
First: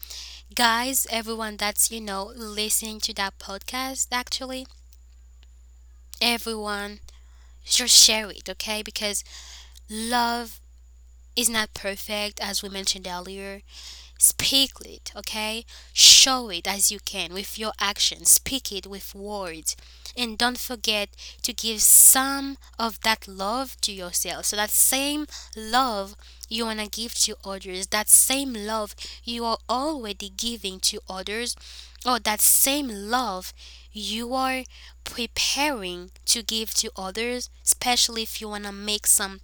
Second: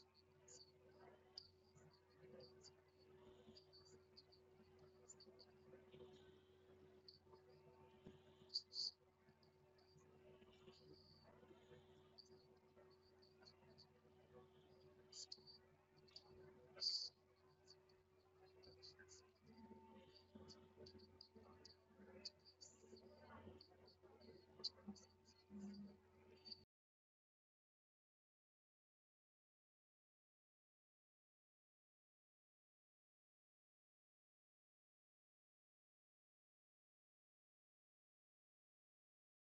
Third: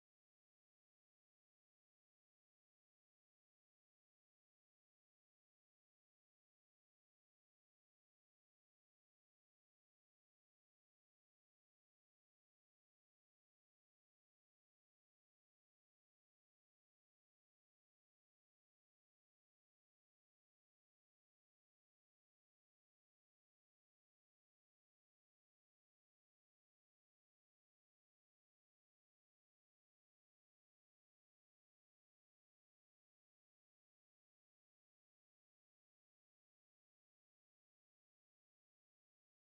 S1: guys, everyone that's, you know, listening to that podcast, actually, everyone just share it, okay? Because love is not perfect, as we mentioned earlier. Speak it, okay? Show it as you can with your actions. Speak it with words. And don't forget to give some of that love to yourself. So, that same love you want to give to others, that same love you are already giving to others, or that same love you are preparing to give to others, especially if you want to make some,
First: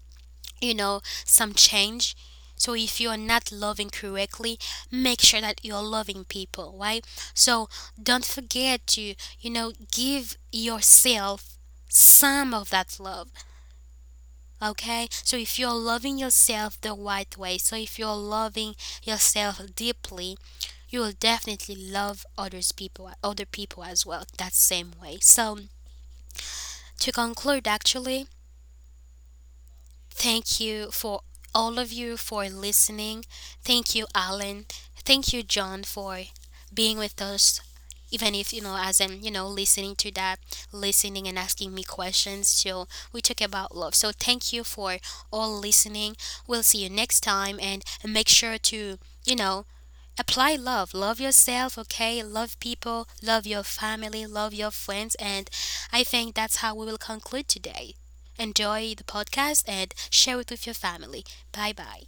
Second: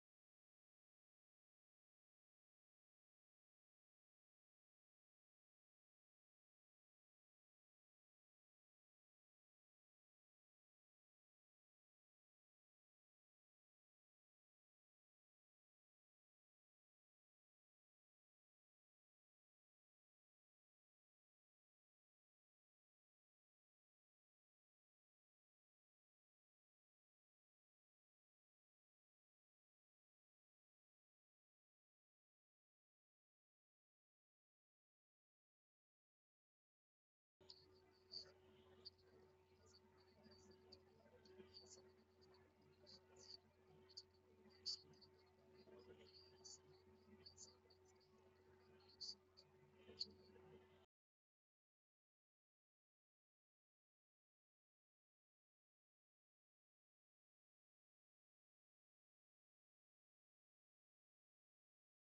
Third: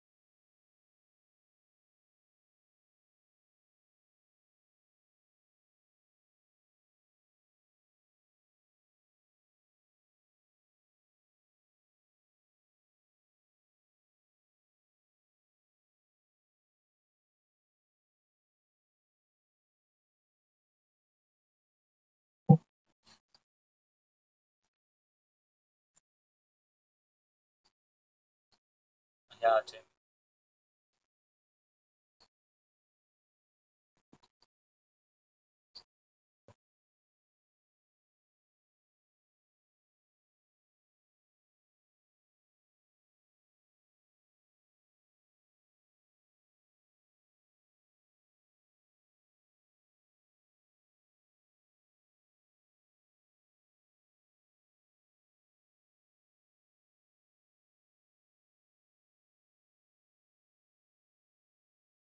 S1: you know, some change. So if you are not loving correctly, make sure that you're loving people, right? So don't forget to, you know, give yourself some of that love, okay? So if you're loving yourself the right way, so if you're loving yourself deeply, you will definitely love others people, other people as well that same way. So to conclude, actually,
S3: yeah.
S1: thank you for all of you for listening. Thank you, Alan. Thank you, John, for being with us. Even if, you know, as I'm, you know, listening to that, listening and asking me questions. So we talk about love. So thank you for all listening. We'll see you next time and make sure to, you know, apply love. Love yourself, okay? Love people, love your family, love your friends. And I think that's how we will conclude today. Enjoy the podcast and share it with your family. Bye bye.